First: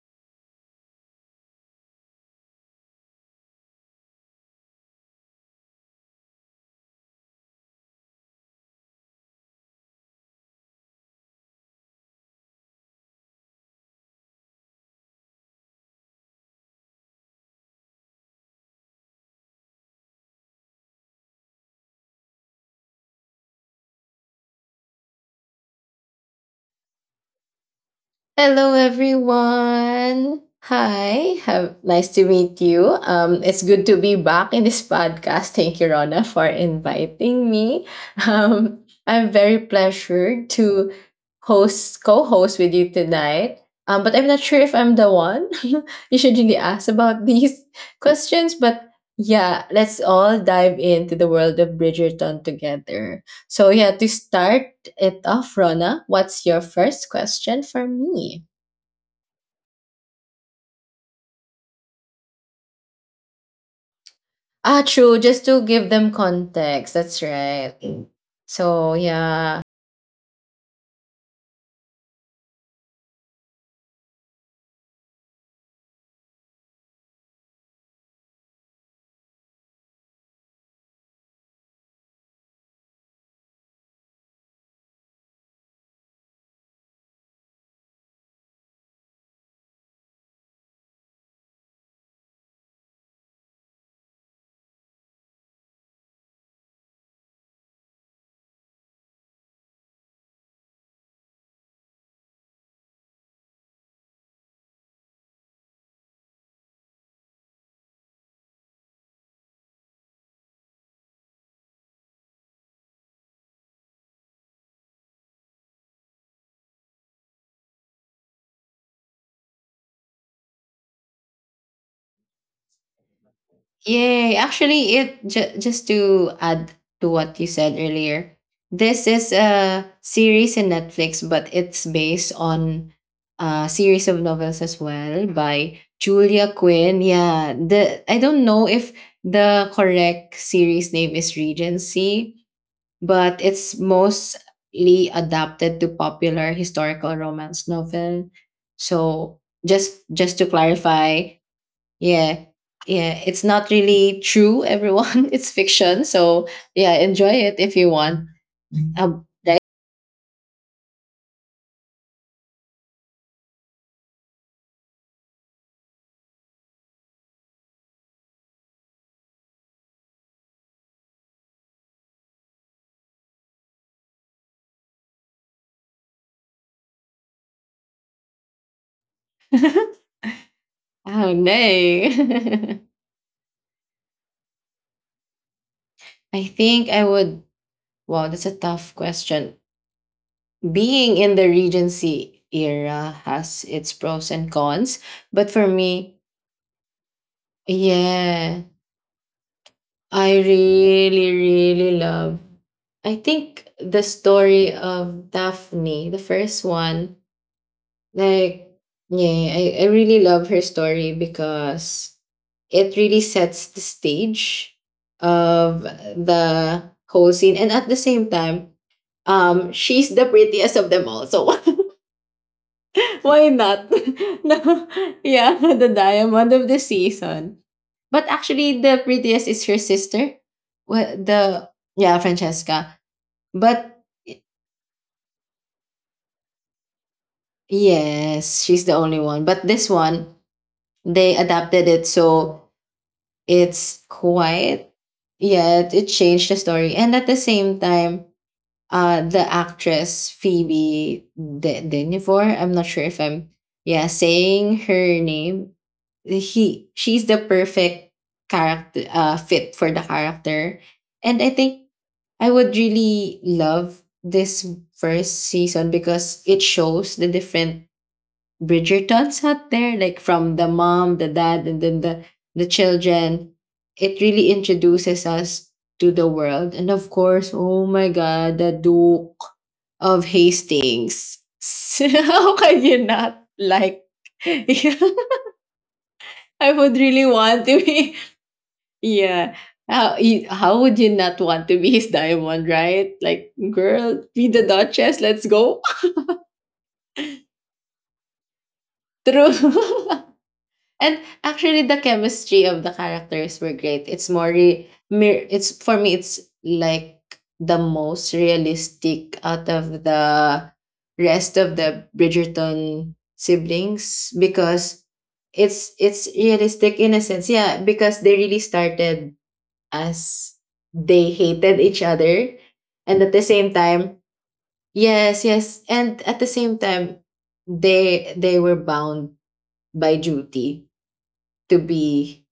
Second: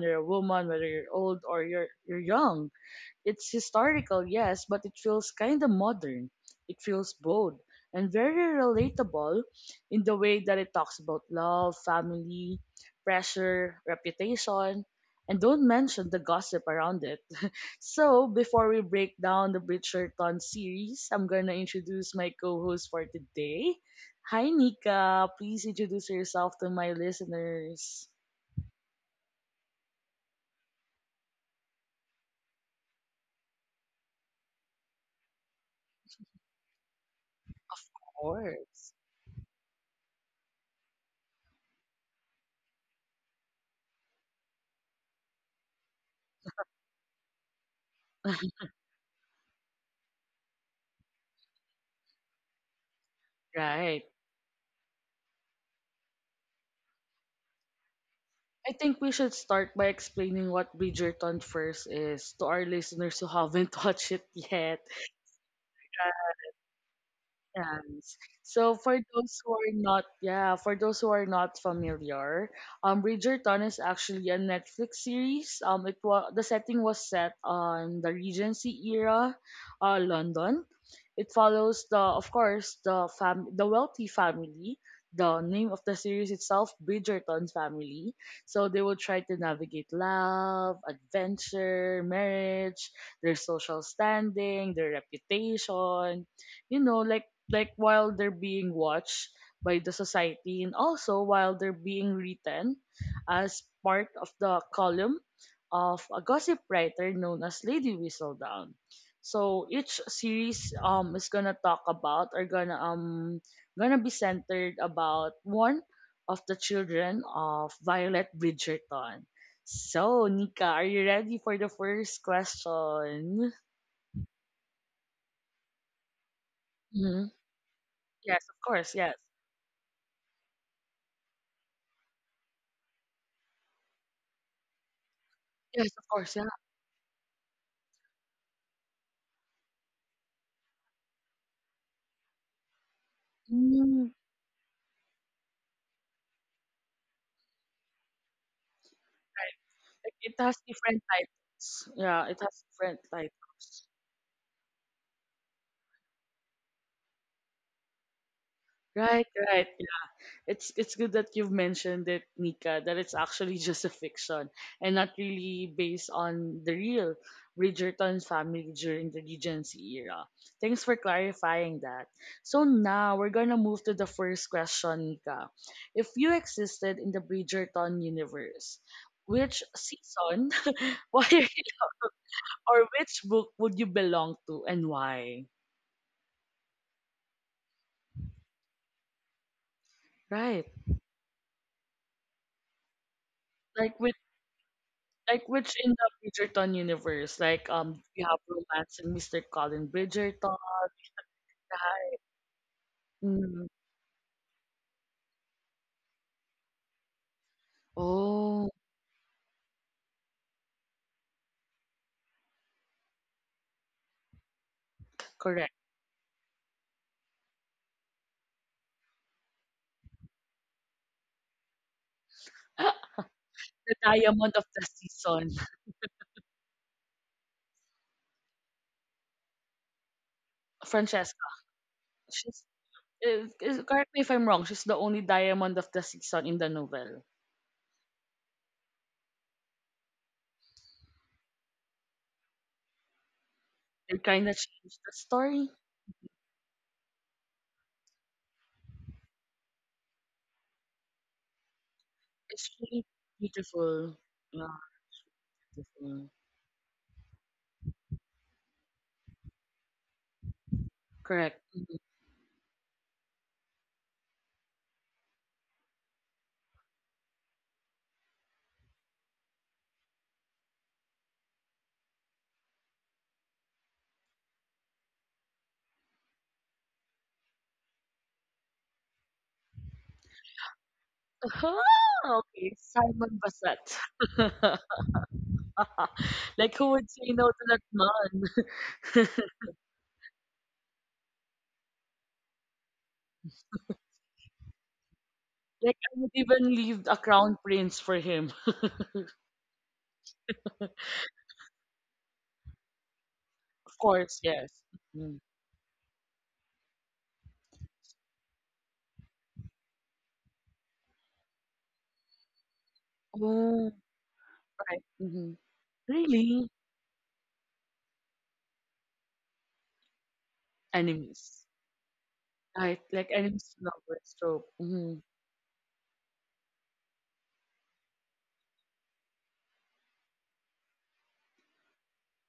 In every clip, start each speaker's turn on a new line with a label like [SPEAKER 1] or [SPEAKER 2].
[SPEAKER 1] you're a woman, whether you're old or you're young. It's historical, yes, but it feels kind of modern. It feels bold and very relatable in the way that it talks about love, family, pressure, reputation, and don't mention the gossip around it. So, before we break down the Bridgerton series, I'm gonna introduce my co host for today. Hi, Nika. Please introduce yourself to my listeners.
[SPEAKER 2] Hello, everyone. Hi, nice to meet you. It's good to be back in this podcast. Thank you, Rona, for inviting me.
[SPEAKER 1] Of course.
[SPEAKER 2] I'm very pleasured to co-host with you tonight. But I'm not sure if I'm the one. You should really ask about these questions. But yeah, let's all dive into the world of Bridgerton together. So yeah,
[SPEAKER 1] Right.
[SPEAKER 2] to start it off, Rona, what's your first question for me?
[SPEAKER 1] I think we should start by explaining what Bridgerton first is to our listeners who haven't watched it yet.
[SPEAKER 2] Ah, true. Just to give them context. That's right.
[SPEAKER 1] Dance. So
[SPEAKER 2] So,
[SPEAKER 1] for those who
[SPEAKER 2] yeah.
[SPEAKER 1] are not, yeah, for those who are not familiar, Bridgerton is actually a Netflix series. It was the setting was set on the Regency era, London. It follows the, of course, the wealthy family. The name of the series itself, Bridgerton's family. So they will try to navigate love, adventure, marriage, their social standing, their reputation, you know, like while they're being watched by the society and also while they're being written as part of the column of a gossip writer known as Lady Whistledown. So each series is gonna talk about or gonna gonna be centered about one of the children of Violet Bridgerton. So Nika, are you ready for the first question?
[SPEAKER 2] Yay. Actually, just to add to
[SPEAKER 1] Mhm.
[SPEAKER 2] what you said earlier,
[SPEAKER 1] Yes, of course.
[SPEAKER 2] this
[SPEAKER 1] Yes.
[SPEAKER 2] is a series in Netflix, but it's based on a series of novels as well by
[SPEAKER 1] Yes, of course.
[SPEAKER 2] Julia Quinn. Yeah. The I don't know if the correct series name is Regency, but it's
[SPEAKER 1] Yeah.
[SPEAKER 2] mostly adapted to popular historical romance novel. So
[SPEAKER 1] Right.
[SPEAKER 2] just
[SPEAKER 1] Like, it
[SPEAKER 2] just to
[SPEAKER 1] has different
[SPEAKER 2] clarify,
[SPEAKER 1] titles. Yeah, it
[SPEAKER 2] yeah,
[SPEAKER 1] has different
[SPEAKER 2] yeah, it's not
[SPEAKER 1] titles.
[SPEAKER 2] really true, everyone. It's fiction. So yeah, enjoy it if you want.
[SPEAKER 1] Right,
[SPEAKER 2] Um,
[SPEAKER 1] right. It's good that you've mentioned it, Nika, that it's actually just a fiction and not really based on the real Bridgerton family during the Regency era. Thanks for clarifying that. So now we're gonna move to the first question, Nika. If you existed in the Bridgerton universe, which
[SPEAKER 2] oh
[SPEAKER 1] season, why,
[SPEAKER 2] no.
[SPEAKER 1] or which book would you belong to and why?
[SPEAKER 2] I think I would wow, that's a tough question.
[SPEAKER 1] Right.
[SPEAKER 2] Being in the Regency era has its
[SPEAKER 1] Like with
[SPEAKER 2] pros and cons,
[SPEAKER 1] like
[SPEAKER 2] but for
[SPEAKER 1] which in the
[SPEAKER 2] me,
[SPEAKER 1] Bridgerton universe, like you have
[SPEAKER 2] yeah,
[SPEAKER 1] romance in Mr. Colin
[SPEAKER 2] I
[SPEAKER 1] Bridgerton.
[SPEAKER 2] really, really love. I think
[SPEAKER 1] Mm.
[SPEAKER 2] the story of Daphne, the first one, like,
[SPEAKER 1] Oh,
[SPEAKER 2] yeah, I really love her story because it really sets the stage
[SPEAKER 1] correct.
[SPEAKER 2] of the whole scene. And at the same time, she's the prettiest of them all. So why not?
[SPEAKER 1] The diamond of
[SPEAKER 2] No,
[SPEAKER 1] the
[SPEAKER 2] yeah,
[SPEAKER 1] season,
[SPEAKER 2] the diamond of the season. But actually, the prettiest is her sister. Well,
[SPEAKER 1] Francesca.
[SPEAKER 2] the Yeah,
[SPEAKER 1] She's
[SPEAKER 2] Francesca. But
[SPEAKER 1] correct me if
[SPEAKER 2] y-
[SPEAKER 1] I'm wrong. She's the only diamond of the season in the novel.
[SPEAKER 2] yes, she's the only one. But this one, they adapted it so it's
[SPEAKER 1] They kind of
[SPEAKER 2] quite
[SPEAKER 1] changed the story.
[SPEAKER 2] yeah, it changed the story. And at the same time, the actress Phoebe De- Denivor. I'm
[SPEAKER 1] It's
[SPEAKER 2] not sure
[SPEAKER 1] really
[SPEAKER 2] if I'm yeah
[SPEAKER 1] beautiful. Yeah,
[SPEAKER 2] saying her name.
[SPEAKER 1] beautiful.
[SPEAKER 2] He She's the perfect character, fit for the character. And I
[SPEAKER 1] Correct.
[SPEAKER 2] think I would really love this first season because it shows the different Bridgertons out there, like from the mom, the dad, and then the children. It really introduces us to the world. And of course, oh my god, the Duke of Hastings.
[SPEAKER 1] Oh,
[SPEAKER 2] How
[SPEAKER 1] okay,
[SPEAKER 2] can you
[SPEAKER 1] Simon
[SPEAKER 2] not
[SPEAKER 1] Bassett.
[SPEAKER 2] like I
[SPEAKER 1] Like
[SPEAKER 2] would
[SPEAKER 1] who would
[SPEAKER 2] really
[SPEAKER 1] say no
[SPEAKER 2] want
[SPEAKER 1] to that
[SPEAKER 2] to be,
[SPEAKER 1] man?
[SPEAKER 2] yeah. How you, how would you not want to be his diamond, right? Like, girl, be the Duchess. Let's go.
[SPEAKER 1] Like, I would even leave a crown prince for him.
[SPEAKER 2] True. And actually, the chemistry of the characters were
[SPEAKER 1] Of
[SPEAKER 2] great. It's
[SPEAKER 1] course,
[SPEAKER 2] more
[SPEAKER 1] yes. Mm.
[SPEAKER 2] it's for me. It's like the most realistic out of the rest of the Bridgerton
[SPEAKER 1] Oh,
[SPEAKER 2] siblings because
[SPEAKER 1] right. Hmm.
[SPEAKER 2] it's
[SPEAKER 1] Really?
[SPEAKER 2] realistic in a sense. Yeah, because they really started as they
[SPEAKER 1] Enemies.
[SPEAKER 2] hated each other.
[SPEAKER 1] Right,
[SPEAKER 2] And
[SPEAKER 1] like
[SPEAKER 2] at the same
[SPEAKER 1] enemies to
[SPEAKER 2] time,
[SPEAKER 1] lovers trope. Hmm.
[SPEAKER 2] yes, yes. And at the same time, they were bound by duty to be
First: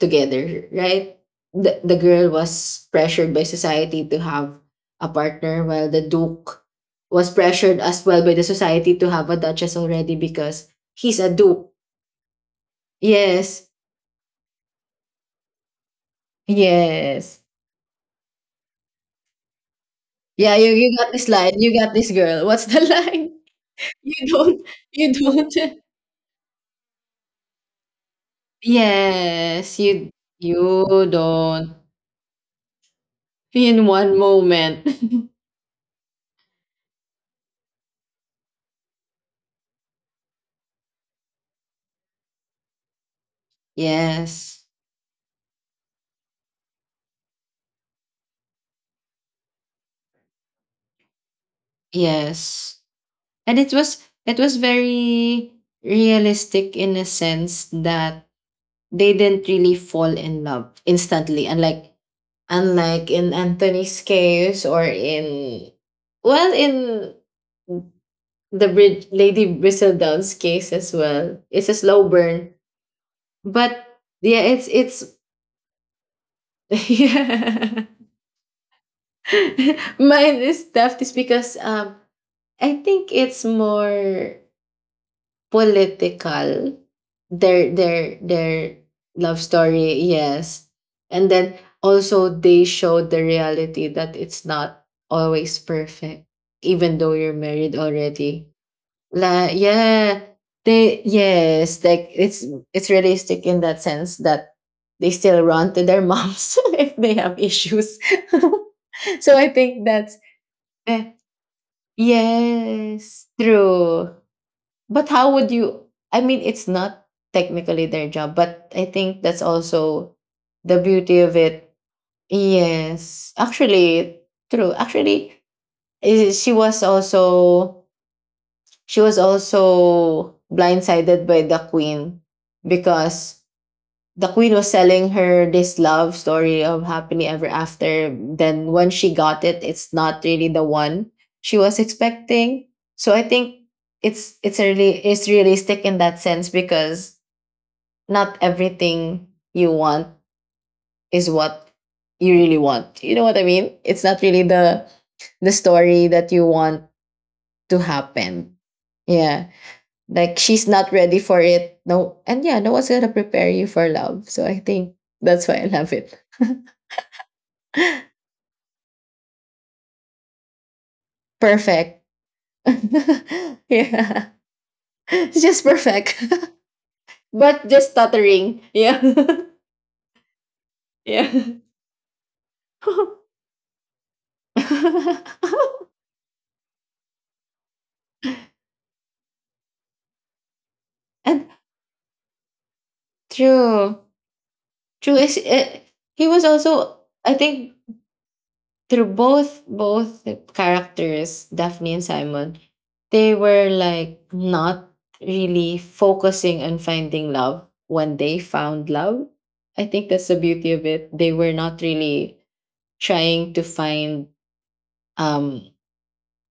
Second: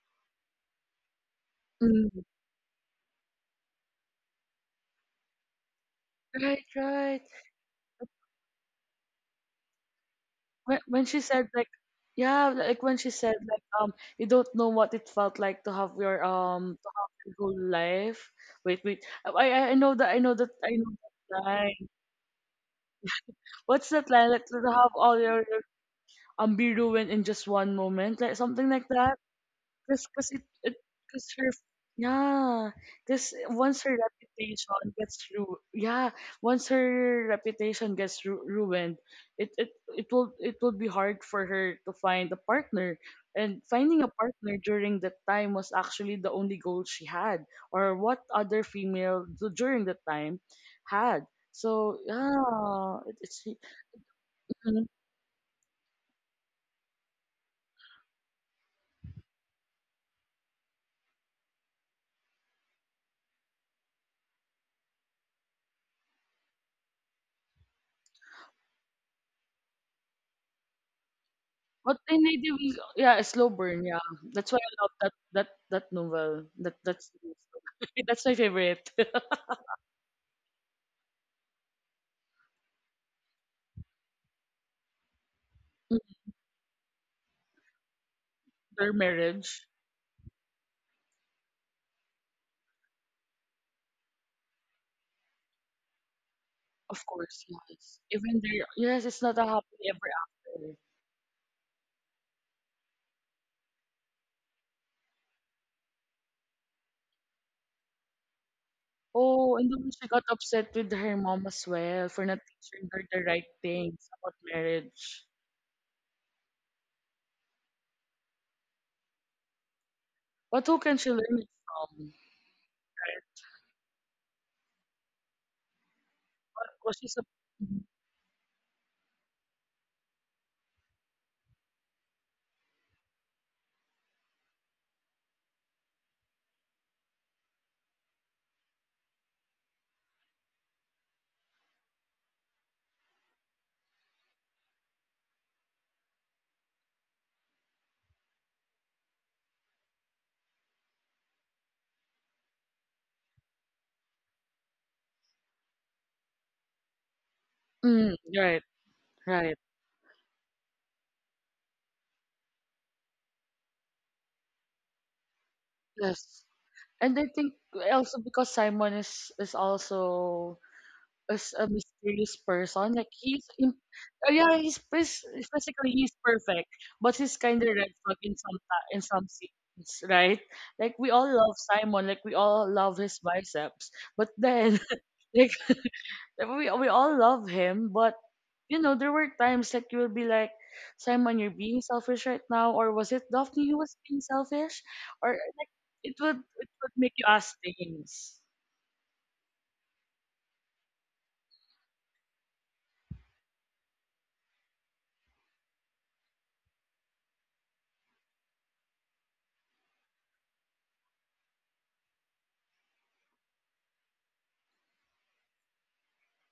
[SPEAKER 2] together, right? The
[SPEAKER 1] Mm.
[SPEAKER 2] girl was pressured by society to have a partner, while the Duke
[SPEAKER 1] Right, right.
[SPEAKER 2] was pressured as well by the society to have a Duchess already because
[SPEAKER 1] When
[SPEAKER 2] he's
[SPEAKER 1] she
[SPEAKER 2] a
[SPEAKER 1] said
[SPEAKER 2] Duke.
[SPEAKER 1] like, yeah, like when she said like,
[SPEAKER 2] Yes,
[SPEAKER 1] you don't know what it felt like to have your
[SPEAKER 2] yes.
[SPEAKER 1] whole life. Wait, wait. I know that. I know that.
[SPEAKER 2] Yeah, you,
[SPEAKER 1] I know
[SPEAKER 2] you got this
[SPEAKER 1] that
[SPEAKER 2] line. You
[SPEAKER 1] line.
[SPEAKER 2] got this, girl. What's the line?
[SPEAKER 1] What's that
[SPEAKER 2] You
[SPEAKER 1] line? Like to
[SPEAKER 2] don't
[SPEAKER 1] have
[SPEAKER 2] you
[SPEAKER 1] all your,
[SPEAKER 2] don't
[SPEAKER 1] your be ruined in just one moment, like something like that.
[SPEAKER 2] Yes,
[SPEAKER 1] Cause,
[SPEAKER 2] you
[SPEAKER 1] cause it, it,
[SPEAKER 2] you
[SPEAKER 1] cause her,
[SPEAKER 2] don't
[SPEAKER 1] yeah, cause once
[SPEAKER 2] in
[SPEAKER 1] her
[SPEAKER 2] one moment.
[SPEAKER 1] reputation yeah, once her reputation ruined, it, it, it will be hard for her to find a partner. And finding a partner
[SPEAKER 2] Yes.
[SPEAKER 1] during that time was actually the only goal she had, or what other female during that time had. So
[SPEAKER 2] Yes.
[SPEAKER 1] yeah, it, it's
[SPEAKER 2] And it was very realistic in a sense that they didn't really fall in love instantly, unlike in Anthony's case, or in well in the Brid Lady Bristledown's case as well. It's a
[SPEAKER 1] What
[SPEAKER 2] slow
[SPEAKER 1] in need
[SPEAKER 2] burn.
[SPEAKER 1] to yeah, a slow burn,
[SPEAKER 2] But
[SPEAKER 1] yeah.
[SPEAKER 2] yeah,
[SPEAKER 1] That's why
[SPEAKER 2] it's
[SPEAKER 1] I love that
[SPEAKER 2] it's
[SPEAKER 1] that that novel. That that's
[SPEAKER 2] yeah.
[SPEAKER 1] that's my favorite.
[SPEAKER 2] Mine is tough is because I think it's more
[SPEAKER 1] Mm,
[SPEAKER 2] political. Their
[SPEAKER 1] Their
[SPEAKER 2] love
[SPEAKER 1] marriage,
[SPEAKER 2] story, yes. And then also they showed the reality that it's not always perfect,
[SPEAKER 1] of
[SPEAKER 2] even though you're
[SPEAKER 1] course,
[SPEAKER 2] married
[SPEAKER 1] yes. Even
[SPEAKER 2] already.
[SPEAKER 1] their yes, it's not a
[SPEAKER 2] La
[SPEAKER 1] happy ever
[SPEAKER 2] yeah.
[SPEAKER 1] after.
[SPEAKER 2] They yes, like it's realistic in that sense that they still run to their moms if they have issues. So I
[SPEAKER 1] Oh, and
[SPEAKER 2] think
[SPEAKER 1] then she got upset with
[SPEAKER 2] eh,
[SPEAKER 1] her mom as well for not teaching her the
[SPEAKER 2] yes,
[SPEAKER 1] right things
[SPEAKER 2] true.
[SPEAKER 1] about
[SPEAKER 2] But
[SPEAKER 1] marriage.
[SPEAKER 2] how would you, I mean it's not technically their job, but I think that's also
[SPEAKER 1] But who
[SPEAKER 2] the
[SPEAKER 1] can she
[SPEAKER 2] beauty of
[SPEAKER 1] learn it
[SPEAKER 2] it.
[SPEAKER 1] from?
[SPEAKER 2] Yes.
[SPEAKER 1] Right?
[SPEAKER 2] Actually, true. Actually, eh, she
[SPEAKER 1] What
[SPEAKER 2] was
[SPEAKER 1] was she sup-
[SPEAKER 2] also she was also blindsided by the queen because the queen was selling her this love story of happily ever after. Then when she got it, it's not really the one she was expecting. So I think it's a really it's realistic in that sense because not everything you want is what you really want. You know what I mean? It's not really the story that you want to
[SPEAKER 1] Mm,
[SPEAKER 2] happen.
[SPEAKER 1] right,
[SPEAKER 2] Yeah.
[SPEAKER 1] right.
[SPEAKER 2] Like she's not ready for it. No, and yeah, no one's gonna prepare you for love. So I think that's why I love it.
[SPEAKER 1] Yes. And I think also because Simon is also as a
[SPEAKER 2] Perfect.
[SPEAKER 1] mysterious person. Like he's, in,
[SPEAKER 2] Yeah.
[SPEAKER 1] yeah, he's pres-
[SPEAKER 2] It's just
[SPEAKER 1] physically he's
[SPEAKER 2] perfect.
[SPEAKER 1] perfect, but he's kind of
[SPEAKER 2] But
[SPEAKER 1] red
[SPEAKER 2] just
[SPEAKER 1] flag in
[SPEAKER 2] stuttering.
[SPEAKER 1] in
[SPEAKER 2] Yeah.
[SPEAKER 1] some scenes, right? Like we all
[SPEAKER 2] Yeah.
[SPEAKER 1] love Simon, like we all love his biceps, but then like we all love him, but you know there were times that you will be like. Simon, you're
[SPEAKER 2] And
[SPEAKER 1] being selfish right now, or was it Daphne who was
[SPEAKER 2] true.
[SPEAKER 1] being selfish?
[SPEAKER 2] True
[SPEAKER 1] Or
[SPEAKER 2] is
[SPEAKER 1] like it
[SPEAKER 2] he
[SPEAKER 1] would
[SPEAKER 2] was
[SPEAKER 1] it would
[SPEAKER 2] also,
[SPEAKER 1] make you
[SPEAKER 2] I
[SPEAKER 1] ask
[SPEAKER 2] think,
[SPEAKER 1] things.
[SPEAKER 2] through both characters, Daphne and Simon, they were like not really focusing on finding love when they found love. I think that's the beauty of it. They were not really trying to find um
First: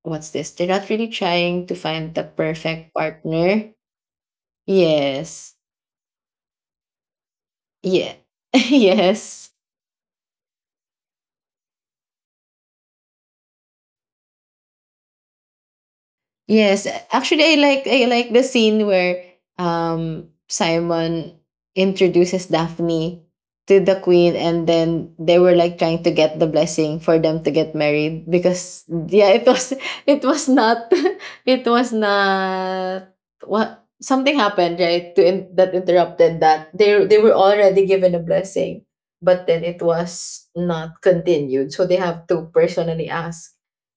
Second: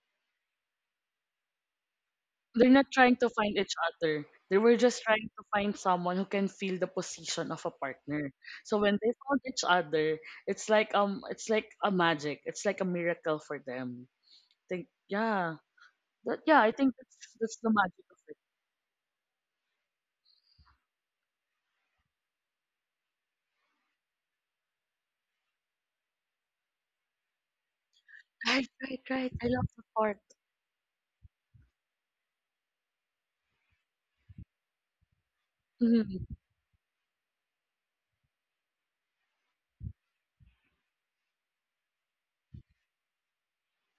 [SPEAKER 2] what's this they're not really trying to find the
[SPEAKER 1] They're not
[SPEAKER 2] perfect
[SPEAKER 1] trying to find
[SPEAKER 2] partner.
[SPEAKER 1] each other. They were just trying to
[SPEAKER 2] Yes.
[SPEAKER 1] find someone who can fill the position of a
[SPEAKER 2] Yeah.
[SPEAKER 1] partner. So when they found
[SPEAKER 2] Yes.
[SPEAKER 1] each other, it's like a magic. It's like a miracle for them. Think yeah. That, yeah, I
[SPEAKER 2] Yes,
[SPEAKER 1] think
[SPEAKER 2] actually,
[SPEAKER 1] that's the
[SPEAKER 2] I
[SPEAKER 1] magic of
[SPEAKER 2] like
[SPEAKER 1] it.
[SPEAKER 2] the scene where Simon introduces Daphne to the queen, and then they were like trying to get the blessing for them to get married
[SPEAKER 1] Right,
[SPEAKER 2] because
[SPEAKER 1] right,
[SPEAKER 2] yeah,
[SPEAKER 1] right. I
[SPEAKER 2] it
[SPEAKER 1] love
[SPEAKER 2] was
[SPEAKER 1] the part.
[SPEAKER 2] it was not it was not what something happened right to in, that
[SPEAKER 1] Mhm.
[SPEAKER 2] interrupted that they were already given a blessing, but then it was not continued, so they have to personally ask.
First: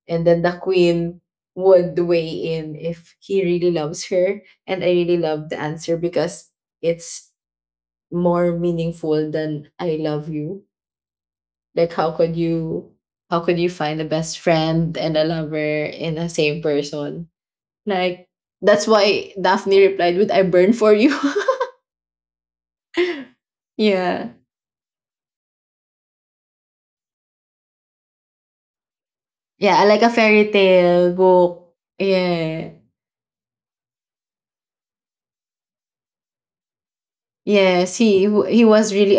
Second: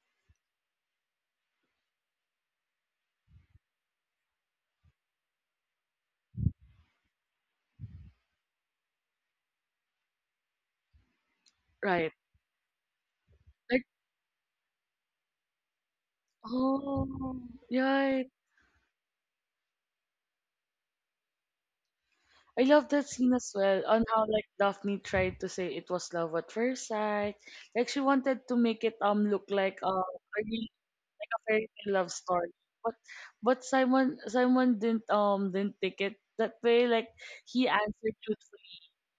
[SPEAKER 2] And then the queen would weigh in if he really loves her. And I really love the answer because it's more meaningful than I love you. Like
[SPEAKER 1] Right.
[SPEAKER 2] how could you
[SPEAKER 1] Like
[SPEAKER 2] find a best friend and a lover in the same person?
[SPEAKER 1] oh yeah.
[SPEAKER 2] Like that's why Daphne replied with I burn for you.
[SPEAKER 1] I love that scene as well on how
[SPEAKER 2] Yeah.
[SPEAKER 1] like Daphne tried to say it was love at first sight. Like she wanted to make it look
[SPEAKER 2] Yeah,
[SPEAKER 1] like
[SPEAKER 2] I like a
[SPEAKER 1] a
[SPEAKER 2] fairy
[SPEAKER 1] really
[SPEAKER 2] tale
[SPEAKER 1] fairy
[SPEAKER 2] book.
[SPEAKER 1] tale love story.
[SPEAKER 2] Yeah.
[SPEAKER 1] But but Simon didn't take it that way. Like he
[SPEAKER 2] Yes,
[SPEAKER 1] answered
[SPEAKER 2] he
[SPEAKER 1] truthfully.
[SPEAKER 2] was really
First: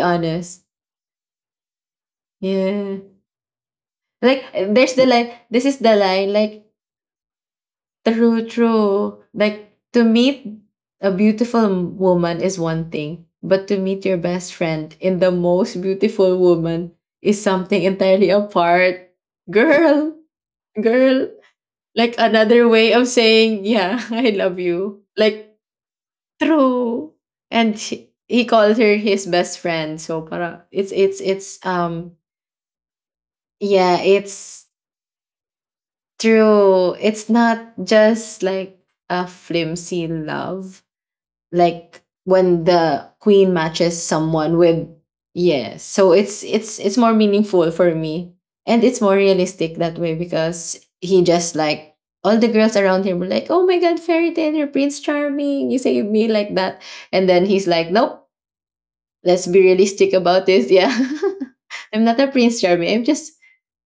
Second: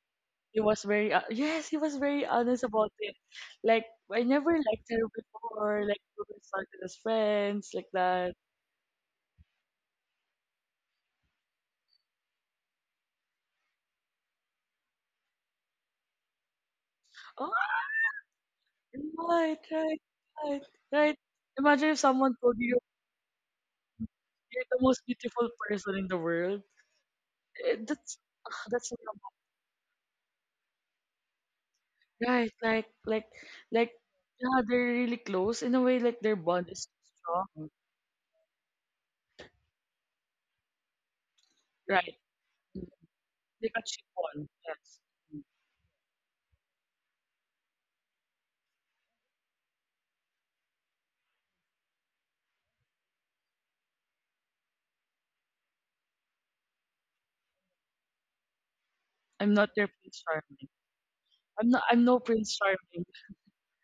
[SPEAKER 1] He
[SPEAKER 2] honest.
[SPEAKER 1] was very yes, he was very honest about
[SPEAKER 2] Yeah.
[SPEAKER 1] it. Like I
[SPEAKER 2] Like
[SPEAKER 1] never liked
[SPEAKER 2] there's the
[SPEAKER 1] her
[SPEAKER 2] line this is
[SPEAKER 1] before.
[SPEAKER 2] the
[SPEAKER 1] Like we
[SPEAKER 2] line
[SPEAKER 1] were
[SPEAKER 2] like
[SPEAKER 1] started as friends, like that.
[SPEAKER 2] true, true. Like to meet a woman is one thing, but to meet your best friend in the most beautiful woman is
[SPEAKER 1] Oh,
[SPEAKER 2] something entirely apart.
[SPEAKER 1] right, right,
[SPEAKER 2] Girl,
[SPEAKER 1] right, right.
[SPEAKER 2] girl,
[SPEAKER 1] Imagine if
[SPEAKER 2] like
[SPEAKER 1] someone told
[SPEAKER 2] another
[SPEAKER 1] you
[SPEAKER 2] way of saying, yeah, I love
[SPEAKER 1] you're the
[SPEAKER 2] you.
[SPEAKER 1] most beautiful
[SPEAKER 2] Like
[SPEAKER 1] person in the world.
[SPEAKER 2] true.
[SPEAKER 1] Eh,
[SPEAKER 2] And she,
[SPEAKER 1] that's
[SPEAKER 2] he
[SPEAKER 1] ah,
[SPEAKER 2] called
[SPEAKER 1] that's
[SPEAKER 2] her
[SPEAKER 1] not
[SPEAKER 2] his best friend. So para it's
[SPEAKER 1] a- right. Like
[SPEAKER 2] yeah,
[SPEAKER 1] yeah,
[SPEAKER 2] it's
[SPEAKER 1] they're really close in a way. Like their bond is
[SPEAKER 2] true. It's
[SPEAKER 1] so strong.
[SPEAKER 2] not just like a flimsy love like
[SPEAKER 1] Right.
[SPEAKER 2] when
[SPEAKER 1] Mm.
[SPEAKER 2] the queen
[SPEAKER 1] Like a
[SPEAKER 2] matches
[SPEAKER 1] cheap one.
[SPEAKER 2] someone with
[SPEAKER 1] Yes. Mm.
[SPEAKER 2] yeah so it's more meaningful for me, and it's more realistic that way because he just like all the girls around him were like oh my god fairy tale you're prince charming you saved me like that. And then he's like nope, let's
[SPEAKER 1] I'm
[SPEAKER 2] be
[SPEAKER 1] not your
[SPEAKER 2] realistic
[SPEAKER 1] Prince
[SPEAKER 2] about
[SPEAKER 1] Charming.
[SPEAKER 2] this, yeah.
[SPEAKER 1] I'm not.
[SPEAKER 2] I'm
[SPEAKER 1] I'm no
[SPEAKER 2] not a
[SPEAKER 1] Prince
[SPEAKER 2] prince charming, I'm
[SPEAKER 1] Charming.
[SPEAKER 2] just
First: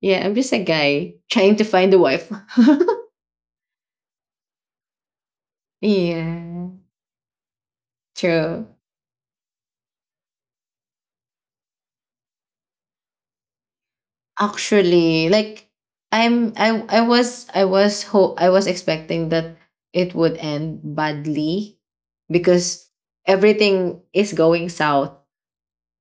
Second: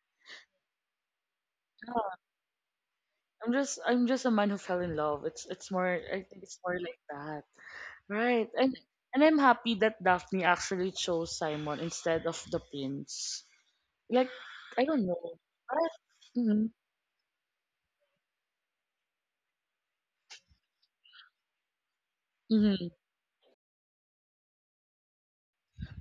[SPEAKER 2] yeah, I'm just a guy trying to find a
[SPEAKER 1] Yeah.
[SPEAKER 2] wife.
[SPEAKER 1] I'm just. I'm just a man who fell in love. It's. It's more. I think it's
[SPEAKER 2] Yeah,
[SPEAKER 1] more like that. Right.
[SPEAKER 2] true.
[SPEAKER 1] And I'm happy that Daphne actually chose Simon instead of the prince. Like I don't
[SPEAKER 2] Actually,
[SPEAKER 1] know.
[SPEAKER 2] like
[SPEAKER 1] Right.
[SPEAKER 2] I'm
[SPEAKER 1] Mm-hmm.
[SPEAKER 2] I was I was expecting that it would end badly because
[SPEAKER 1] Mm-hmm.
[SPEAKER 2] everything is going south.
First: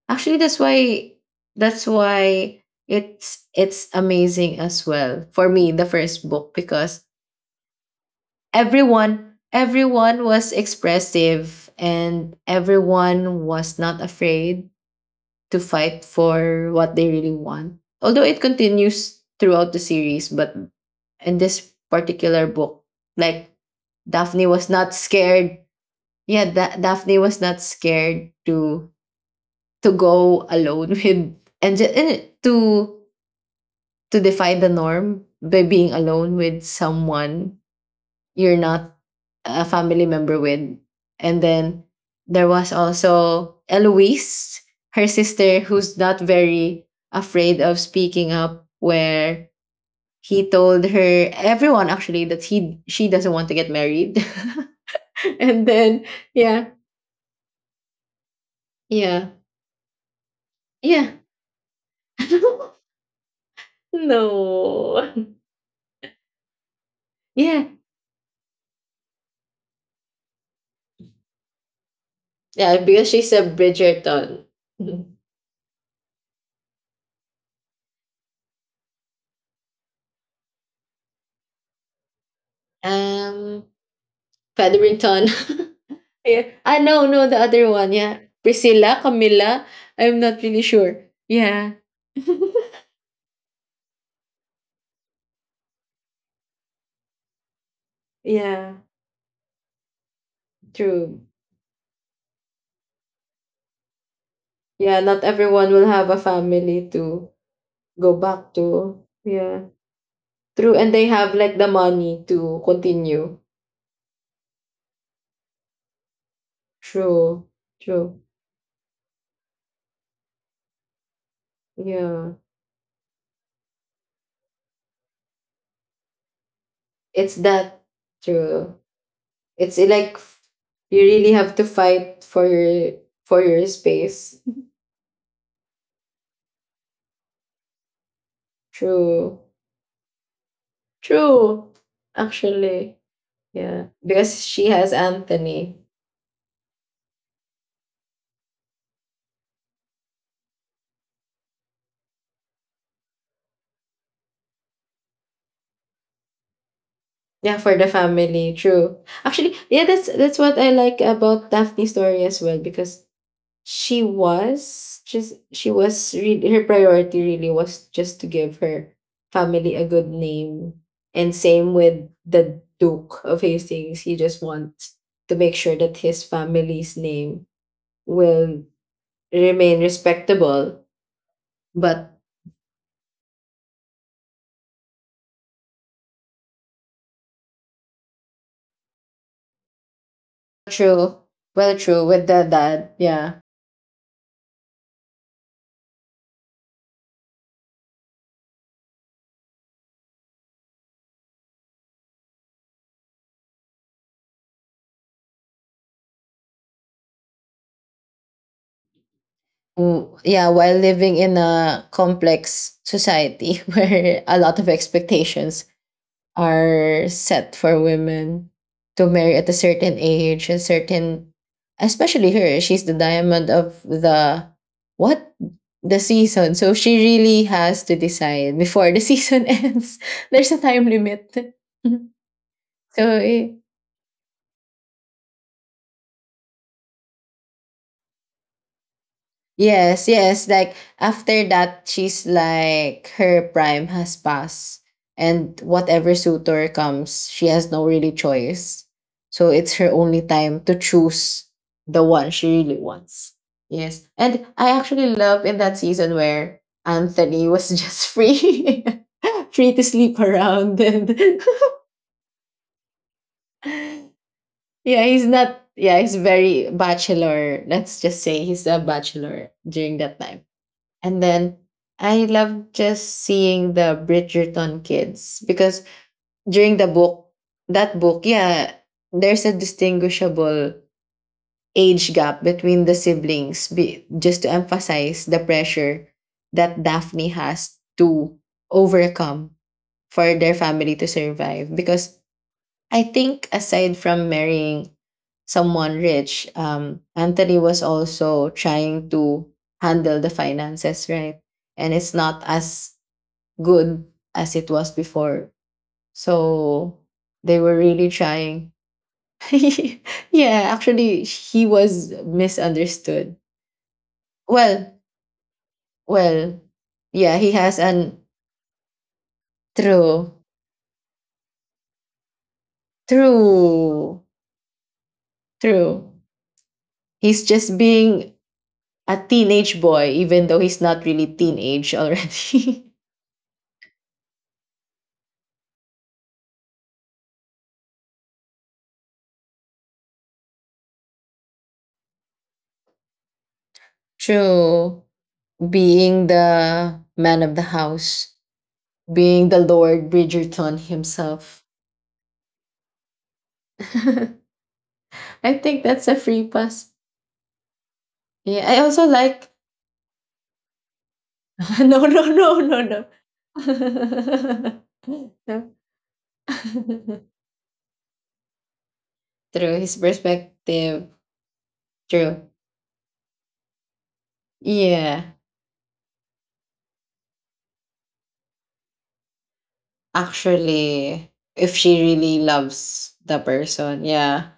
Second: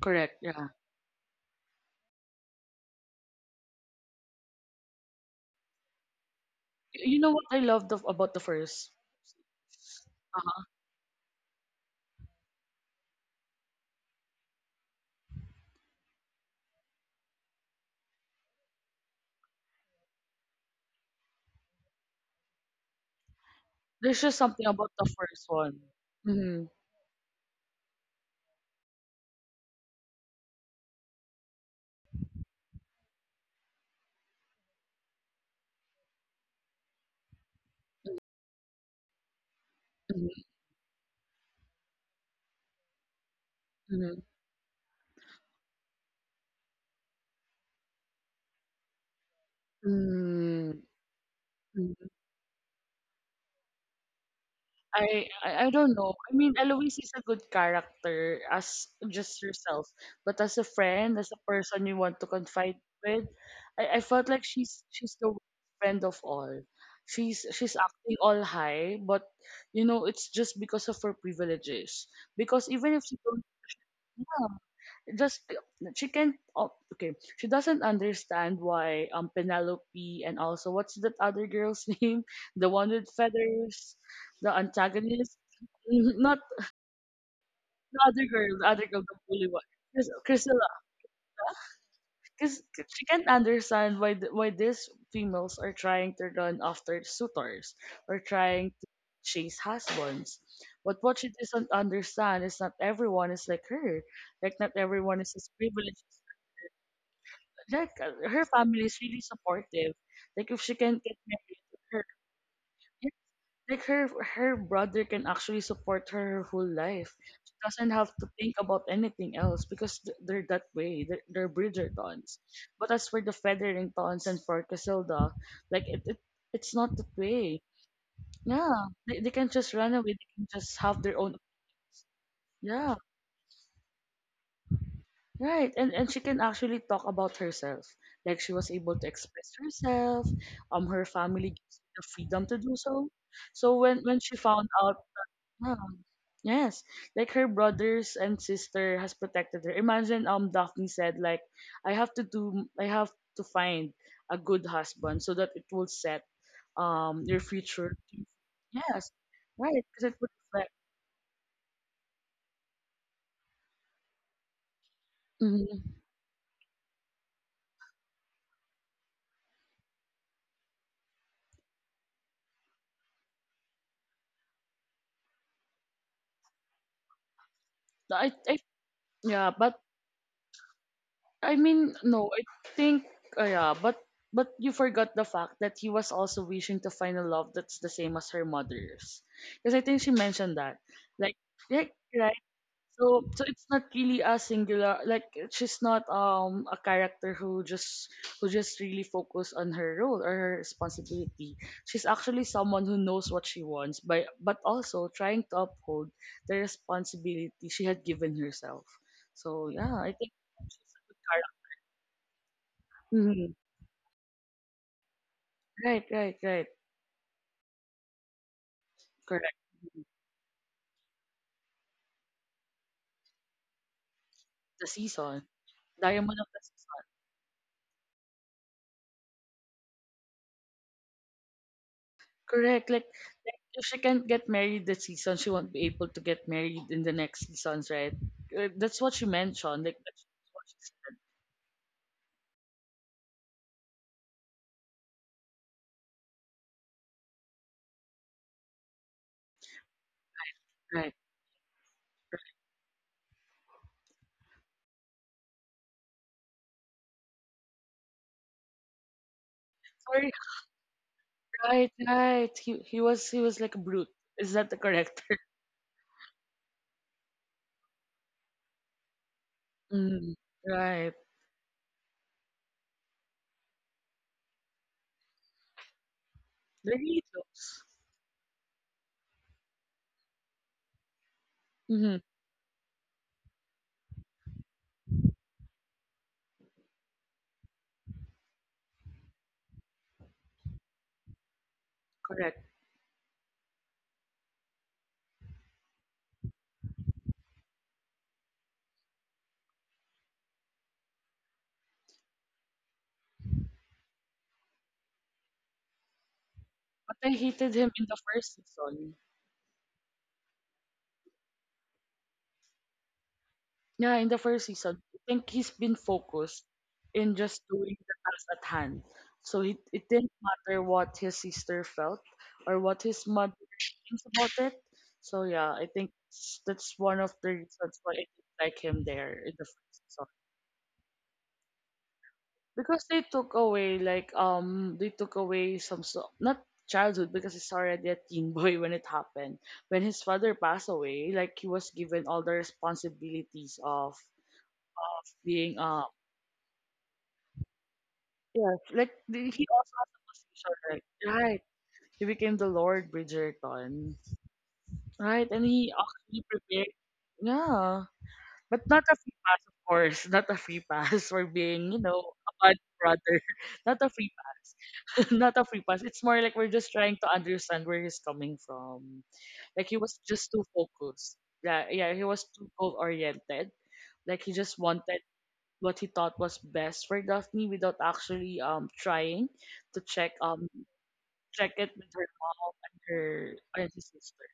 [SPEAKER 1] Correct.
[SPEAKER 2] Actually, that's
[SPEAKER 1] Yeah.
[SPEAKER 2] why that's why it's amazing as well for me, the first book,
[SPEAKER 1] Y-
[SPEAKER 2] because
[SPEAKER 1] You know what I loved of, about the first.
[SPEAKER 2] everyone was
[SPEAKER 1] Uh-huh.
[SPEAKER 2] expressive and everyone was not afraid to fight for what they really want. Although it continues throughout the series, but in this particular book, like
[SPEAKER 1] There's just
[SPEAKER 2] Daphne
[SPEAKER 1] something
[SPEAKER 2] was
[SPEAKER 1] about
[SPEAKER 2] not
[SPEAKER 1] the first
[SPEAKER 2] scared.
[SPEAKER 1] one.
[SPEAKER 2] Yeah,
[SPEAKER 1] Mm-hmm.
[SPEAKER 2] da- Daphne was not scared to go alone with and to defy the norm by being alone with someone you're not a family member
[SPEAKER 1] Mm-hmm.
[SPEAKER 2] with. And then there was also
[SPEAKER 1] Mm-hmm.
[SPEAKER 2] Eloise, her sister, who's not very afraid of speaking up, where he told her everyone
[SPEAKER 1] Mm-hmm.
[SPEAKER 2] actually that he she doesn't want to get married.
[SPEAKER 1] I I I
[SPEAKER 2] And
[SPEAKER 1] don't
[SPEAKER 2] then
[SPEAKER 1] know. I mean,
[SPEAKER 2] yeah,
[SPEAKER 1] Eloise is a good character as
[SPEAKER 2] yeah,
[SPEAKER 1] just herself, but as a
[SPEAKER 2] yeah.
[SPEAKER 1] friend, as a person you want to confide with, I felt like she's the
[SPEAKER 2] No.
[SPEAKER 1] worst friend of all. She's
[SPEAKER 2] Yeah.
[SPEAKER 1] she's acting all high, but you know it's just because of her privileges. Because
[SPEAKER 2] Yeah,
[SPEAKER 1] even if
[SPEAKER 2] because
[SPEAKER 1] she
[SPEAKER 2] she's
[SPEAKER 1] don't,
[SPEAKER 2] a Bridgerton.
[SPEAKER 1] yeah, just she can oh, okay she doesn't understand why penelope and also what's that other girl's name the one with
[SPEAKER 2] Um
[SPEAKER 1] feathers the
[SPEAKER 2] Featherington.
[SPEAKER 1] antagonist Mhm, not
[SPEAKER 2] Yeah. Ah, no, no, the other one.
[SPEAKER 1] the
[SPEAKER 2] Yeah.
[SPEAKER 1] other girl the other girl
[SPEAKER 2] Priscilla,
[SPEAKER 1] the bully one
[SPEAKER 2] Camilla.
[SPEAKER 1] Chris-
[SPEAKER 2] I'm not really
[SPEAKER 1] Priscilla,
[SPEAKER 2] sure. Yeah.
[SPEAKER 1] because she can't understand why these females are trying to run after suitors or trying
[SPEAKER 2] Yeah.
[SPEAKER 1] to chase husbands. But what
[SPEAKER 2] True.
[SPEAKER 1] she doesn't understand is not everyone is like her. Like not
[SPEAKER 2] Yeah,
[SPEAKER 1] everyone
[SPEAKER 2] not
[SPEAKER 1] is as
[SPEAKER 2] everyone will
[SPEAKER 1] privileged
[SPEAKER 2] have a family to
[SPEAKER 1] like
[SPEAKER 2] go
[SPEAKER 1] her
[SPEAKER 2] back
[SPEAKER 1] family is
[SPEAKER 2] to.
[SPEAKER 1] really
[SPEAKER 2] Yeah.
[SPEAKER 1] supportive. Like if she
[SPEAKER 2] True. And
[SPEAKER 1] can
[SPEAKER 2] they
[SPEAKER 1] get
[SPEAKER 2] have like
[SPEAKER 1] married,
[SPEAKER 2] the
[SPEAKER 1] her
[SPEAKER 2] money to
[SPEAKER 1] yeah,
[SPEAKER 2] continue.
[SPEAKER 1] like her her brother can actually support her her whole life.
[SPEAKER 2] True.
[SPEAKER 1] She doesn't have
[SPEAKER 2] True.
[SPEAKER 1] to think about anything else because they're that way. They're
[SPEAKER 2] Yeah.
[SPEAKER 1] Bridgertons. But as for the Featheringtons and for Casilda, like it it's not that
[SPEAKER 2] It's
[SPEAKER 1] way.
[SPEAKER 2] that true.
[SPEAKER 1] Yeah, they can just
[SPEAKER 2] It's
[SPEAKER 1] run away.
[SPEAKER 2] like
[SPEAKER 1] They
[SPEAKER 2] f-
[SPEAKER 1] can just have
[SPEAKER 2] you
[SPEAKER 1] their
[SPEAKER 2] really
[SPEAKER 1] own.
[SPEAKER 2] have to fight
[SPEAKER 1] Yeah,
[SPEAKER 2] for your space.
[SPEAKER 1] right, and she can actually talk about herself. Like she was able to
[SPEAKER 2] True.
[SPEAKER 1] express herself. Her family
[SPEAKER 2] True.
[SPEAKER 1] gives her the freedom to do
[SPEAKER 2] Actually.
[SPEAKER 1] so. So
[SPEAKER 2] Yeah,
[SPEAKER 1] when she
[SPEAKER 2] because she
[SPEAKER 1] found
[SPEAKER 2] has
[SPEAKER 1] out,
[SPEAKER 2] Anthony.
[SPEAKER 1] um, yes, like her brothers and sister has protected her. Imagine Daphne said like, I have to do, I have to find a good husband so that it will set your
[SPEAKER 2] Yeah, for the
[SPEAKER 1] future.
[SPEAKER 2] family. True.
[SPEAKER 1] Yes,
[SPEAKER 2] Actually,
[SPEAKER 1] right,
[SPEAKER 2] yeah, that's
[SPEAKER 1] because it would
[SPEAKER 2] that's what I
[SPEAKER 1] reflect.
[SPEAKER 2] like about Daphne's story as well because she
[SPEAKER 1] Hmm.
[SPEAKER 2] was really her priority really was just to give her family a good name. And same with the Duke of Hastings. He just wants to make sure that his family's name
[SPEAKER 1] I
[SPEAKER 2] will
[SPEAKER 1] yeah, but
[SPEAKER 2] remain respectable.
[SPEAKER 1] I mean,
[SPEAKER 2] But
[SPEAKER 1] no, I think, yeah, but you forgot the fact that he was also wishing to find a love that's the same as her mother's, because I think she mentioned that,
[SPEAKER 2] true.
[SPEAKER 1] like,
[SPEAKER 2] Well
[SPEAKER 1] like
[SPEAKER 2] true with
[SPEAKER 1] right.
[SPEAKER 2] the dad,
[SPEAKER 1] So
[SPEAKER 2] yeah.
[SPEAKER 1] so it's not really a singular, like she's not a character who just really focus on her role or her responsibility. She's actually someone who knows what she wants, by but also trying to uphold the responsibility she had given herself. So yeah, I
[SPEAKER 2] W
[SPEAKER 1] think.
[SPEAKER 2] yeah, while
[SPEAKER 1] She's a
[SPEAKER 2] living
[SPEAKER 1] good
[SPEAKER 2] in a complex
[SPEAKER 1] Mhm.
[SPEAKER 2] society where a lot of expectations
[SPEAKER 1] Right, right, right.
[SPEAKER 2] are set for women to marry at a
[SPEAKER 1] Correct.
[SPEAKER 2] certain
[SPEAKER 1] Mhm.
[SPEAKER 2] age, a certain, especially her, she's the diamond of the
[SPEAKER 1] The
[SPEAKER 2] what?
[SPEAKER 1] season.
[SPEAKER 2] The
[SPEAKER 1] Diamond of
[SPEAKER 2] season.
[SPEAKER 1] the
[SPEAKER 2] So she
[SPEAKER 1] season.
[SPEAKER 2] really has to decide before the season ends. There's a time limit.
[SPEAKER 1] Correct.
[SPEAKER 2] So,
[SPEAKER 1] Like if she can't get married this season, she won't be able to get married in the next seasons, right? That's what she mentioned. Like
[SPEAKER 2] yes,
[SPEAKER 1] that's
[SPEAKER 2] yes.
[SPEAKER 1] what
[SPEAKER 2] Like
[SPEAKER 1] she
[SPEAKER 2] after that, she's like her prime has passed, and whatever suitor comes, she has no really choice. So it's her only time to
[SPEAKER 1] said. Right.
[SPEAKER 2] choose the one she really wants. Yes, and I actually love in that season where Anthony was just free, free to sleep
[SPEAKER 1] Sorry,
[SPEAKER 2] around. And
[SPEAKER 1] right, right. He was he was like a brute. Is that the
[SPEAKER 2] yeah,
[SPEAKER 1] correct
[SPEAKER 2] he's
[SPEAKER 1] term?
[SPEAKER 2] not. Yeah, he's very bachelor. Let's just say he's a bachelor during that
[SPEAKER 1] Mhm.
[SPEAKER 2] time,
[SPEAKER 1] Right.
[SPEAKER 2] and then I love just seeing the Bridgerton kids because during the
[SPEAKER 1] They're really
[SPEAKER 2] book,
[SPEAKER 1] close.
[SPEAKER 2] that book, yeah, there's a distinguishable age
[SPEAKER 1] Mm-hmm.
[SPEAKER 2] gap between the siblings, just to emphasize the pressure that Daphne has to overcome for their family to survive. Because
[SPEAKER 1] Correct.
[SPEAKER 2] I think aside from marrying someone rich, Anthony was also trying to handle the finances, right? And it's not as good as it was before. So
[SPEAKER 1] But I
[SPEAKER 2] they were
[SPEAKER 1] hated him in
[SPEAKER 2] really
[SPEAKER 1] the first
[SPEAKER 2] trying.
[SPEAKER 1] season.
[SPEAKER 2] Yeah, actually, he was misunderstood.
[SPEAKER 1] Yeah, in the first season,
[SPEAKER 2] Well,
[SPEAKER 1] I think he's been
[SPEAKER 2] well,
[SPEAKER 1] focused
[SPEAKER 2] yeah,
[SPEAKER 1] in
[SPEAKER 2] he
[SPEAKER 1] just
[SPEAKER 2] has
[SPEAKER 1] doing
[SPEAKER 2] an
[SPEAKER 1] the task at hand. So it didn't
[SPEAKER 2] true,
[SPEAKER 1] matter what his sister felt or what his mother
[SPEAKER 2] true,
[SPEAKER 1] thinks about it. So yeah, I
[SPEAKER 2] true.
[SPEAKER 1] think that's one of
[SPEAKER 2] He's
[SPEAKER 1] the
[SPEAKER 2] just
[SPEAKER 1] reasons why I
[SPEAKER 2] being
[SPEAKER 1] didn't like him
[SPEAKER 2] a
[SPEAKER 1] there in the
[SPEAKER 2] teenage
[SPEAKER 1] first
[SPEAKER 2] boy,
[SPEAKER 1] season.
[SPEAKER 2] even though he's not really teenage already.
[SPEAKER 1] Because they took away like they took away some so not childhood because he's already a teen boy when it happened. When his father passed away, like he was given all the responsibilities of
[SPEAKER 2] True.
[SPEAKER 1] of being a
[SPEAKER 2] Being the man of the house,
[SPEAKER 1] Yes, like
[SPEAKER 2] being the
[SPEAKER 1] he also
[SPEAKER 2] Lord
[SPEAKER 1] has a position,
[SPEAKER 2] Bridgerton
[SPEAKER 1] right? Right.
[SPEAKER 2] himself.
[SPEAKER 1] He became the Lord Bridgerton. Right,
[SPEAKER 2] I
[SPEAKER 1] and
[SPEAKER 2] think
[SPEAKER 1] he
[SPEAKER 2] that's a
[SPEAKER 1] actually
[SPEAKER 2] free
[SPEAKER 1] prepared.
[SPEAKER 2] pass.
[SPEAKER 1] Yeah,
[SPEAKER 2] Yeah, I
[SPEAKER 1] but
[SPEAKER 2] also
[SPEAKER 1] not a free
[SPEAKER 2] like.
[SPEAKER 1] pass, of course. Not a free pass for being, you
[SPEAKER 2] No, no,
[SPEAKER 1] know, a
[SPEAKER 2] no,
[SPEAKER 1] bad
[SPEAKER 2] no, no.
[SPEAKER 1] brother. Not a free pass. Not a
[SPEAKER 2] No.
[SPEAKER 1] free pass. It's more like we're just trying to understand where he's coming from.
[SPEAKER 2] True,
[SPEAKER 1] Like
[SPEAKER 2] his
[SPEAKER 1] he was just too
[SPEAKER 2] perspective.
[SPEAKER 1] focused. Yeah, yeah, he was
[SPEAKER 2] True.
[SPEAKER 1] too goal oriented. Like he just wanted
[SPEAKER 2] Yeah.
[SPEAKER 1] what he thought was best for Daphne without actually trying to check um
[SPEAKER 2] Actually, if
[SPEAKER 1] check it
[SPEAKER 2] she
[SPEAKER 1] with her
[SPEAKER 2] really
[SPEAKER 1] mom
[SPEAKER 2] loves the
[SPEAKER 1] and
[SPEAKER 2] person,
[SPEAKER 1] his sister.
[SPEAKER 2] yeah.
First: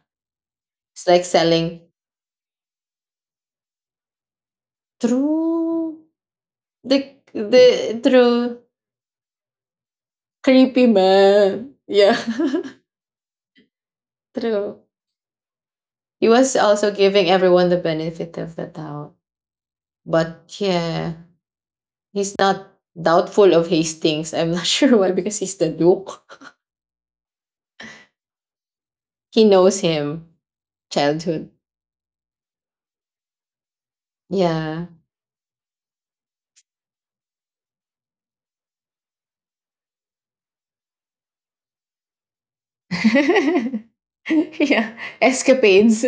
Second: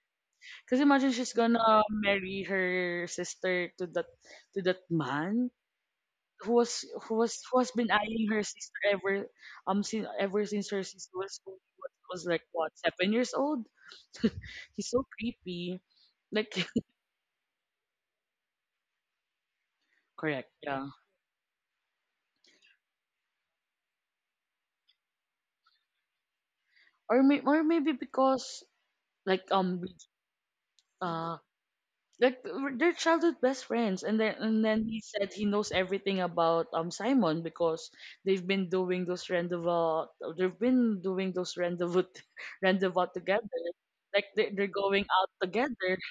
[SPEAKER 1] Because
[SPEAKER 2] It's
[SPEAKER 1] imagine
[SPEAKER 2] like
[SPEAKER 1] she's
[SPEAKER 2] selling.
[SPEAKER 1] gonna marry her sister to that man
[SPEAKER 2] True.
[SPEAKER 1] who was
[SPEAKER 2] The
[SPEAKER 1] who was who has been
[SPEAKER 2] the
[SPEAKER 1] eyeing her
[SPEAKER 2] true
[SPEAKER 1] sister ever since her
[SPEAKER 2] creepy
[SPEAKER 1] sister was
[SPEAKER 2] man.
[SPEAKER 1] was
[SPEAKER 2] Yeah.
[SPEAKER 1] was like what 7 years old.
[SPEAKER 2] True.
[SPEAKER 1] He's so creepy.
[SPEAKER 2] He
[SPEAKER 1] Like
[SPEAKER 2] was also giving everyone the benefit of the doubt. But
[SPEAKER 1] correct, yeah.
[SPEAKER 2] yeah, he's not doubtful of Hastings. I'm not sure why, because he's the duke.
[SPEAKER 1] Or maybe because like
[SPEAKER 2] He
[SPEAKER 1] um
[SPEAKER 2] knows him.
[SPEAKER 1] uh
[SPEAKER 2] Childhood.
[SPEAKER 1] like they're childhood best friends and then
[SPEAKER 2] Yeah.
[SPEAKER 1] he said he knows everything about Simon because they've been doing those rendezvous rendezvous together like they're
[SPEAKER 2] Yeah.
[SPEAKER 1] going out together
[SPEAKER 2] Escapades.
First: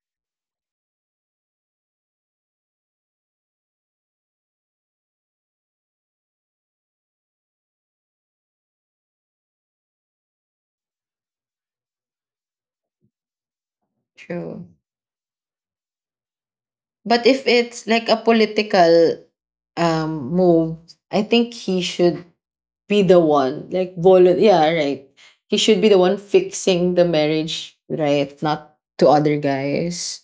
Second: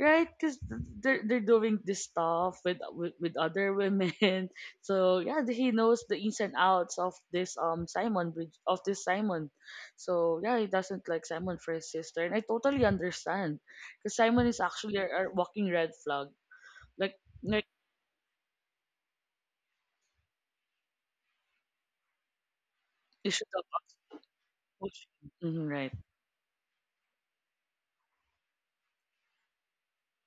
[SPEAKER 1] right because they're doing this stuff with other women so yeah he knows the ins and outs of this Simon so yeah he doesn't like Simon for his sister and I totally understand because Simon is
[SPEAKER 2] True.
[SPEAKER 1] actually a walking red flag like
[SPEAKER 2] But if
[SPEAKER 1] like
[SPEAKER 2] it's like a political move, I think he should be the
[SPEAKER 1] you should have
[SPEAKER 2] one like yeah, right,
[SPEAKER 1] approached him.
[SPEAKER 2] he
[SPEAKER 1] Mhm,
[SPEAKER 2] should be
[SPEAKER 1] right.
[SPEAKER 2] the one fixing the marriage, right, not to other guys.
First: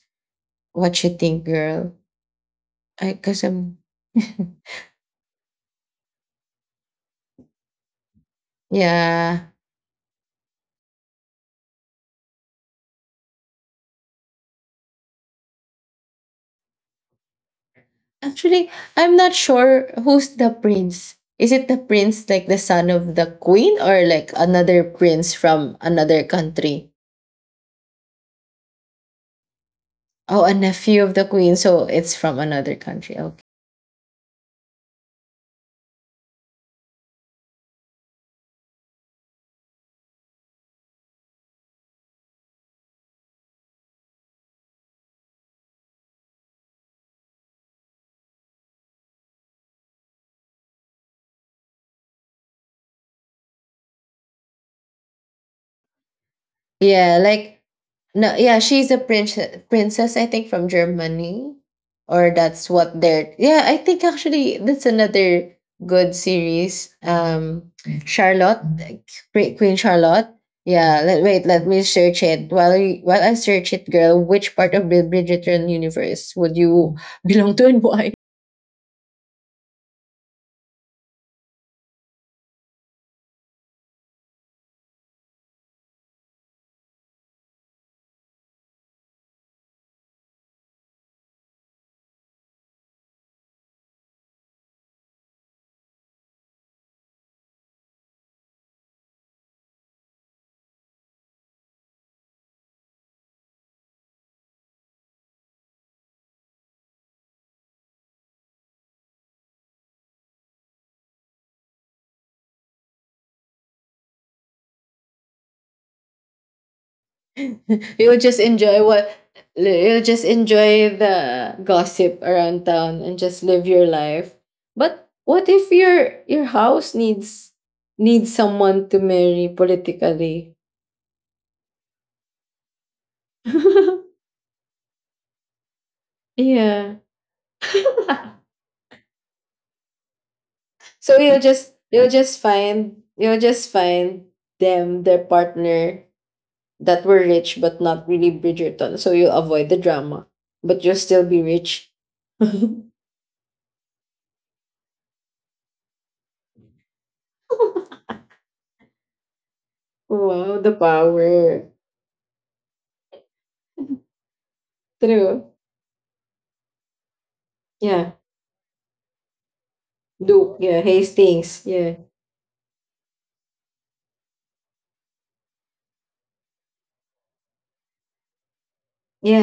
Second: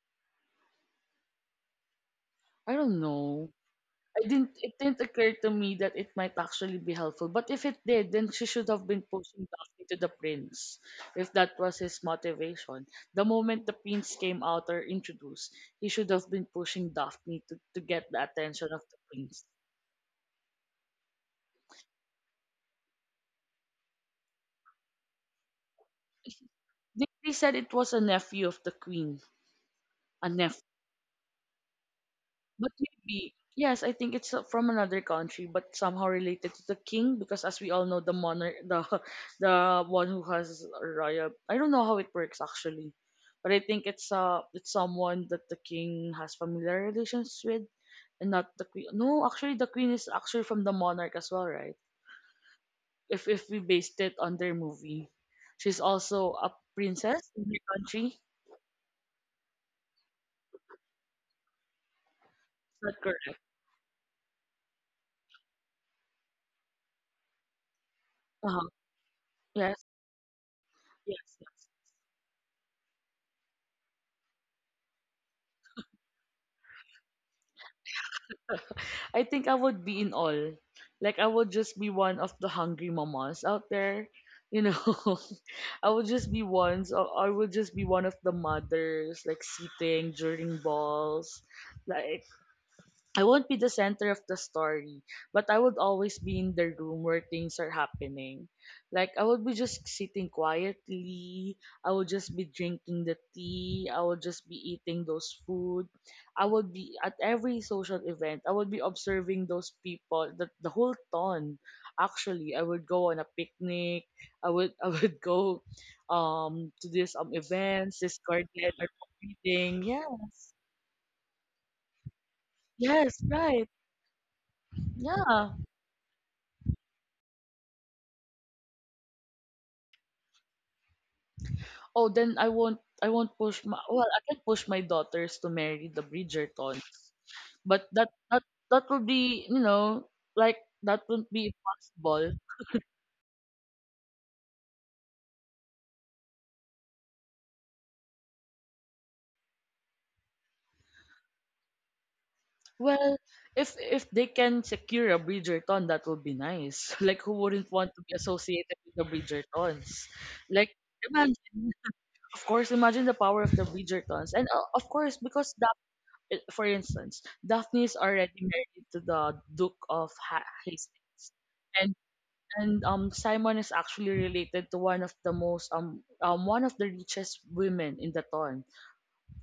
[SPEAKER 2] What you think, girl?
[SPEAKER 1] I don't
[SPEAKER 2] I because
[SPEAKER 1] know.
[SPEAKER 2] I'm
[SPEAKER 1] I didn't It didn't occur to me that it might actually be helpful. But if it did, then she should have been posting
[SPEAKER 2] yeah,
[SPEAKER 1] directly to the prince, if that was his motivation. The moment the prince came out or introduced, he should have been pushing Daphne to get the attention
[SPEAKER 2] actually,
[SPEAKER 1] of the
[SPEAKER 2] I'm not
[SPEAKER 1] prince.
[SPEAKER 2] sure who's the prince. Is it the prince like the son of the queen, or like another prince from another country?
[SPEAKER 1] They said it was a nephew of the queen, a
[SPEAKER 2] Oh, a
[SPEAKER 1] nephew.
[SPEAKER 2] nephew of the queen, so it's from
[SPEAKER 1] But
[SPEAKER 2] another country.
[SPEAKER 1] maybe,
[SPEAKER 2] Okay.
[SPEAKER 1] yes, I think it's from another country, but somehow related to the king, because as we all know, the monarch, the the one who has royal. I don't know how it works actually, but I think it's someone that the king has familiar relations with, and not the queen. No, actually, the queen is actually from the monarch as well, right? If we based it on their movie, she's also a
[SPEAKER 2] Yeah,
[SPEAKER 1] princess in
[SPEAKER 2] like,
[SPEAKER 1] their country. Is
[SPEAKER 2] no, yeah, she's a princess, I think, from Germany, or that's
[SPEAKER 1] that
[SPEAKER 2] what
[SPEAKER 1] correct?
[SPEAKER 2] they're. Yeah, I think actually that's another good series. Charlotte,
[SPEAKER 1] Uh-huh.
[SPEAKER 2] like, Queen
[SPEAKER 1] Yes.
[SPEAKER 2] Charlotte. Yeah,
[SPEAKER 1] Yes.
[SPEAKER 2] wait,
[SPEAKER 1] Yes.
[SPEAKER 2] let me search it while I search it, girl. Which part of the Bridgerton universe would you belong to and why?
[SPEAKER 1] I think I would be in all. Like I would just be one of the hungry mamas out there. You know, I would just be ones. I would just be one of the mothers, like sitting during balls, like I won't be the center of the story, but I would always be in the room where things are happening. Like, I would be just sitting quietly. I would just be drinking the tea. I would just be eating those food. I would be at every social event. I would be observing those people, the whole ton. Actually, I would go on a picnic. I would I would go to this events, this
[SPEAKER 2] You'll just
[SPEAKER 1] garden or
[SPEAKER 2] enjoy what
[SPEAKER 1] reading.
[SPEAKER 2] you'll just
[SPEAKER 1] Yes.
[SPEAKER 2] enjoy the gossip around town and
[SPEAKER 1] Yes,
[SPEAKER 2] just live
[SPEAKER 1] right.
[SPEAKER 2] your life. But what
[SPEAKER 1] Yeah.
[SPEAKER 2] if your house needs someone to marry politically?
[SPEAKER 1] Oh, then I won't push my well, I can push my daughters to marry the Bridgertons.
[SPEAKER 2] Yeah.
[SPEAKER 1] But that that that would be, you know, like that
[SPEAKER 2] So
[SPEAKER 1] wouldn't
[SPEAKER 2] you'll
[SPEAKER 1] be
[SPEAKER 2] just you'll
[SPEAKER 1] possible.
[SPEAKER 2] just find you'll just find them their partner that were rich but not really Bridgerton. So you'll avoid the drama, but you'll still be rich.
[SPEAKER 1] Well, if they can secure a Bridgerton, that would be nice. Like who wouldn't
[SPEAKER 2] Wow,
[SPEAKER 1] want to be associated with the Bridgertons? Like
[SPEAKER 2] the power.
[SPEAKER 1] imagine, of course, imagine the power of the Bridgertons. And of course because
[SPEAKER 2] True.
[SPEAKER 1] For instance, Daphne is
[SPEAKER 2] Yeah.
[SPEAKER 1] already married to the Duke of
[SPEAKER 2] Duke. Yeah.
[SPEAKER 1] Hastings.
[SPEAKER 2] Hastings.
[SPEAKER 1] And
[SPEAKER 2] Yeah.
[SPEAKER 1] Simon is actually related to one of the richest women in the town,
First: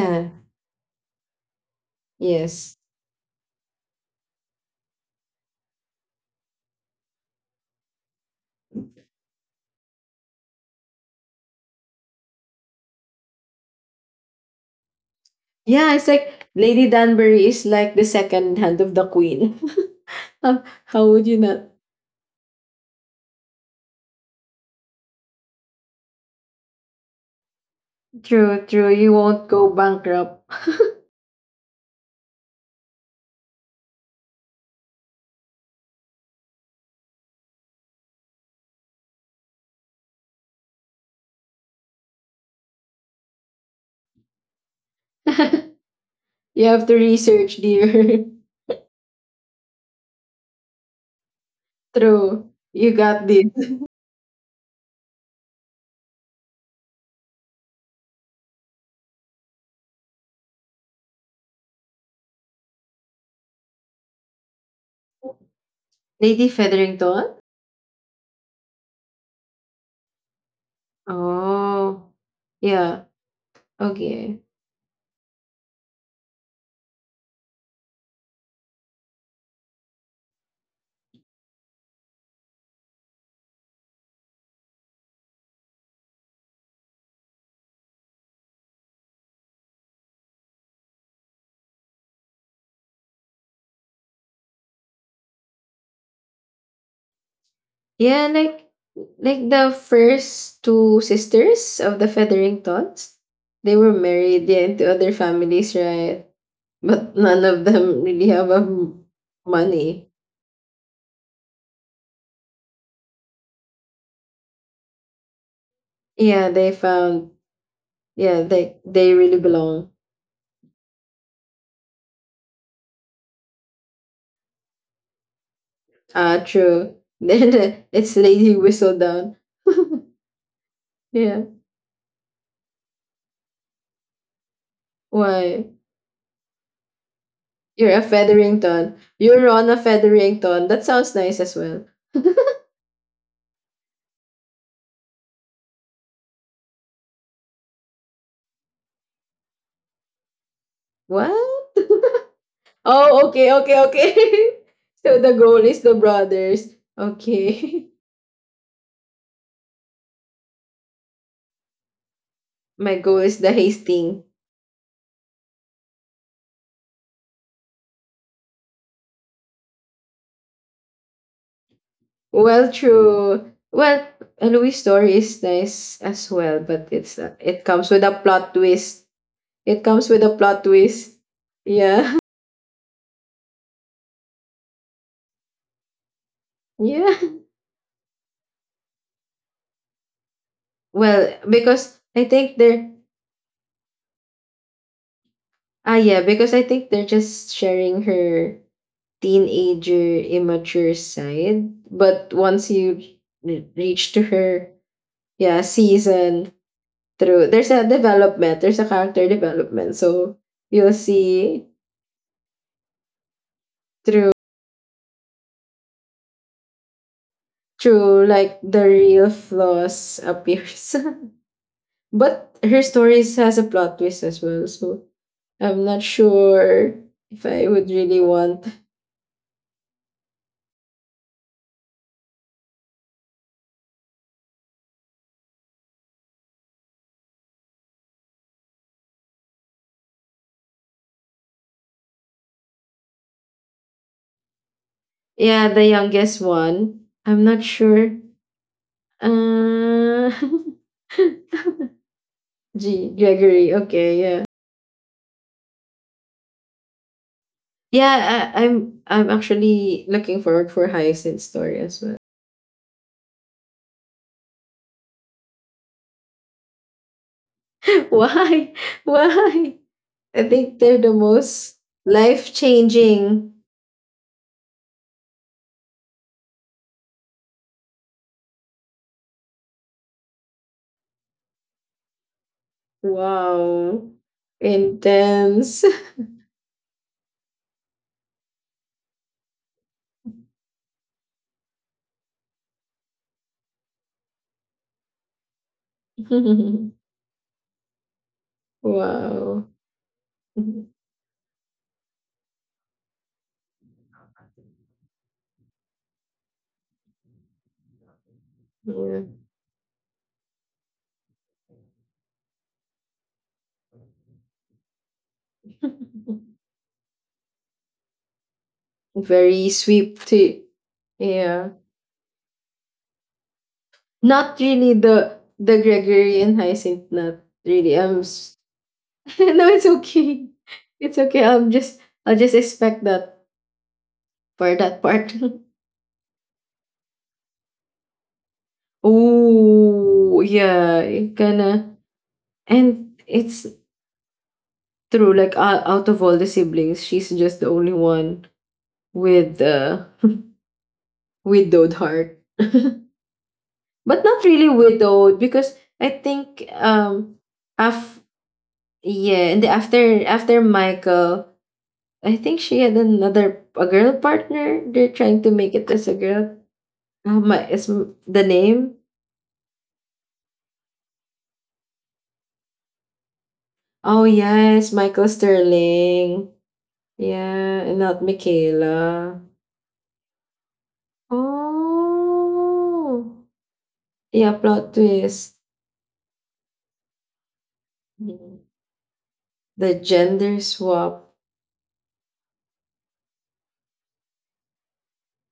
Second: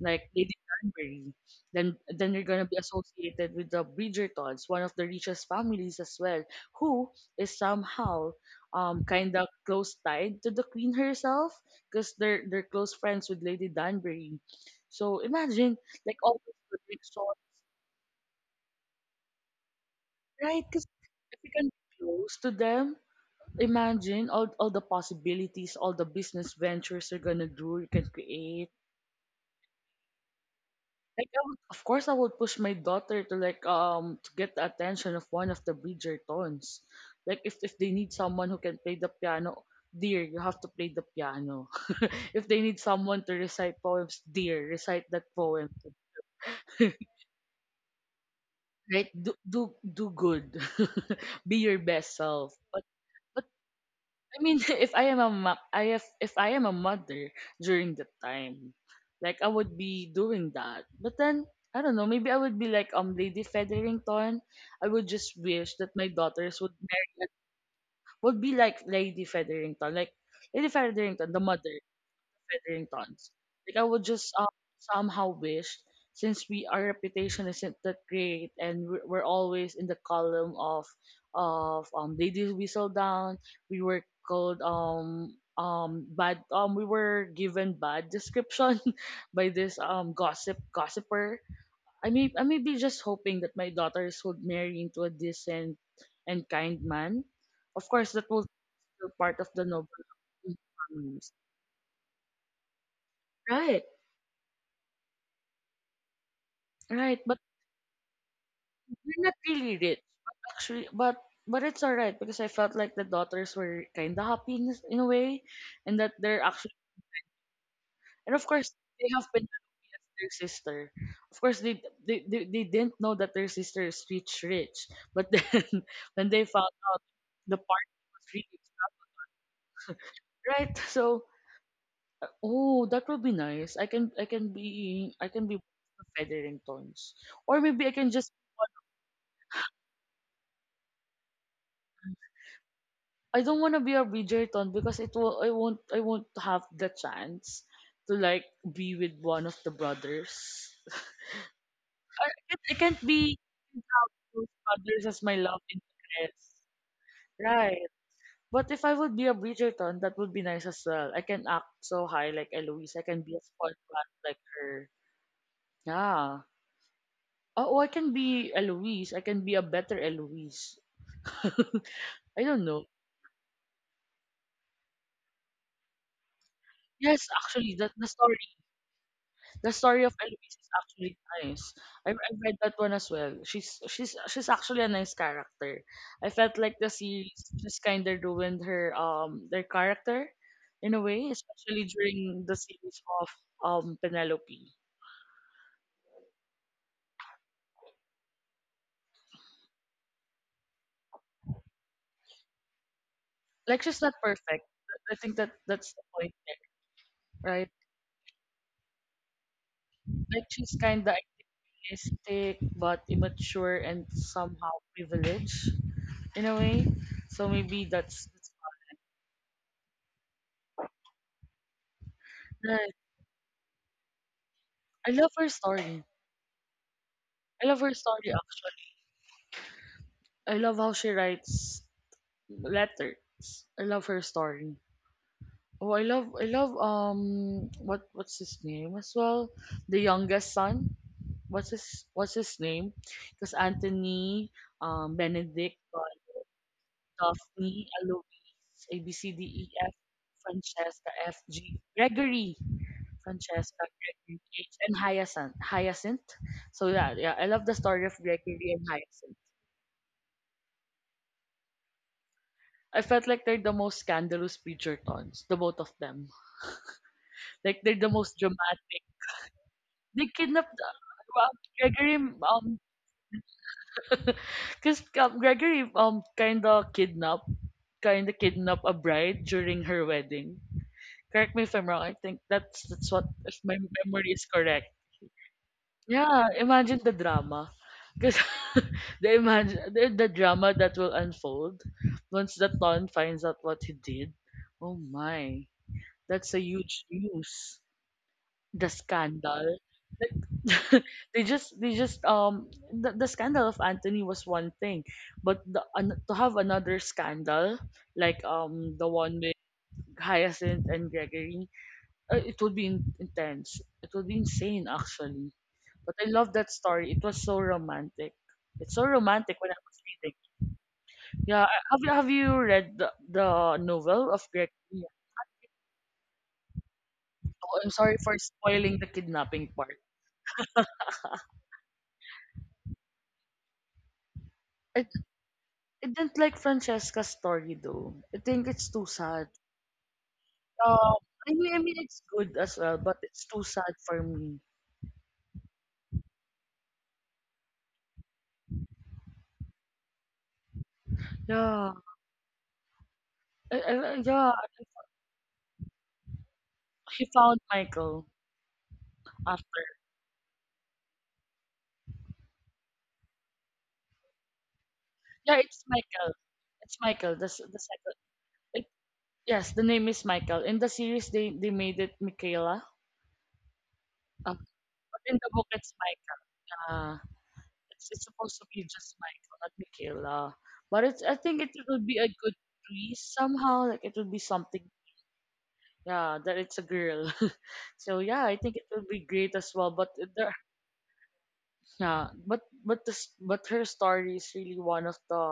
[SPEAKER 1] like Lady Danbury. Then then you're gonna be
[SPEAKER 2] Yes.
[SPEAKER 1] associated with the Bridgertons, one of the richest families as well, who is somehow kind of close tied to the queen herself, because they're close friends with Lady Danbury. So imagine
[SPEAKER 2] Yeah. It's
[SPEAKER 1] like all
[SPEAKER 2] like
[SPEAKER 1] those good
[SPEAKER 2] Lady
[SPEAKER 1] resources,
[SPEAKER 2] Danbury is like the second hand of the queen. how,
[SPEAKER 1] right? Because
[SPEAKER 2] how would you
[SPEAKER 1] if you
[SPEAKER 2] not?
[SPEAKER 1] can be close to them, imagine all the possibilities, all the business ventures you're gonna do, you can
[SPEAKER 2] True.
[SPEAKER 1] create.
[SPEAKER 2] True. You won't go bankrupt.
[SPEAKER 1] Like I would, of course, I would push my daughter to like to get the attention of one of the Bridgertons. Like if they need someone who can play the piano, dear, you have to play the piano. If they need someone to recite poems, dear, recite that poem.
[SPEAKER 2] You have to research, dear.
[SPEAKER 1] Right? Do do do good. Be your best
[SPEAKER 2] True.
[SPEAKER 1] self. But
[SPEAKER 2] You got this.
[SPEAKER 1] I mean, if I am a ma- I have if I am a mother during that time, like I would be doing that. But then I don't know. Maybe I would be like Lady Featherington. I would just wish that my
[SPEAKER 2] Lady
[SPEAKER 1] daughters
[SPEAKER 2] Featherington?
[SPEAKER 1] would be like Lady Featherington, the mother
[SPEAKER 2] Oh.
[SPEAKER 1] feathering
[SPEAKER 2] Yeah.
[SPEAKER 1] tons. Like I would just
[SPEAKER 2] Okay.
[SPEAKER 1] somehow wish, since we our reputation isn't that great, and we're always in the column of ladies whistle down. We were given bad description by this gossiper. I may be just hoping that my daughters would marry into a decent and kind man. Of course,
[SPEAKER 2] Yeah,
[SPEAKER 1] that will
[SPEAKER 2] like
[SPEAKER 1] be part of
[SPEAKER 2] like
[SPEAKER 1] the
[SPEAKER 2] the
[SPEAKER 1] noble mm,
[SPEAKER 2] first two
[SPEAKER 1] families.
[SPEAKER 2] sisters of the Featheringtons, they
[SPEAKER 1] Right,
[SPEAKER 2] were married, yeah, into other families, right? But
[SPEAKER 1] right. But
[SPEAKER 2] none of them really have
[SPEAKER 1] we're not really rich,
[SPEAKER 2] money.
[SPEAKER 1] actually, but it's alright because I felt like the daughters were kind of happy in a way, and that they're
[SPEAKER 2] Yeah, they
[SPEAKER 1] actually,
[SPEAKER 2] found,
[SPEAKER 1] and
[SPEAKER 2] yeah,
[SPEAKER 1] of course
[SPEAKER 2] they
[SPEAKER 1] they
[SPEAKER 2] they
[SPEAKER 1] have
[SPEAKER 2] really
[SPEAKER 1] been
[SPEAKER 2] belong.
[SPEAKER 1] with their sister. Of course they didn't know that their sister is rich rich, but then when
[SPEAKER 2] Ah,
[SPEAKER 1] they found
[SPEAKER 2] true.
[SPEAKER 1] out the
[SPEAKER 2] Then
[SPEAKER 1] party
[SPEAKER 2] it's
[SPEAKER 1] was
[SPEAKER 2] Lady
[SPEAKER 1] really
[SPEAKER 2] Whistledown.
[SPEAKER 1] right, so
[SPEAKER 2] Yeah.
[SPEAKER 1] oh that would be nice. I can be one
[SPEAKER 2] Why?
[SPEAKER 1] of the Featheringtons, or maybe
[SPEAKER 2] You're
[SPEAKER 1] I
[SPEAKER 2] a
[SPEAKER 1] can just
[SPEAKER 2] Featherington. You're on a Featherington. That sounds nice as well.
[SPEAKER 1] I don't want to be a Bridgerton because it will I won't have the chance to like be with one of the brothers.
[SPEAKER 2] What?
[SPEAKER 1] I can't
[SPEAKER 2] Oh,
[SPEAKER 1] be
[SPEAKER 2] okay, okay,
[SPEAKER 1] without those
[SPEAKER 2] okay.
[SPEAKER 1] brothers
[SPEAKER 2] So
[SPEAKER 1] as
[SPEAKER 2] the
[SPEAKER 1] my
[SPEAKER 2] goal
[SPEAKER 1] love
[SPEAKER 2] is the
[SPEAKER 1] interest.
[SPEAKER 2] brothers.
[SPEAKER 1] Right.
[SPEAKER 2] Okay.
[SPEAKER 1] But if I would be a Bridgerton, that would be nice as well. I can act so high like Eloise.
[SPEAKER 2] My
[SPEAKER 1] I
[SPEAKER 2] goal
[SPEAKER 1] can be
[SPEAKER 2] is
[SPEAKER 1] a
[SPEAKER 2] the
[SPEAKER 1] spoiled brat
[SPEAKER 2] Hastings.
[SPEAKER 1] like her. Yeah. Oh, oh, I can be Eloise. I can be a better Eloise. I don't
[SPEAKER 2] Well,
[SPEAKER 1] know.
[SPEAKER 2] true. Well, Louis' story is nice as well, but it's
[SPEAKER 1] Yes,
[SPEAKER 2] it
[SPEAKER 1] actually,
[SPEAKER 2] comes
[SPEAKER 1] that
[SPEAKER 2] with
[SPEAKER 1] the
[SPEAKER 2] a
[SPEAKER 1] story.
[SPEAKER 2] plot twist.
[SPEAKER 1] The
[SPEAKER 2] It
[SPEAKER 1] story
[SPEAKER 2] comes
[SPEAKER 1] of
[SPEAKER 2] with a
[SPEAKER 1] Eloise
[SPEAKER 2] plot
[SPEAKER 1] is actually
[SPEAKER 2] twist.
[SPEAKER 1] nice. I
[SPEAKER 2] Yeah.
[SPEAKER 1] I read that one as well. She's actually a nice character. I felt like the
[SPEAKER 2] Yeah.
[SPEAKER 1] series just kind of ruined her their character in a way,
[SPEAKER 2] Well,
[SPEAKER 1] especially
[SPEAKER 2] because I
[SPEAKER 1] during the
[SPEAKER 2] think they're
[SPEAKER 1] series of Penelope.
[SPEAKER 2] ah yeah, because I think they're just sharing her teenager immature side. But once you
[SPEAKER 1] Like she's
[SPEAKER 2] reach
[SPEAKER 1] not
[SPEAKER 2] to
[SPEAKER 1] perfect.
[SPEAKER 2] her,
[SPEAKER 1] I think that
[SPEAKER 2] yeah,
[SPEAKER 1] that's the point
[SPEAKER 2] season
[SPEAKER 1] there,
[SPEAKER 2] through,
[SPEAKER 1] right?
[SPEAKER 2] there's a development, there's a character development, so
[SPEAKER 1] Like she's
[SPEAKER 2] you'll
[SPEAKER 1] kind of
[SPEAKER 2] see
[SPEAKER 1] idealistic but immature and
[SPEAKER 2] through
[SPEAKER 1] somehow privileged in a way. So maybe
[SPEAKER 2] through
[SPEAKER 1] that's
[SPEAKER 2] like the real flaws appears. But her
[SPEAKER 1] right.
[SPEAKER 2] stories has a plot twist as well, so
[SPEAKER 1] I love her
[SPEAKER 2] I'm not
[SPEAKER 1] story.
[SPEAKER 2] sure if
[SPEAKER 1] I
[SPEAKER 2] I
[SPEAKER 1] love
[SPEAKER 2] would
[SPEAKER 1] her
[SPEAKER 2] really
[SPEAKER 1] story
[SPEAKER 2] want,
[SPEAKER 1] actually. I love how she writes letters. I love her story. Oh, I love I love what what's his name as well? The youngest son. What's his name? Because Anthony,
[SPEAKER 2] yeah,
[SPEAKER 1] Benedict,
[SPEAKER 2] the youngest one. I'm not
[SPEAKER 1] Daphne,
[SPEAKER 2] sure,
[SPEAKER 1] Eloise, A B C D E F,
[SPEAKER 2] uh
[SPEAKER 1] Francesca, F G, Gregory,
[SPEAKER 2] G Gregory.
[SPEAKER 1] Francesca,
[SPEAKER 2] Okay,
[SPEAKER 1] Gregory,
[SPEAKER 2] yeah.
[SPEAKER 1] H, and Hyacinth. Hyacinth. So yeah, yeah, I love the story of
[SPEAKER 2] Yeah, I,
[SPEAKER 1] Gregory and
[SPEAKER 2] I'm I'm
[SPEAKER 1] Hyacinth.
[SPEAKER 2] actually looking forward for Hyacinth's story as well.
[SPEAKER 1] I felt like they're the most scandalous Bridgertons, the both of them. Like they're the most
[SPEAKER 2] Why?
[SPEAKER 1] dramatic.
[SPEAKER 2] Why?
[SPEAKER 1] They
[SPEAKER 2] I
[SPEAKER 1] kidnapped
[SPEAKER 2] think they're the
[SPEAKER 1] well,
[SPEAKER 2] most
[SPEAKER 1] Gregory,
[SPEAKER 2] life changing.
[SPEAKER 1] because Gregory kinda kidnapped a bride during her wedding. Correct me if I'm wrong. I think that's what if my
[SPEAKER 2] Wow.
[SPEAKER 1] memory is correct.
[SPEAKER 2] Intense.
[SPEAKER 1] Yeah, imagine the drama. Because the imagine the drama that will unfold once the Ton finds out what he did. Oh my. That's a huge news. The
[SPEAKER 2] Wow.
[SPEAKER 1] scandal. Like the scandal of Anthony was one thing, but to have another scandal like the
[SPEAKER 2] Yeah.
[SPEAKER 1] one with Hyacinth and Gregory, it would be intense. It would be insane actually. But I love that story. It was so romantic. It's so romantic
[SPEAKER 2] Very
[SPEAKER 1] when I was
[SPEAKER 2] sweet
[SPEAKER 1] reading.
[SPEAKER 2] tea.
[SPEAKER 1] Yeah,
[SPEAKER 2] Yeah.
[SPEAKER 1] have you read the novel of
[SPEAKER 2] Not really
[SPEAKER 1] Gregory?
[SPEAKER 2] the Gregorian hyacinth nut.
[SPEAKER 1] Oh, I'm
[SPEAKER 2] Really.
[SPEAKER 1] sorry for spoiling the
[SPEAKER 2] No,
[SPEAKER 1] kidnapping
[SPEAKER 2] it's
[SPEAKER 1] part.
[SPEAKER 2] okay. It's okay. I'll just expect that for that
[SPEAKER 1] I
[SPEAKER 2] part.
[SPEAKER 1] I didn't like Francesca's story though. I think it's too sad.
[SPEAKER 2] Oh yeah.
[SPEAKER 1] Um,
[SPEAKER 2] It
[SPEAKER 1] I mean
[SPEAKER 2] kinda
[SPEAKER 1] it's good as well,
[SPEAKER 2] And
[SPEAKER 1] but it's too
[SPEAKER 2] it's
[SPEAKER 1] sad for me.
[SPEAKER 2] true, like, out of all the siblings, she's just the only one with,
[SPEAKER 1] Yeah,
[SPEAKER 2] widowed heart. But not
[SPEAKER 1] yeah.
[SPEAKER 2] really widowed because I think
[SPEAKER 1] He found
[SPEAKER 2] af
[SPEAKER 1] Michael
[SPEAKER 2] yeah, and
[SPEAKER 1] after.
[SPEAKER 2] after Michael, I think she had another a girl partner. They're trying to
[SPEAKER 1] Yeah,
[SPEAKER 2] make
[SPEAKER 1] it's
[SPEAKER 2] it as a
[SPEAKER 1] Michael.
[SPEAKER 2] girl.
[SPEAKER 1] It's Michael.
[SPEAKER 2] Oh
[SPEAKER 1] The s-
[SPEAKER 2] my,
[SPEAKER 1] the
[SPEAKER 2] is
[SPEAKER 1] second.
[SPEAKER 2] the
[SPEAKER 1] It,
[SPEAKER 2] name?
[SPEAKER 1] yes, the name is Michael. In the series, they made it Michaela.
[SPEAKER 2] Oh
[SPEAKER 1] Um,
[SPEAKER 2] yes,
[SPEAKER 1] but
[SPEAKER 2] Michael
[SPEAKER 1] in the book, it's
[SPEAKER 2] Sterling.
[SPEAKER 1] Michael.
[SPEAKER 2] Yeah, and
[SPEAKER 1] It's,
[SPEAKER 2] not
[SPEAKER 1] it's supposed to be just
[SPEAKER 2] Michaela.
[SPEAKER 1] Michael, not Michaela. But it's I think it would be a good twist
[SPEAKER 2] Oh,
[SPEAKER 1] somehow. Like it would be
[SPEAKER 2] yeah,
[SPEAKER 1] something.
[SPEAKER 2] plot twist.
[SPEAKER 1] Yeah, that it's a girl. So yeah, I
[SPEAKER 2] Mhm.
[SPEAKER 1] think it will be great as well.
[SPEAKER 2] The
[SPEAKER 1] But there,
[SPEAKER 2] gender swap.
[SPEAKER 1] yeah, but this but her story is really one of the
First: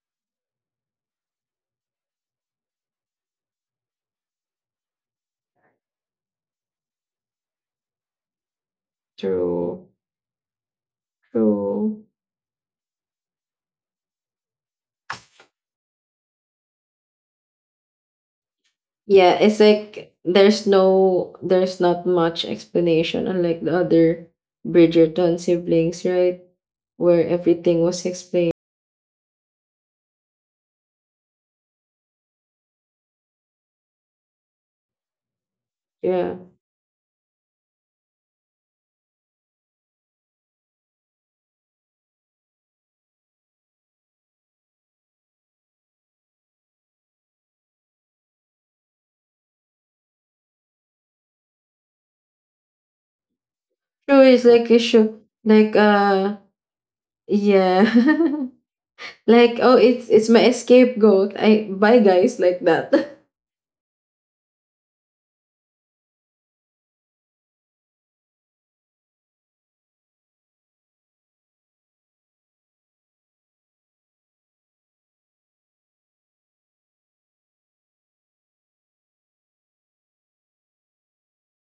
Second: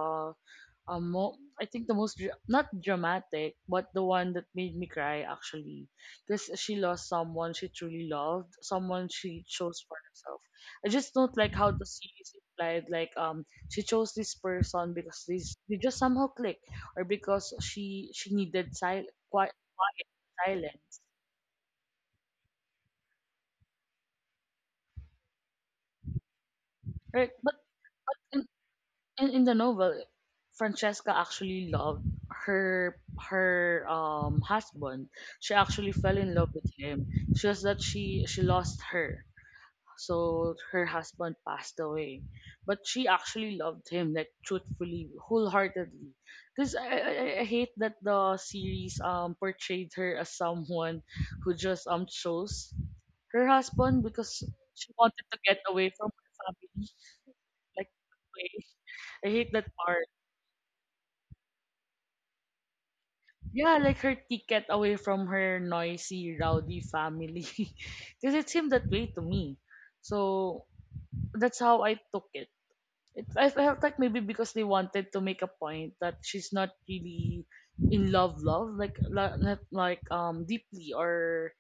[SPEAKER 1] I think the most not dramatic, but the one that made me cry actually, because she lost someone she truly loved, someone she chose
[SPEAKER 2] True.
[SPEAKER 1] for herself. I just don't like how the
[SPEAKER 2] True.
[SPEAKER 1] series implied like she chose this person because this they just somehow click, or because she needed
[SPEAKER 2] Yeah,
[SPEAKER 1] quiet,
[SPEAKER 2] it's
[SPEAKER 1] quiet
[SPEAKER 2] like
[SPEAKER 1] silence.
[SPEAKER 2] there's not much explanation unlike the other Bridgerton siblings, right? Where
[SPEAKER 1] Right, but
[SPEAKER 2] everything was
[SPEAKER 1] in,
[SPEAKER 2] explained.
[SPEAKER 1] in the novel, Francesca actually loved her her husband. She actually fell in
[SPEAKER 2] Yeah.
[SPEAKER 1] love with him. It's just that she lost her. So her husband passed away. But she actually loved him, like truthfully, wholeheartedly. Because I hate that the series portrayed her as someone who just chose her husband
[SPEAKER 2] True,
[SPEAKER 1] because
[SPEAKER 2] it's like a
[SPEAKER 1] she
[SPEAKER 2] show,
[SPEAKER 1] wanted to get
[SPEAKER 2] like,
[SPEAKER 1] away from her family.
[SPEAKER 2] yeah.
[SPEAKER 1] Like way. I hate
[SPEAKER 2] Like,
[SPEAKER 1] that
[SPEAKER 2] oh,
[SPEAKER 1] part.
[SPEAKER 2] it's my scapegoat. I bye guys like that.
[SPEAKER 1] Yeah, like her ticket away from her noisy, rowdy family. Because it seemed that way to me. So that's how I took it. I felt like maybe because they wanted to make a point that she's not really in love, love, like, not like, deeply, or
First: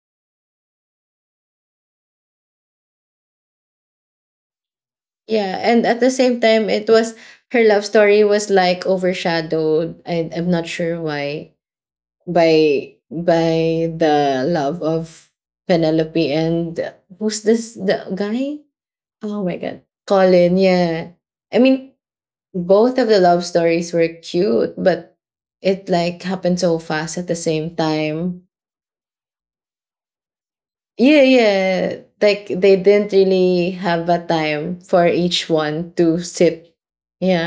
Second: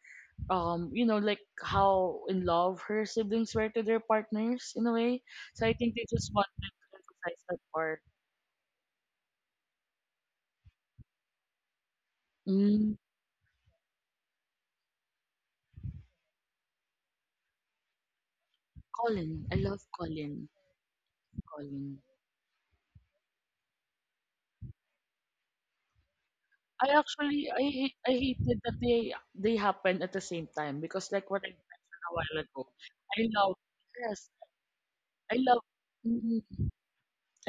[SPEAKER 1] you know, like how in love her siblings were to their partners in a way.
[SPEAKER 2] Yeah,
[SPEAKER 1] So I
[SPEAKER 2] and
[SPEAKER 1] think
[SPEAKER 2] at
[SPEAKER 1] they
[SPEAKER 2] the
[SPEAKER 1] just
[SPEAKER 2] same
[SPEAKER 1] wanted
[SPEAKER 2] time,
[SPEAKER 1] to
[SPEAKER 2] it was
[SPEAKER 1] emphasize that
[SPEAKER 2] her love
[SPEAKER 1] part.
[SPEAKER 2] story was like overshadowed. I'm not sure why,
[SPEAKER 1] Mm.
[SPEAKER 2] by the love of Penelope and who's this, the guy?
[SPEAKER 1] Colin.
[SPEAKER 2] Oh
[SPEAKER 1] I
[SPEAKER 2] my
[SPEAKER 1] love
[SPEAKER 2] god,
[SPEAKER 1] Colin.
[SPEAKER 2] Colin. Yeah, I mean
[SPEAKER 1] Colin.
[SPEAKER 2] both of the love stories were cute, but it like happened so
[SPEAKER 1] I
[SPEAKER 2] fast at the
[SPEAKER 1] actually I
[SPEAKER 2] same
[SPEAKER 1] hate I
[SPEAKER 2] time.
[SPEAKER 1] hated that they happened at the same time, because
[SPEAKER 2] Yeah,
[SPEAKER 1] like what I
[SPEAKER 2] yeah.
[SPEAKER 1] mentioned a while
[SPEAKER 2] Like
[SPEAKER 1] ago,
[SPEAKER 2] they didn't
[SPEAKER 1] I love,
[SPEAKER 2] really have a
[SPEAKER 1] yes,
[SPEAKER 2] time for
[SPEAKER 1] I
[SPEAKER 2] each
[SPEAKER 1] love,
[SPEAKER 2] one to
[SPEAKER 1] mhm.
[SPEAKER 2] sit.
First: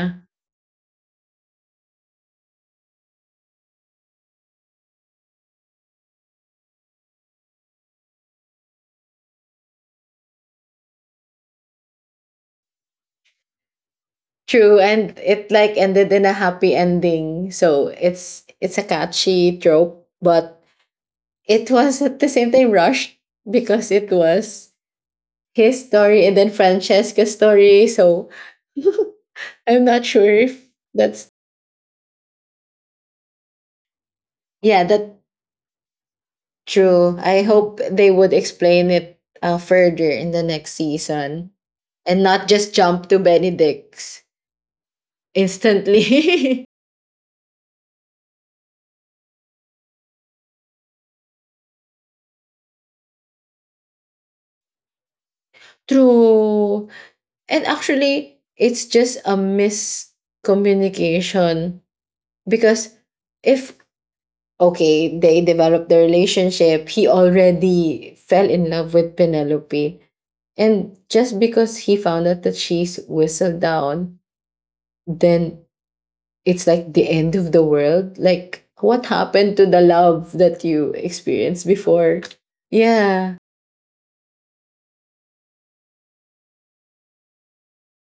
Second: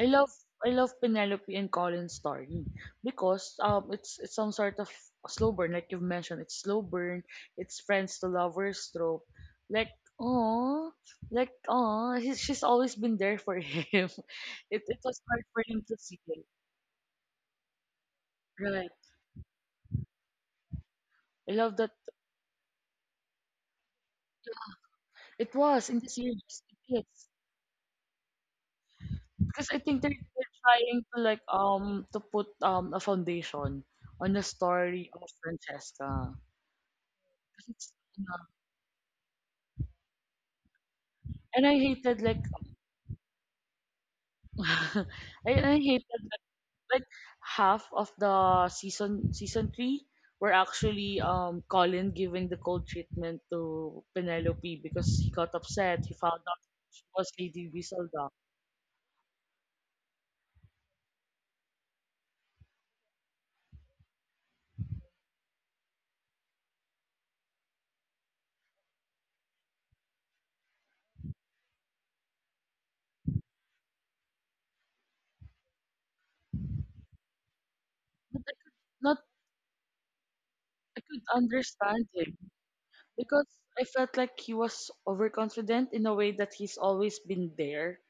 [SPEAKER 1] I love I love Penelope and Colin's story because it's some sort of slow burn, like you've mentioned, it's slow burn, it's friends to lovers trope, like oh, like oh, she's always been there for him.
[SPEAKER 2] True,
[SPEAKER 1] It
[SPEAKER 2] and
[SPEAKER 1] was hard
[SPEAKER 2] it
[SPEAKER 1] for
[SPEAKER 2] like
[SPEAKER 1] him to
[SPEAKER 2] ended
[SPEAKER 1] see
[SPEAKER 2] in a
[SPEAKER 1] it,
[SPEAKER 2] happy ending. So it's a
[SPEAKER 1] right.
[SPEAKER 2] catchy trope, but
[SPEAKER 1] I
[SPEAKER 2] it
[SPEAKER 1] love that
[SPEAKER 2] was at the same time rushed because it was
[SPEAKER 1] it
[SPEAKER 2] his
[SPEAKER 1] was in the
[SPEAKER 2] story and then
[SPEAKER 1] series. It is.
[SPEAKER 2] Francesca's story. So
[SPEAKER 1] Because I
[SPEAKER 2] I'm
[SPEAKER 1] think
[SPEAKER 2] not
[SPEAKER 1] they're,
[SPEAKER 2] sure
[SPEAKER 1] they're
[SPEAKER 2] if
[SPEAKER 1] trying to
[SPEAKER 2] that's,
[SPEAKER 1] like to put a foundation on the
[SPEAKER 2] yeah,
[SPEAKER 1] story
[SPEAKER 2] that
[SPEAKER 1] of Francesca.
[SPEAKER 2] true. I
[SPEAKER 1] 'Cause
[SPEAKER 2] hope
[SPEAKER 1] it's,
[SPEAKER 2] they
[SPEAKER 1] you
[SPEAKER 2] would
[SPEAKER 1] know,
[SPEAKER 2] explain it, further in the next season
[SPEAKER 1] and I
[SPEAKER 2] and
[SPEAKER 1] hated like,
[SPEAKER 2] not just jump to Benedict's
[SPEAKER 1] I hated
[SPEAKER 2] instantly.
[SPEAKER 1] like half of the season three were actually Colin giving the cold treatment to Penelope because he got upset. He found out
[SPEAKER 2] True.
[SPEAKER 1] she was
[SPEAKER 2] And
[SPEAKER 1] Lady Griselda.
[SPEAKER 2] actually, it's just a miscommunication because, if okay, they developed the relationship, he already fell in love with Penelope. And just because he found out that she's whistled down, then it's like the end of the world.
[SPEAKER 1] But I
[SPEAKER 2] Like,
[SPEAKER 1] could
[SPEAKER 2] what
[SPEAKER 1] not
[SPEAKER 2] happened to the love that you
[SPEAKER 1] I could
[SPEAKER 2] experienced
[SPEAKER 1] understand
[SPEAKER 2] before?
[SPEAKER 1] him,
[SPEAKER 2] Yeah,
[SPEAKER 1] because I felt like he was overconfident in a way that he's always been there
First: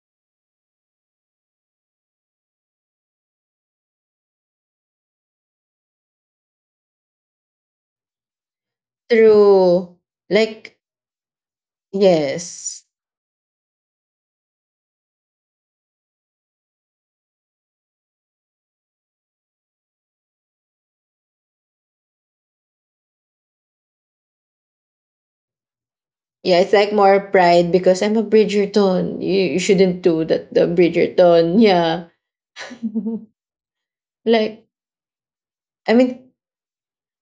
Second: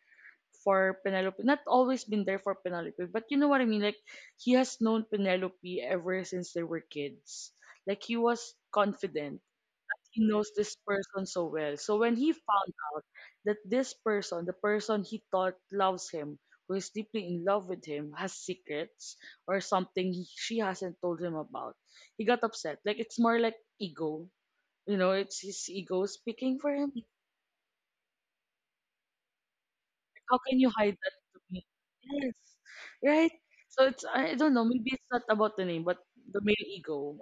[SPEAKER 1] for Penelope. Not always been there for Penelope, but you know what I mean? Like, he has known Penelope ever since they were kids. Like, he was confident.
[SPEAKER 2] true.
[SPEAKER 1] He knows this
[SPEAKER 2] Like,
[SPEAKER 1] person so well. So when he found
[SPEAKER 2] yes.
[SPEAKER 1] out that this person, the person he thought loves him, who is deeply in love with him, has secrets or something she hasn't told him about, he got upset. Like, it's more like ego, you know, it's his ego speaking
[SPEAKER 2] Yeah,
[SPEAKER 1] for
[SPEAKER 2] it's like
[SPEAKER 1] him.
[SPEAKER 2] more pride because I'm a Bridgerton. You shouldn't do
[SPEAKER 1] How
[SPEAKER 2] that,
[SPEAKER 1] can
[SPEAKER 2] the
[SPEAKER 1] you hide that to
[SPEAKER 2] Bridgerton.
[SPEAKER 1] me?
[SPEAKER 2] Yeah.
[SPEAKER 1] Yes, right. So it's I don't know.
[SPEAKER 2] Like,
[SPEAKER 1] Maybe it's not about the name,
[SPEAKER 2] I
[SPEAKER 1] but
[SPEAKER 2] mean,
[SPEAKER 1] the male ego,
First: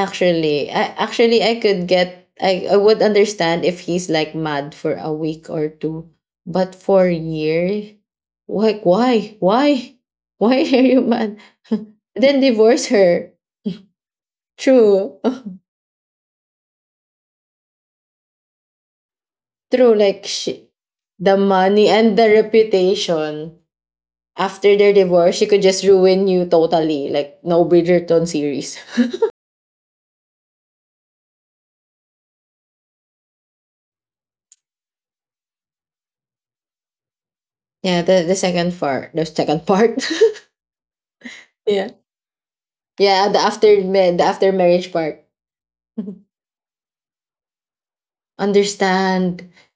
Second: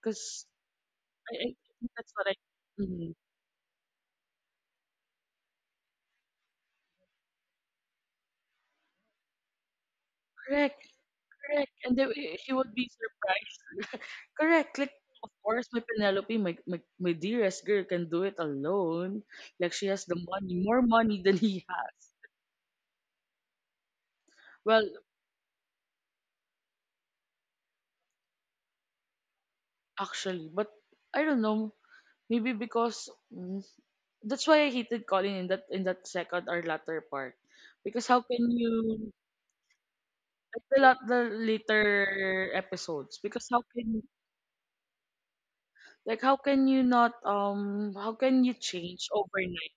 [SPEAKER 1] because
[SPEAKER 2] I
[SPEAKER 1] I,
[SPEAKER 2] actually
[SPEAKER 1] I
[SPEAKER 2] I could
[SPEAKER 1] think that's what
[SPEAKER 2] get
[SPEAKER 1] I.
[SPEAKER 2] I would
[SPEAKER 1] Mhm.
[SPEAKER 2] understand if he's like mad for a week or two, but for a year, like, why? Why? Why
[SPEAKER 1] Correct,
[SPEAKER 2] are you mad?
[SPEAKER 1] correct. And then eh,
[SPEAKER 2] Then
[SPEAKER 1] he would
[SPEAKER 2] divorce
[SPEAKER 1] be
[SPEAKER 2] her.
[SPEAKER 1] surprised. Correct. Like
[SPEAKER 2] True.
[SPEAKER 1] of course, my Penelope, my dearest girl, can do it alone. Like she
[SPEAKER 2] True,
[SPEAKER 1] has the
[SPEAKER 2] like
[SPEAKER 1] money,
[SPEAKER 2] she,
[SPEAKER 1] more money
[SPEAKER 2] the
[SPEAKER 1] than he
[SPEAKER 2] money
[SPEAKER 1] has.
[SPEAKER 2] and the reputation. After
[SPEAKER 1] Well,
[SPEAKER 2] their divorce, she could just ruin you totally, like no Bridgerton series.
[SPEAKER 1] actually, but I don't know. Maybe because mm, that's why I hated Colin in that second or latter part.
[SPEAKER 2] Yeah,
[SPEAKER 1] Because how
[SPEAKER 2] the
[SPEAKER 1] can
[SPEAKER 2] second
[SPEAKER 1] you
[SPEAKER 2] part, the second part.
[SPEAKER 1] like the lot the
[SPEAKER 2] Yeah.
[SPEAKER 1] later episodes?
[SPEAKER 2] Yeah, the
[SPEAKER 1] Because how
[SPEAKER 2] after
[SPEAKER 1] can
[SPEAKER 2] ma- the after marriage part.
[SPEAKER 1] like how can you not how can you change
[SPEAKER 2] Understand.
[SPEAKER 1] overnight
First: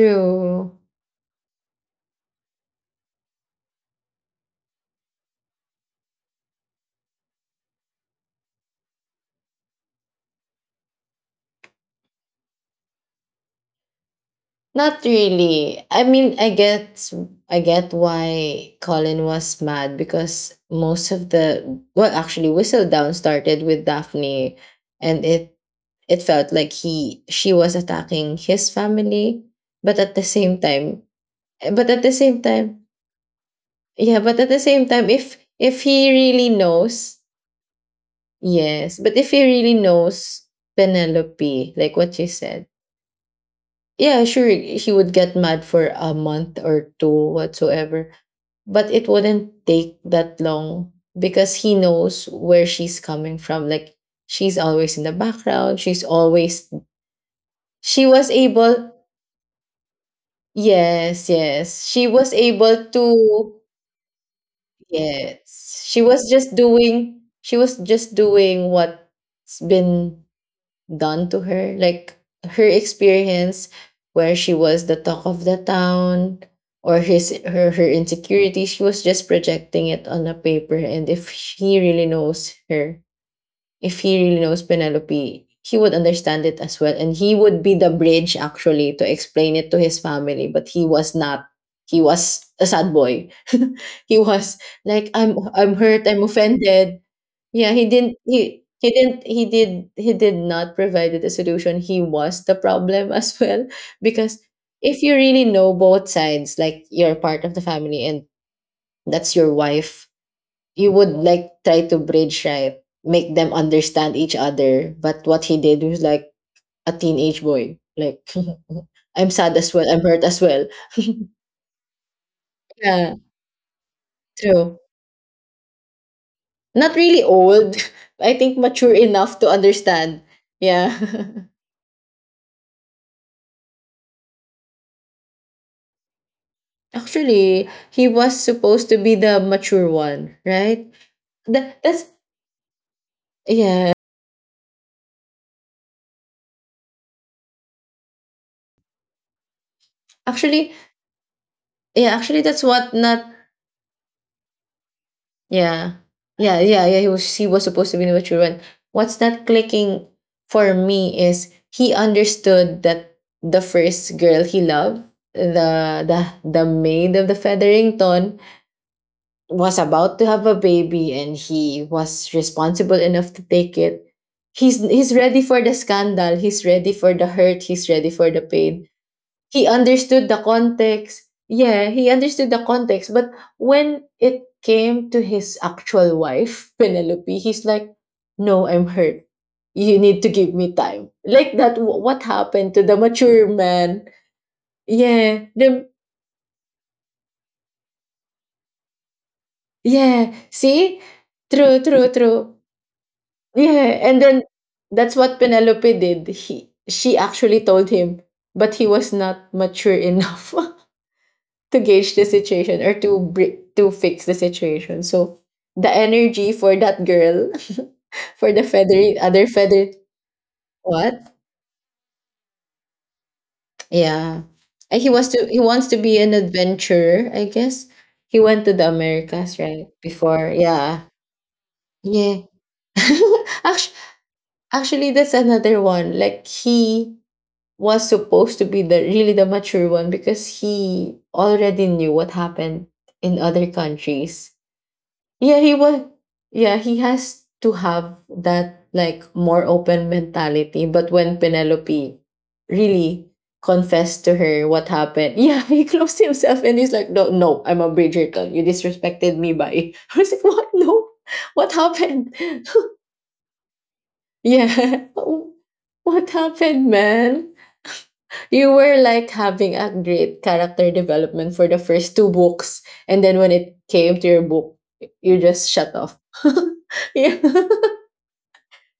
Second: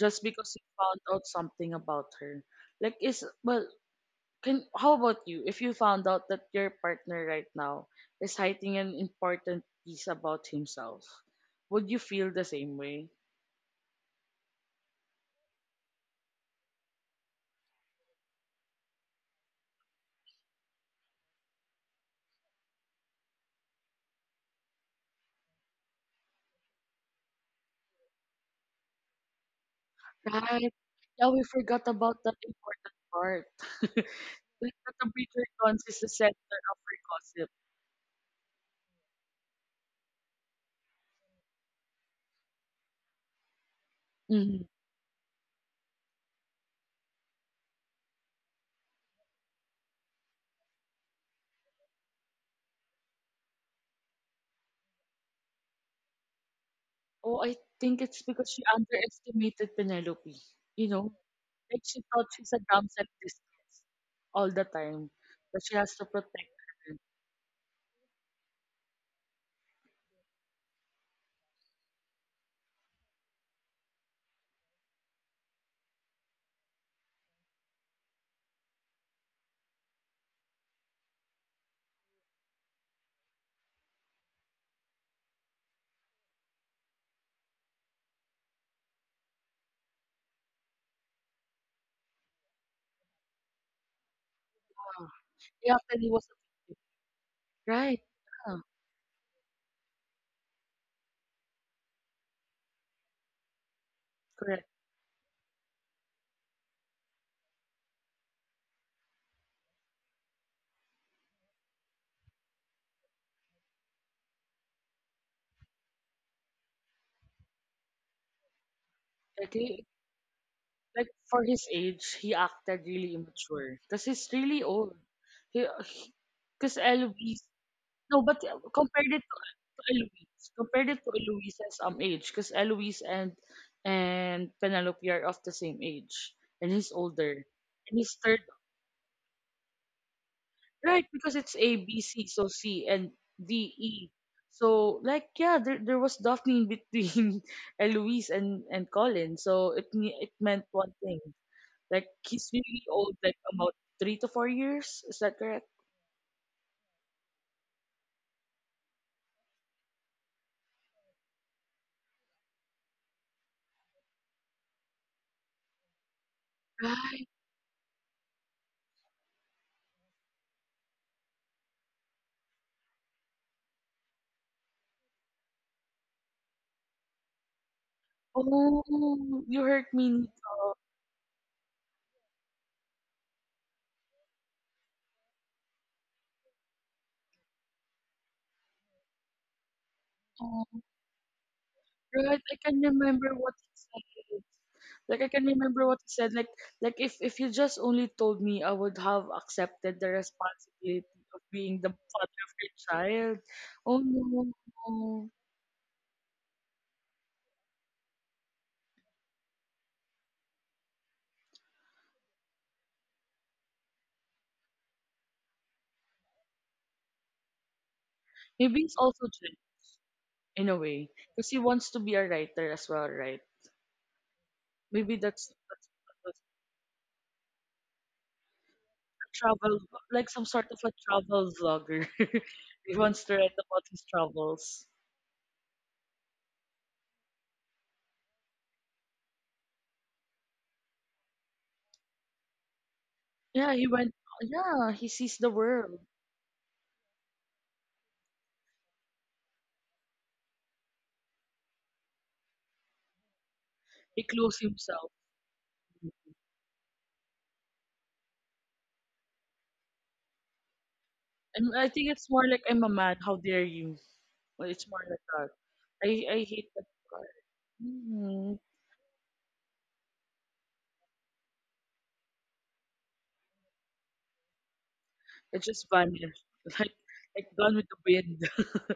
[SPEAKER 1] just because you found out something about her? Like is well can how about you, if you found out that your partner right now is hiding an important piece about himself? Would you feel the same way?
[SPEAKER 2] Not really. I mean, I get why Colin was mad because most of the well, actually, Whistle Down started with Daphne, and it felt like he she was attacking his family, but at the same
[SPEAKER 1] Right.
[SPEAKER 2] time,
[SPEAKER 1] Yeah, we forgot
[SPEAKER 2] But at the
[SPEAKER 1] about that
[SPEAKER 2] same time,
[SPEAKER 1] important part.
[SPEAKER 2] yeah, but at the
[SPEAKER 1] Like
[SPEAKER 2] same
[SPEAKER 1] that the
[SPEAKER 2] time, if
[SPEAKER 1] temperature
[SPEAKER 2] if
[SPEAKER 1] tons is the
[SPEAKER 2] he
[SPEAKER 1] center
[SPEAKER 2] really
[SPEAKER 1] of her
[SPEAKER 2] knows,
[SPEAKER 1] gossip.
[SPEAKER 2] yes, but if he really knows Penelope, like what you said, yeah, sure
[SPEAKER 1] Hmm.
[SPEAKER 2] he would get mad for a month or two whatsoever, but it wouldn't take that long because he knows where she's coming from. Like, she's always in the background,
[SPEAKER 1] Oh, I think
[SPEAKER 2] she
[SPEAKER 1] it's
[SPEAKER 2] was
[SPEAKER 1] because she
[SPEAKER 2] able
[SPEAKER 1] underestimated Penelope. You know,
[SPEAKER 2] yes,
[SPEAKER 1] like
[SPEAKER 2] yes,
[SPEAKER 1] she
[SPEAKER 2] she
[SPEAKER 1] thought
[SPEAKER 2] was
[SPEAKER 1] she's a
[SPEAKER 2] able
[SPEAKER 1] damsel in
[SPEAKER 2] to.
[SPEAKER 1] distress all the time, but she
[SPEAKER 2] Yes.
[SPEAKER 1] has
[SPEAKER 2] She
[SPEAKER 1] to
[SPEAKER 2] was
[SPEAKER 1] protect
[SPEAKER 2] just
[SPEAKER 1] her.
[SPEAKER 2] doing she was just doing what's been done to her. Like her experience where she was the talk of the town, or his her her insecurity, she was just projecting it on a paper. And if he really knows her, if he really knows Penelope, he would understand it as well. And he would be the bridge actually to explain it to his family. But he was not. He was a sad boy. He was
[SPEAKER 1] Ah,
[SPEAKER 2] like, I'm
[SPEAKER 1] yeah,
[SPEAKER 2] hurt,
[SPEAKER 1] Penny
[SPEAKER 2] I'm
[SPEAKER 1] was a victim.
[SPEAKER 2] offended. Yeah,
[SPEAKER 1] Right. Yeah,
[SPEAKER 2] he did not provide the solution. He was the problem as well. Because
[SPEAKER 1] correct.
[SPEAKER 2] if you really know both sides, like, you're part of the family and that's your wife, you would like try to bridge, right, make them understand each other. But what he did was like a teenage boy. Like, I'm sad
[SPEAKER 1] Like,
[SPEAKER 2] as well,
[SPEAKER 1] he,
[SPEAKER 2] I'm hurt as well.
[SPEAKER 1] like for his age, he acted
[SPEAKER 2] Yeah,
[SPEAKER 1] really immature because he's really
[SPEAKER 2] true.
[SPEAKER 1] old. He, because
[SPEAKER 2] Not really
[SPEAKER 1] Eloise.
[SPEAKER 2] old.
[SPEAKER 1] No,
[SPEAKER 2] I
[SPEAKER 1] but
[SPEAKER 2] think mature
[SPEAKER 1] compare it
[SPEAKER 2] enough to understand,
[SPEAKER 1] Eloise. Compared
[SPEAKER 2] yeah.
[SPEAKER 1] it to Eloise's age, because Eloise and Penelope are of the same age, and he's older,
[SPEAKER 2] Actually,
[SPEAKER 1] and
[SPEAKER 2] he
[SPEAKER 1] he's
[SPEAKER 2] was
[SPEAKER 1] third,
[SPEAKER 2] supposed to be the mature one, right?
[SPEAKER 1] right? Because it's A,
[SPEAKER 2] that,
[SPEAKER 1] B,
[SPEAKER 2] that's
[SPEAKER 1] C, so C and D,
[SPEAKER 2] yeah
[SPEAKER 1] E. So like yeah, there was Daphne in between Eloise and Colin, so it it
[SPEAKER 2] actually
[SPEAKER 1] meant one thing,
[SPEAKER 2] yeah
[SPEAKER 1] like
[SPEAKER 2] actually
[SPEAKER 1] he's
[SPEAKER 2] that's
[SPEAKER 1] really
[SPEAKER 2] what
[SPEAKER 1] old,
[SPEAKER 2] not.
[SPEAKER 1] like about 3 to 4 years. Is that correct?
[SPEAKER 2] Yeah. Yeah, yeah, yeah. He was supposed to be with children. What's not clicking for me is he understood that the first girl he loved, the maid of
[SPEAKER 1] Right.
[SPEAKER 2] the Featherington, was about to have a baby and he was responsible enough to take it. He's ready for the scandal, he's ready for the hurt, he's ready for the pain.
[SPEAKER 1] Oh, you
[SPEAKER 2] He
[SPEAKER 1] hurt me,
[SPEAKER 2] understood the
[SPEAKER 1] Nico.
[SPEAKER 2] context. Yeah, he understood the context, but when it came to his actual wife, Penelope, he's like, "No, I'm hurt. "You need to give me
[SPEAKER 1] Oh,
[SPEAKER 2] time." Like what
[SPEAKER 1] right. I
[SPEAKER 2] happened to
[SPEAKER 1] can
[SPEAKER 2] the
[SPEAKER 1] remember
[SPEAKER 2] mature
[SPEAKER 1] what he
[SPEAKER 2] man?
[SPEAKER 1] said. Like I can
[SPEAKER 2] Yeah, the
[SPEAKER 1] remember what he said. Like if you just only told me, I would have accepted the
[SPEAKER 2] yeah, see?
[SPEAKER 1] responsibility of
[SPEAKER 2] True,
[SPEAKER 1] being the
[SPEAKER 2] true,
[SPEAKER 1] father
[SPEAKER 2] true.
[SPEAKER 1] of your child.
[SPEAKER 2] Yeah,
[SPEAKER 1] Oh
[SPEAKER 2] and
[SPEAKER 1] no,
[SPEAKER 2] then
[SPEAKER 1] no,
[SPEAKER 2] that's
[SPEAKER 1] no.
[SPEAKER 2] what Penelope did. He She actually told him, but he was not mature enough. to gauge the situation or to fix the situation. So the energy for that girl, for the
[SPEAKER 1] Maybe it's
[SPEAKER 2] feathery
[SPEAKER 1] also
[SPEAKER 2] other
[SPEAKER 1] Jen
[SPEAKER 2] feathered
[SPEAKER 1] in a way
[SPEAKER 2] what?
[SPEAKER 1] because he wants to be a writer as well, right?
[SPEAKER 2] Yeah, and
[SPEAKER 1] Maybe
[SPEAKER 2] he wants to be an
[SPEAKER 1] that's a
[SPEAKER 2] adventurer. I guess he went to the Americas
[SPEAKER 1] travel,
[SPEAKER 2] right
[SPEAKER 1] like some
[SPEAKER 2] before.
[SPEAKER 1] sort of a
[SPEAKER 2] Yeah,
[SPEAKER 1] travel vlogger.
[SPEAKER 2] yeah.
[SPEAKER 1] He wants to write about
[SPEAKER 2] actually,
[SPEAKER 1] his travels.
[SPEAKER 2] actually, that's another one. Like he was supposed to be the really the mature one because he already knew what happened in other
[SPEAKER 1] Yeah, he went.
[SPEAKER 2] countries.
[SPEAKER 1] Yeah, he sees the
[SPEAKER 2] Yeah, he
[SPEAKER 1] world.
[SPEAKER 2] was. Yeah, he has to have that like more open mentality. But when Penelope really confessed
[SPEAKER 1] He
[SPEAKER 2] to
[SPEAKER 1] closed
[SPEAKER 2] her what
[SPEAKER 1] himself.
[SPEAKER 2] happened, yeah, he closed himself and he's like, "No, no, I'm a Bridgerton. You disrespected me by." I was like, "What? No, what
[SPEAKER 1] And I think it's
[SPEAKER 2] happened?
[SPEAKER 1] more like I'm a man. How dare you? Well, it's more
[SPEAKER 2] yeah,
[SPEAKER 1] like that.
[SPEAKER 2] what
[SPEAKER 1] I hate
[SPEAKER 2] happened,
[SPEAKER 1] that car.
[SPEAKER 2] man?"
[SPEAKER 1] Hmm.
[SPEAKER 2] You were like having a great character development for the first two books, and then when it came to your book you
[SPEAKER 1] It
[SPEAKER 2] just
[SPEAKER 1] just
[SPEAKER 2] shut off.
[SPEAKER 1] vanished, like
[SPEAKER 2] yeah.
[SPEAKER 1] like gone with the wind.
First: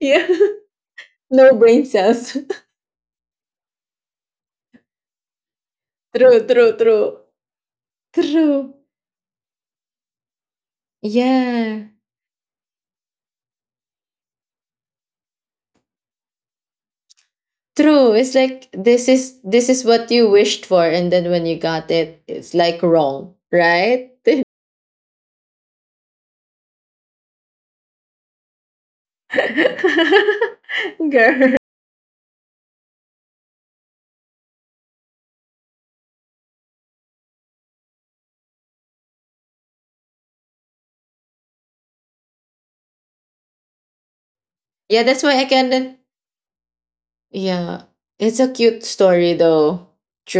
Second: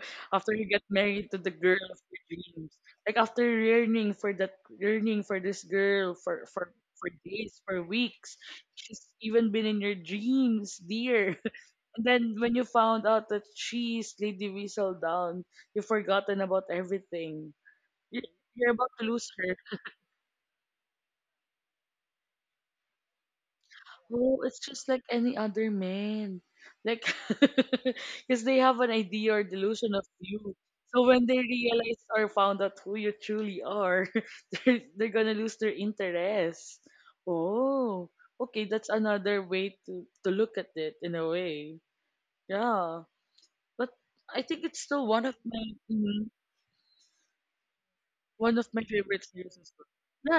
[SPEAKER 2] yeah,
[SPEAKER 1] After you get married to the
[SPEAKER 2] no
[SPEAKER 1] girl
[SPEAKER 2] brain
[SPEAKER 1] of your
[SPEAKER 2] cells.
[SPEAKER 1] dreams, like after yearning for that, yearning for this girl for
[SPEAKER 2] True,
[SPEAKER 1] for
[SPEAKER 2] true,
[SPEAKER 1] for
[SPEAKER 2] true,
[SPEAKER 1] days, for weeks,
[SPEAKER 2] true,
[SPEAKER 1] she's even been in your dreams, dear.
[SPEAKER 2] yeah,
[SPEAKER 1] And then when you found out that she's Lady Weasel down, you've forgotten about everything.
[SPEAKER 2] true.
[SPEAKER 1] You-
[SPEAKER 2] It's like
[SPEAKER 1] You're about to lose
[SPEAKER 2] this
[SPEAKER 1] her.
[SPEAKER 2] is what you wished for, and then when you got it it's like wrong, right?
[SPEAKER 1] Oh, it's just like any other man. Like, because they have an idea or delusion of you. So when they
[SPEAKER 2] Girl,
[SPEAKER 1] realize or found out who you truly are, they're gonna lose their interest. Oh, okay, that's another way to look at it in a way. Yeah. But I think it's
[SPEAKER 2] yeah,
[SPEAKER 1] still
[SPEAKER 2] that's
[SPEAKER 1] one
[SPEAKER 2] why
[SPEAKER 1] of
[SPEAKER 2] i
[SPEAKER 1] my.
[SPEAKER 2] can't
[SPEAKER 1] Mhm.
[SPEAKER 2] Yeah, it's a
[SPEAKER 1] One of my
[SPEAKER 2] cute
[SPEAKER 1] favorite
[SPEAKER 2] story
[SPEAKER 1] series as
[SPEAKER 2] though.
[SPEAKER 1] well.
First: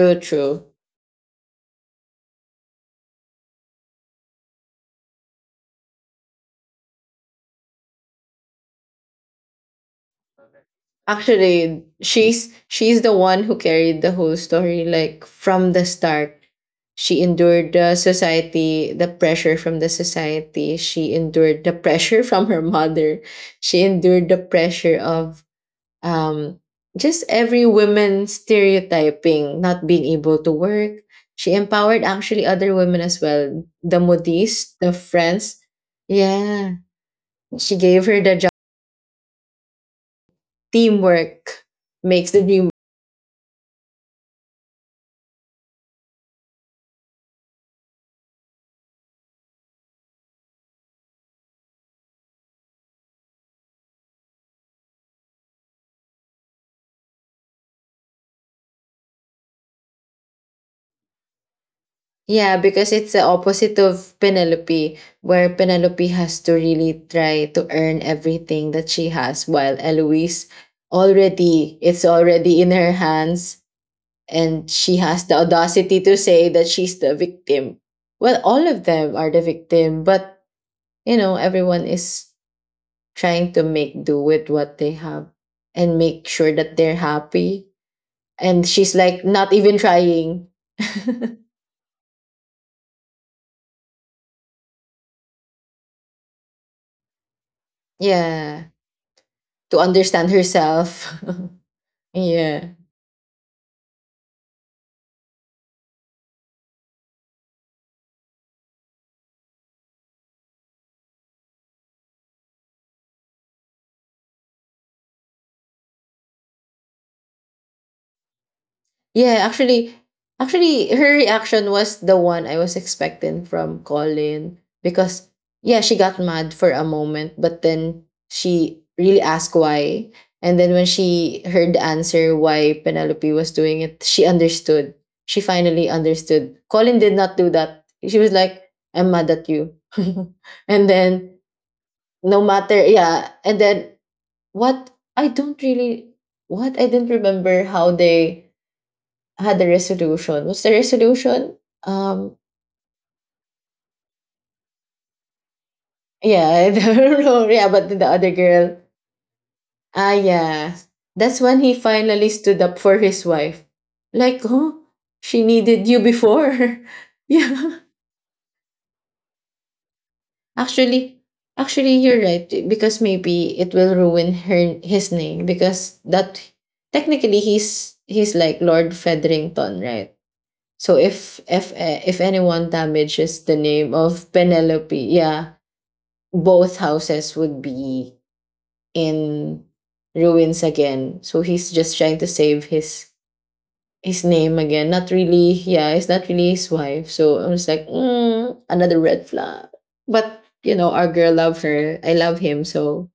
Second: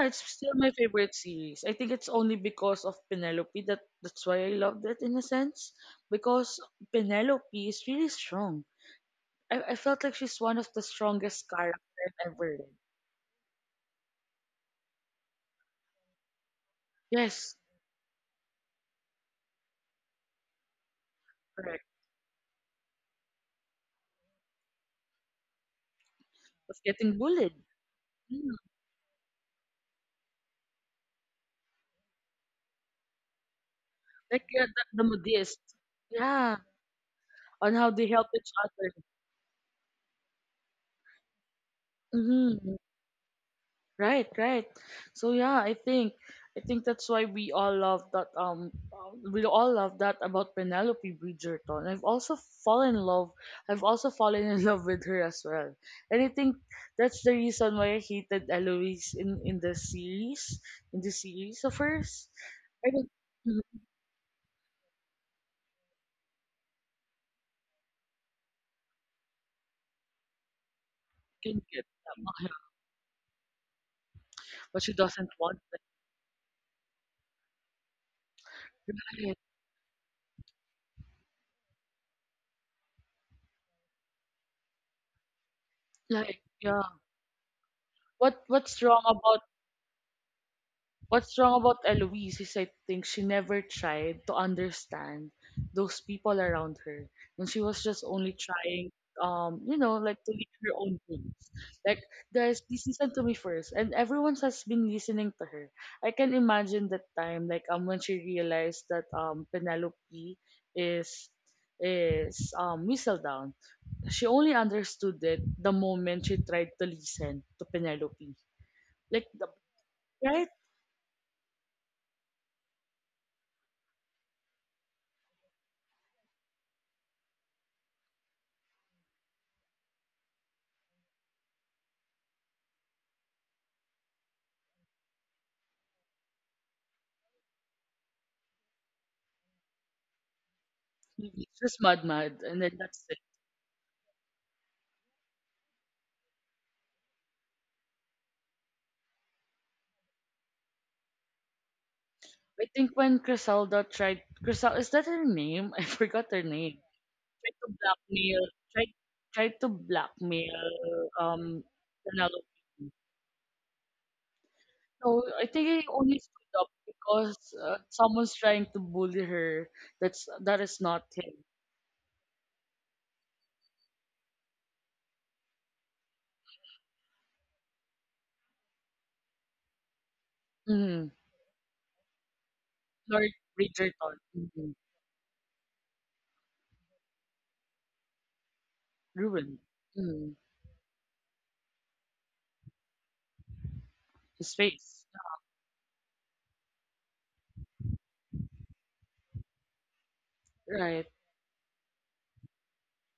[SPEAKER 1] Yeah, it's still
[SPEAKER 2] true.
[SPEAKER 1] my favorite series. I think it's only because of Penelope that that's why I loved it in a sense. Because Penelope is really strong. I felt like she's one of the strongest characters
[SPEAKER 2] Actually,
[SPEAKER 1] I've ever read.
[SPEAKER 2] she's the one who carried the whole story like from the start. She
[SPEAKER 1] Yes,
[SPEAKER 2] endured the society, the pressure from the society. She endured the
[SPEAKER 1] correct.
[SPEAKER 2] pressure from her mother. She endured the pressure of um
[SPEAKER 1] Was getting
[SPEAKER 2] just
[SPEAKER 1] bullied.
[SPEAKER 2] every woman
[SPEAKER 1] Mm.
[SPEAKER 2] stereotyping, not being able to work. She empowered actually other women as well. The
[SPEAKER 1] Like yeah,
[SPEAKER 2] modis, the
[SPEAKER 1] the Modist.
[SPEAKER 2] friends.
[SPEAKER 1] Yeah,
[SPEAKER 2] Yeah.
[SPEAKER 1] on
[SPEAKER 2] She
[SPEAKER 1] how
[SPEAKER 2] gave
[SPEAKER 1] they
[SPEAKER 2] her
[SPEAKER 1] help
[SPEAKER 2] the
[SPEAKER 1] each
[SPEAKER 2] job.
[SPEAKER 1] other.
[SPEAKER 2] Teamwork makes the dream.
[SPEAKER 1] Mhm. Right, right. So yeah, I think that's why we all love that we all love that about Penelope Bridgerton. I've also fallen in love I've also fallen in love with her as well. And I think that's the reason why I hated Eloise in the series of hers.
[SPEAKER 2] Yeah,
[SPEAKER 1] I
[SPEAKER 2] because
[SPEAKER 1] don't
[SPEAKER 2] it's the opposite
[SPEAKER 1] think
[SPEAKER 2] of Penelope, where Penelope has to really try to earn everything that she has, while Eloise
[SPEAKER 1] she can
[SPEAKER 2] already,
[SPEAKER 1] get
[SPEAKER 2] it's
[SPEAKER 1] them,
[SPEAKER 2] already in her hands, and
[SPEAKER 1] but she
[SPEAKER 2] she has
[SPEAKER 1] doesn't
[SPEAKER 2] the
[SPEAKER 1] want them.
[SPEAKER 2] audacity to say that she's the victim. Well, all of them are
[SPEAKER 1] Right.
[SPEAKER 2] the victim, but you know, everyone is trying to make do with what they have and make
[SPEAKER 1] Like
[SPEAKER 2] sure that
[SPEAKER 1] yeah.
[SPEAKER 2] they're happy.
[SPEAKER 1] What
[SPEAKER 2] And
[SPEAKER 1] what's
[SPEAKER 2] she's
[SPEAKER 1] wrong
[SPEAKER 2] like
[SPEAKER 1] about
[SPEAKER 2] not even trying.
[SPEAKER 1] what's wrong about Eloise is I think she never tried to understand those people around her. And she was just only
[SPEAKER 2] yeah.
[SPEAKER 1] trying you
[SPEAKER 2] To
[SPEAKER 1] know, like
[SPEAKER 2] understand
[SPEAKER 1] to live her own
[SPEAKER 2] herself.
[SPEAKER 1] dreams. Like guys,
[SPEAKER 2] yeah.
[SPEAKER 1] please listen to me first. And everyone has been listening to her. I can imagine that time, like when she realized that Penelope is is down. She only understood it the moment she tried to listen to Penelope. Like
[SPEAKER 2] Yeah,
[SPEAKER 1] the
[SPEAKER 2] actually,
[SPEAKER 1] try.
[SPEAKER 2] actually her reaction was the one I was expecting from Colin because yeah, she got mad for a moment, but then she really asked why. And then when she heard the answer why Penelope was doing it, she understood. She finally understood. Colin did not do that. She was like, "I'm mad at you." and then
[SPEAKER 1] It's just mad
[SPEAKER 2] no
[SPEAKER 1] mad, and then
[SPEAKER 2] matter,
[SPEAKER 1] that's it.
[SPEAKER 2] yeah, and then what, I don't really what I didn't remember how they had the resolution. What's the resolution? Um,
[SPEAKER 1] I think when Criselda tried, Crisel is that her name? I forgot her
[SPEAKER 2] yeah,
[SPEAKER 1] name.
[SPEAKER 2] I don't know.
[SPEAKER 1] Tried
[SPEAKER 2] Yeah,
[SPEAKER 1] to
[SPEAKER 2] but the other
[SPEAKER 1] blackmail,
[SPEAKER 2] girl.
[SPEAKER 1] tried tried to
[SPEAKER 2] Ah yeah.
[SPEAKER 1] blackmail
[SPEAKER 2] That's
[SPEAKER 1] um
[SPEAKER 2] when he finally
[SPEAKER 1] Penelope.
[SPEAKER 2] stood up for his wife. Like, oh,
[SPEAKER 1] So I
[SPEAKER 2] she
[SPEAKER 1] think he
[SPEAKER 2] needed you
[SPEAKER 1] only stood up
[SPEAKER 2] before.
[SPEAKER 1] because
[SPEAKER 2] Yeah.
[SPEAKER 1] someone's trying to bully her. That's that is not
[SPEAKER 2] Actually,
[SPEAKER 1] him.
[SPEAKER 2] actually you're right. Because maybe it will ruin her his name because that technically he's like Lord Featherington, right? So
[SPEAKER 1] Hmm.
[SPEAKER 2] if eh, if anyone
[SPEAKER 1] Lord
[SPEAKER 2] damages the name
[SPEAKER 1] Bridgerton,
[SPEAKER 2] of
[SPEAKER 1] mm-hmm.
[SPEAKER 2] Penelope, yeah, both houses would be
[SPEAKER 1] Ruined.
[SPEAKER 2] in
[SPEAKER 1] Mhm.
[SPEAKER 2] ruins again. So he's just trying to save his
[SPEAKER 1] His
[SPEAKER 2] name again.
[SPEAKER 1] face.
[SPEAKER 2] Not really, yeah, it's not really his wife. So I was like, mm, another red flag. But you know,
[SPEAKER 1] Right.
[SPEAKER 2] our girl love her. I love him, so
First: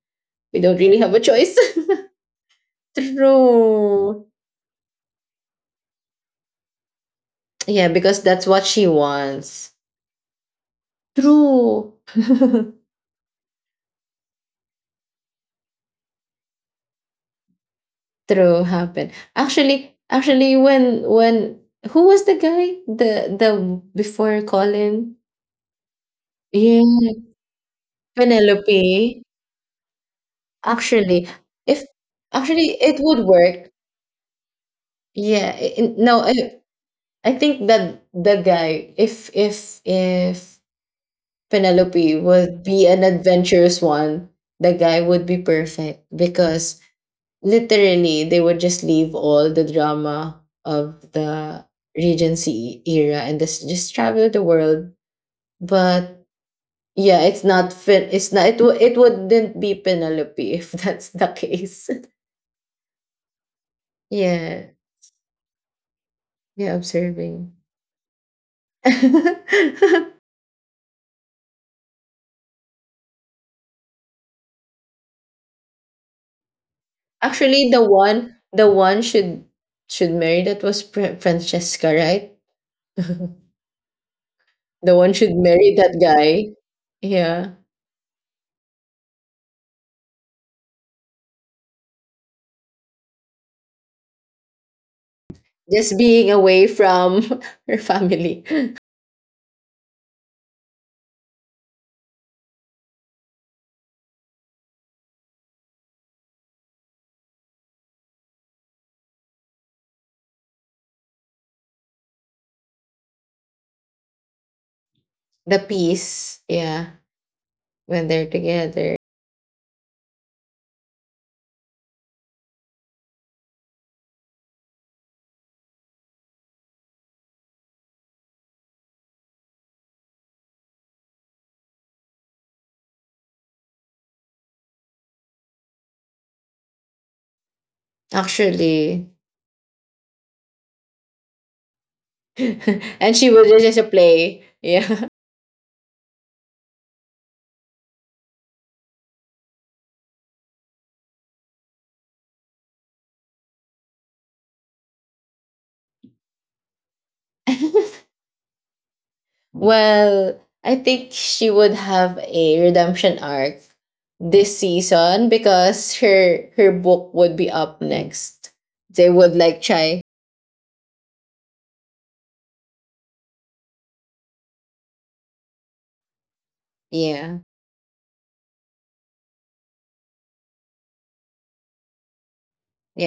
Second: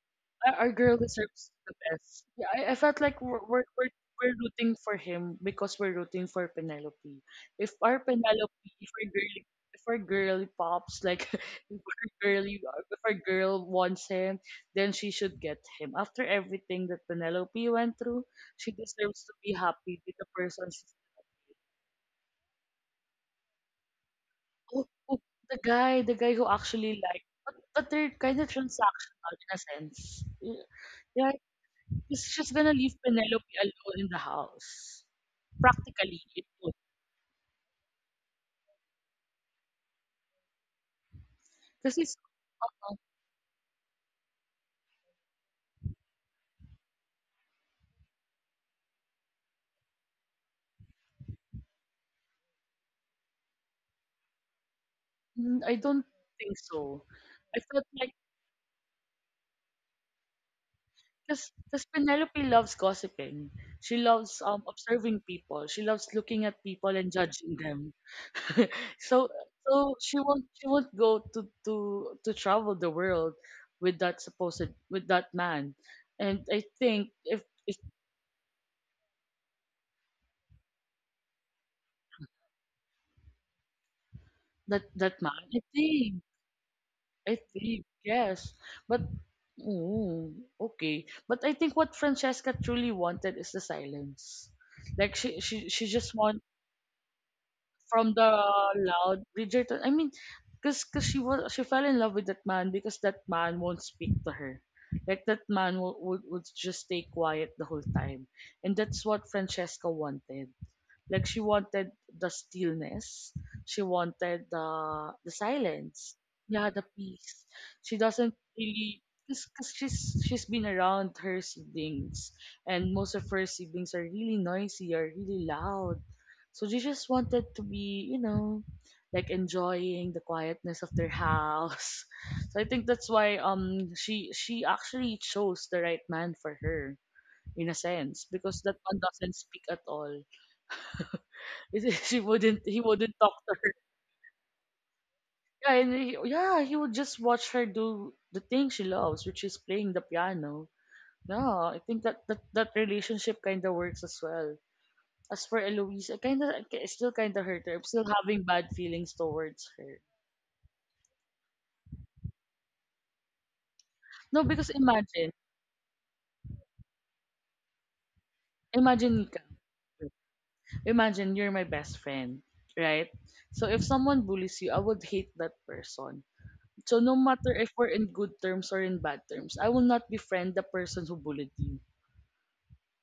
[SPEAKER 2] we
[SPEAKER 1] Our
[SPEAKER 2] don't
[SPEAKER 1] girl
[SPEAKER 2] really have a
[SPEAKER 1] deserves
[SPEAKER 2] choice.
[SPEAKER 1] the best. Yeah, I felt like we're
[SPEAKER 2] True.
[SPEAKER 1] we're rooting for him because we're rooting for Penelope. If
[SPEAKER 2] Yeah,
[SPEAKER 1] our
[SPEAKER 2] because that's
[SPEAKER 1] Penelope,
[SPEAKER 2] what she
[SPEAKER 1] if our girly,
[SPEAKER 2] wants.
[SPEAKER 1] if our girl pops, like if
[SPEAKER 2] True.
[SPEAKER 1] our girly, if our girl wants him, then she should get him. After everything that Penelope went through,
[SPEAKER 2] True
[SPEAKER 1] she
[SPEAKER 2] happened.
[SPEAKER 1] deserves to be happy
[SPEAKER 2] Actually,
[SPEAKER 1] with the
[SPEAKER 2] actually,
[SPEAKER 1] person. She's,
[SPEAKER 2] when who was the guy? The Before
[SPEAKER 1] oh,
[SPEAKER 2] Colin?
[SPEAKER 1] oh, the guy who actually
[SPEAKER 2] Yeah,
[SPEAKER 1] liked. But they're kind of
[SPEAKER 2] Penelope.
[SPEAKER 1] transactional in a sense.
[SPEAKER 2] Actually,
[SPEAKER 1] Yeah,
[SPEAKER 2] if
[SPEAKER 1] because she's
[SPEAKER 2] actually
[SPEAKER 1] gonna leave
[SPEAKER 2] it would
[SPEAKER 1] Penelope
[SPEAKER 2] work.
[SPEAKER 1] alone in the house.
[SPEAKER 2] Yeah.
[SPEAKER 1] Practically,
[SPEAKER 2] No,
[SPEAKER 1] it would.
[SPEAKER 2] I think that the guy, if
[SPEAKER 1] Because
[SPEAKER 2] Penelope
[SPEAKER 1] it's,
[SPEAKER 2] would be
[SPEAKER 1] uh,
[SPEAKER 2] an adventurous one, the guy would be perfect because literally they would just leave all the drama of the regency era and just travel the world.
[SPEAKER 1] mm, I don't
[SPEAKER 2] But
[SPEAKER 1] think so.
[SPEAKER 2] yeah,
[SPEAKER 1] I felt like,
[SPEAKER 2] it's not it, w- it wouldn't be Penelope if that's the
[SPEAKER 1] because
[SPEAKER 2] case.
[SPEAKER 1] Penelope loves gossiping. She loves
[SPEAKER 2] yeah,
[SPEAKER 1] observing people. She loves looking at
[SPEAKER 2] yeah,
[SPEAKER 1] people and
[SPEAKER 2] observing.
[SPEAKER 1] judging them. so so she won't go to travel the world with that supposed with that man. And I think if
[SPEAKER 2] actually,
[SPEAKER 1] if
[SPEAKER 2] the one should marry that was Francesca, right? the
[SPEAKER 1] that
[SPEAKER 2] one
[SPEAKER 1] that man,
[SPEAKER 2] should
[SPEAKER 1] I
[SPEAKER 2] marry that
[SPEAKER 1] think
[SPEAKER 2] guy,
[SPEAKER 1] I
[SPEAKER 2] yeah.
[SPEAKER 1] think, yes. But, mm, okay. But I think what Francesca truly wanted is the silence. Like, she
[SPEAKER 2] Just
[SPEAKER 1] just
[SPEAKER 2] being
[SPEAKER 1] want
[SPEAKER 2] away from her
[SPEAKER 1] from the
[SPEAKER 2] family.
[SPEAKER 1] loud Bridgerton. Because cause 'cause she fell in love with that man because that man won't speak to her. Like, that man would just stay quiet the whole time. And that's what Francesca wanted. Like she wanted the stillness. She wanted the
[SPEAKER 2] The
[SPEAKER 1] silence.
[SPEAKER 2] peace,
[SPEAKER 1] Yeah, the
[SPEAKER 2] yeah,
[SPEAKER 1] peace. She
[SPEAKER 2] when they're
[SPEAKER 1] doesn't
[SPEAKER 2] together.
[SPEAKER 1] really because she's been around her siblings, and most of her siblings are really noisy or really loud. So she just wanted to be, you know, like enjoying the quietness of their house. So I think that's why she actually chose the right man for her, in a sense, because that one
[SPEAKER 2] Actually,
[SPEAKER 1] doesn't speak at all. She wouldn't he
[SPEAKER 2] and
[SPEAKER 1] wouldn't
[SPEAKER 2] she
[SPEAKER 1] talk
[SPEAKER 2] would
[SPEAKER 1] to her.
[SPEAKER 2] just play, yeah.
[SPEAKER 1] Yeah, and he would just watch her do the thing she loves, which is playing the piano. Yeah, I think that relationship kind of works as well. As for Eloise, I still kind of hurt her. I'm still having bad feelings towards her.
[SPEAKER 2] Well, I think she would have a redemption arc
[SPEAKER 1] No,
[SPEAKER 2] this
[SPEAKER 1] because
[SPEAKER 2] season
[SPEAKER 1] imagine,
[SPEAKER 2] because her book would be up next. They
[SPEAKER 1] imagine
[SPEAKER 2] would
[SPEAKER 1] Nika,
[SPEAKER 2] like try,
[SPEAKER 1] imagine you're my best friend, right? So if someone bullies you, I would hate that person. So no
[SPEAKER 2] yeah,
[SPEAKER 1] matter if we're in good terms or in bad terms, I will not befriend the person who bullied you.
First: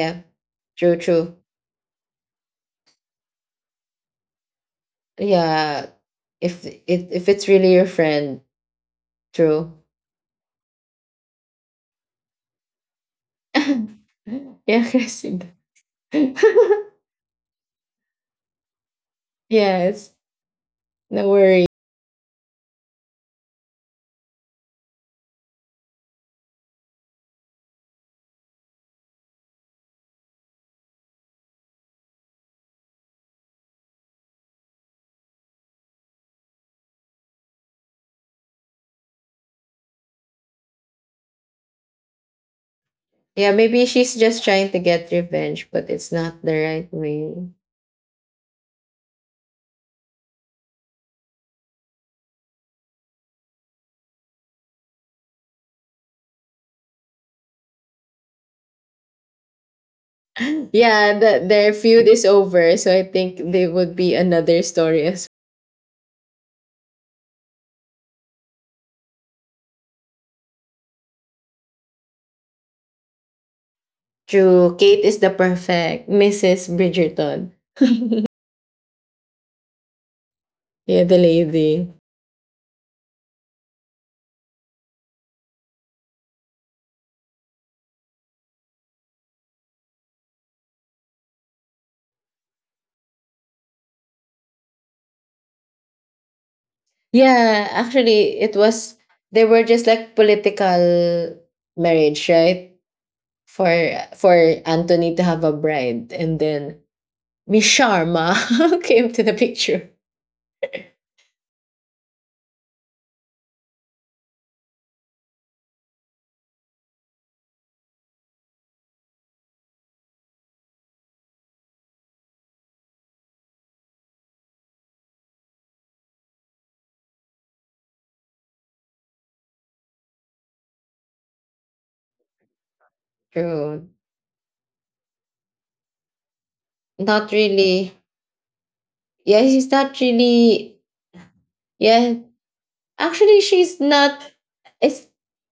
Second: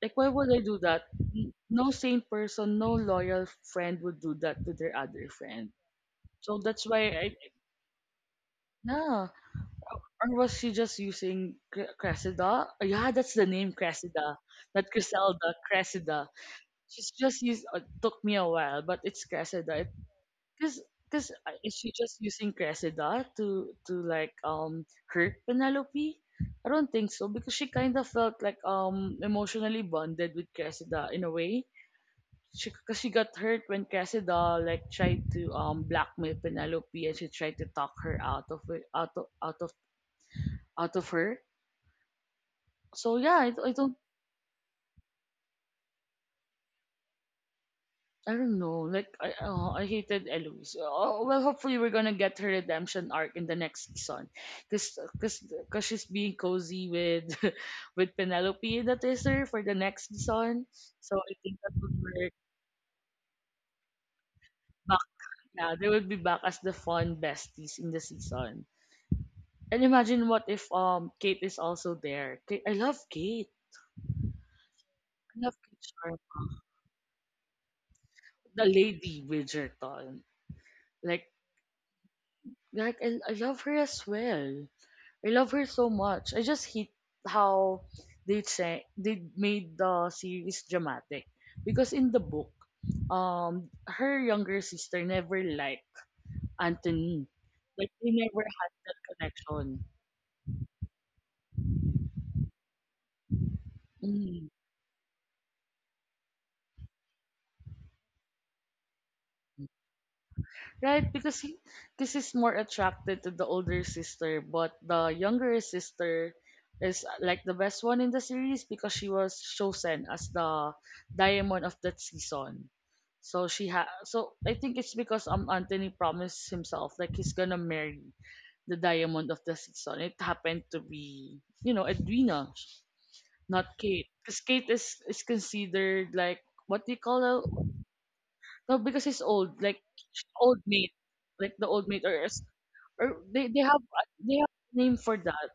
[SPEAKER 1] Like, why would I do
[SPEAKER 2] true,
[SPEAKER 1] that?
[SPEAKER 2] true,
[SPEAKER 1] No sane person, no loyal friend would do that to their other friend.
[SPEAKER 2] yeah.
[SPEAKER 1] So
[SPEAKER 2] If
[SPEAKER 1] that's
[SPEAKER 2] if
[SPEAKER 1] why
[SPEAKER 2] if it's really your friend,
[SPEAKER 1] nah.
[SPEAKER 2] true.
[SPEAKER 1] Or was she just using Cressida? Oh, yeah, that's the name, Cressida. Not
[SPEAKER 2] yeah, Christine.
[SPEAKER 1] Criselda, Cressida. She's just used, took me a while, but it's Cressida.
[SPEAKER 2] Yes.
[SPEAKER 1] Because
[SPEAKER 2] No
[SPEAKER 1] because
[SPEAKER 2] worry.
[SPEAKER 1] is she just using Cressida to like hurt Penelope? I don't think so, because she kind of felt like emotionally bonded with Cressida in a way, she because she got hurt when Cressida like tried to blackmail Penelope, and she tried to talk her out of it, out of her. So yeah,
[SPEAKER 2] Yeah, maybe she's just trying to get revenge, but it's not the right way.
[SPEAKER 1] I don't know. Like I, oh, I hated Eloise. Oh, well, hopefully we're gonna get her redemption arc in the next season, cause cause, cause she's being cozy with with Penelope, that is her for the next season.
[SPEAKER 2] yeah,
[SPEAKER 1] So I
[SPEAKER 2] the,
[SPEAKER 1] think that
[SPEAKER 2] their
[SPEAKER 1] would
[SPEAKER 2] feud is
[SPEAKER 1] work.
[SPEAKER 2] over, so I think they would be another
[SPEAKER 1] Back,
[SPEAKER 2] story as
[SPEAKER 1] yeah, they will be back as the fun besties in the season. And imagine what if Kate is also there. Kate, I love Kate.
[SPEAKER 2] true. Kate is the
[SPEAKER 1] I love Kate
[SPEAKER 2] perfect
[SPEAKER 1] Sharp,
[SPEAKER 2] Mrs. Bridgerton.
[SPEAKER 1] the lady Bridgerton.
[SPEAKER 2] Yeah, the
[SPEAKER 1] Like
[SPEAKER 2] lady.
[SPEAKER 1] like I love her as well. I love her so much. I just hate how they made the series dramatic, because in the book, her younger sister never liked Anthony.
[SPEAKER 2] Yeah,
[SPEAKER 1] Like they never
[SPEAKER 2] actually, it
[SPEAKER 1] had that
[SPEAKER 2] was they were
[SPEAKER 1] connection.
[SPEAKER 2] just like political marriage, right? For for
[SPEAKER 1] Mm.
[SPEAKER 2] Anthony to have a bride, and then Miss Sharma came to the picture.
[SPEAKER 1] Right, because this is more attracted to the older sister, but the younger sister is like the best one in the series, because she was chosen as the diamond of that season. So she ha so I think it's because Anthony promised himself like he's gonna marry the diamond of the season. It happened to be, you know, Edwina, not
[SPEAKER 2] True.
[SPEAKER 1] Kate, because Kate is considered like, what do you call
[SPEAKER 2] Not
[SPEAKER 1] her?
[SPEAKER 2] really.
[SPEAKER 1] No, because he's
[SPEAKER 2] Yeah,
[SPEAKER 1] old,
[SPEAKER 2] she's
[SPEAKER 1] like
[SPEAKER 2] not
[SPEAKER 1] old
[SPEAKER 2] really.
[SPEAKER 1] mate, like the old mate,
[SPEAKER 2] Yeah,
[SPEAKER 1] or
[SPEAKER 2] actually,
[SPEAKER 1] they have
[SPEAKER 2] she's not.
[SPEAKER 1] they have a name
[SPEAKER 2] It's
[SPEAKER 1] for that.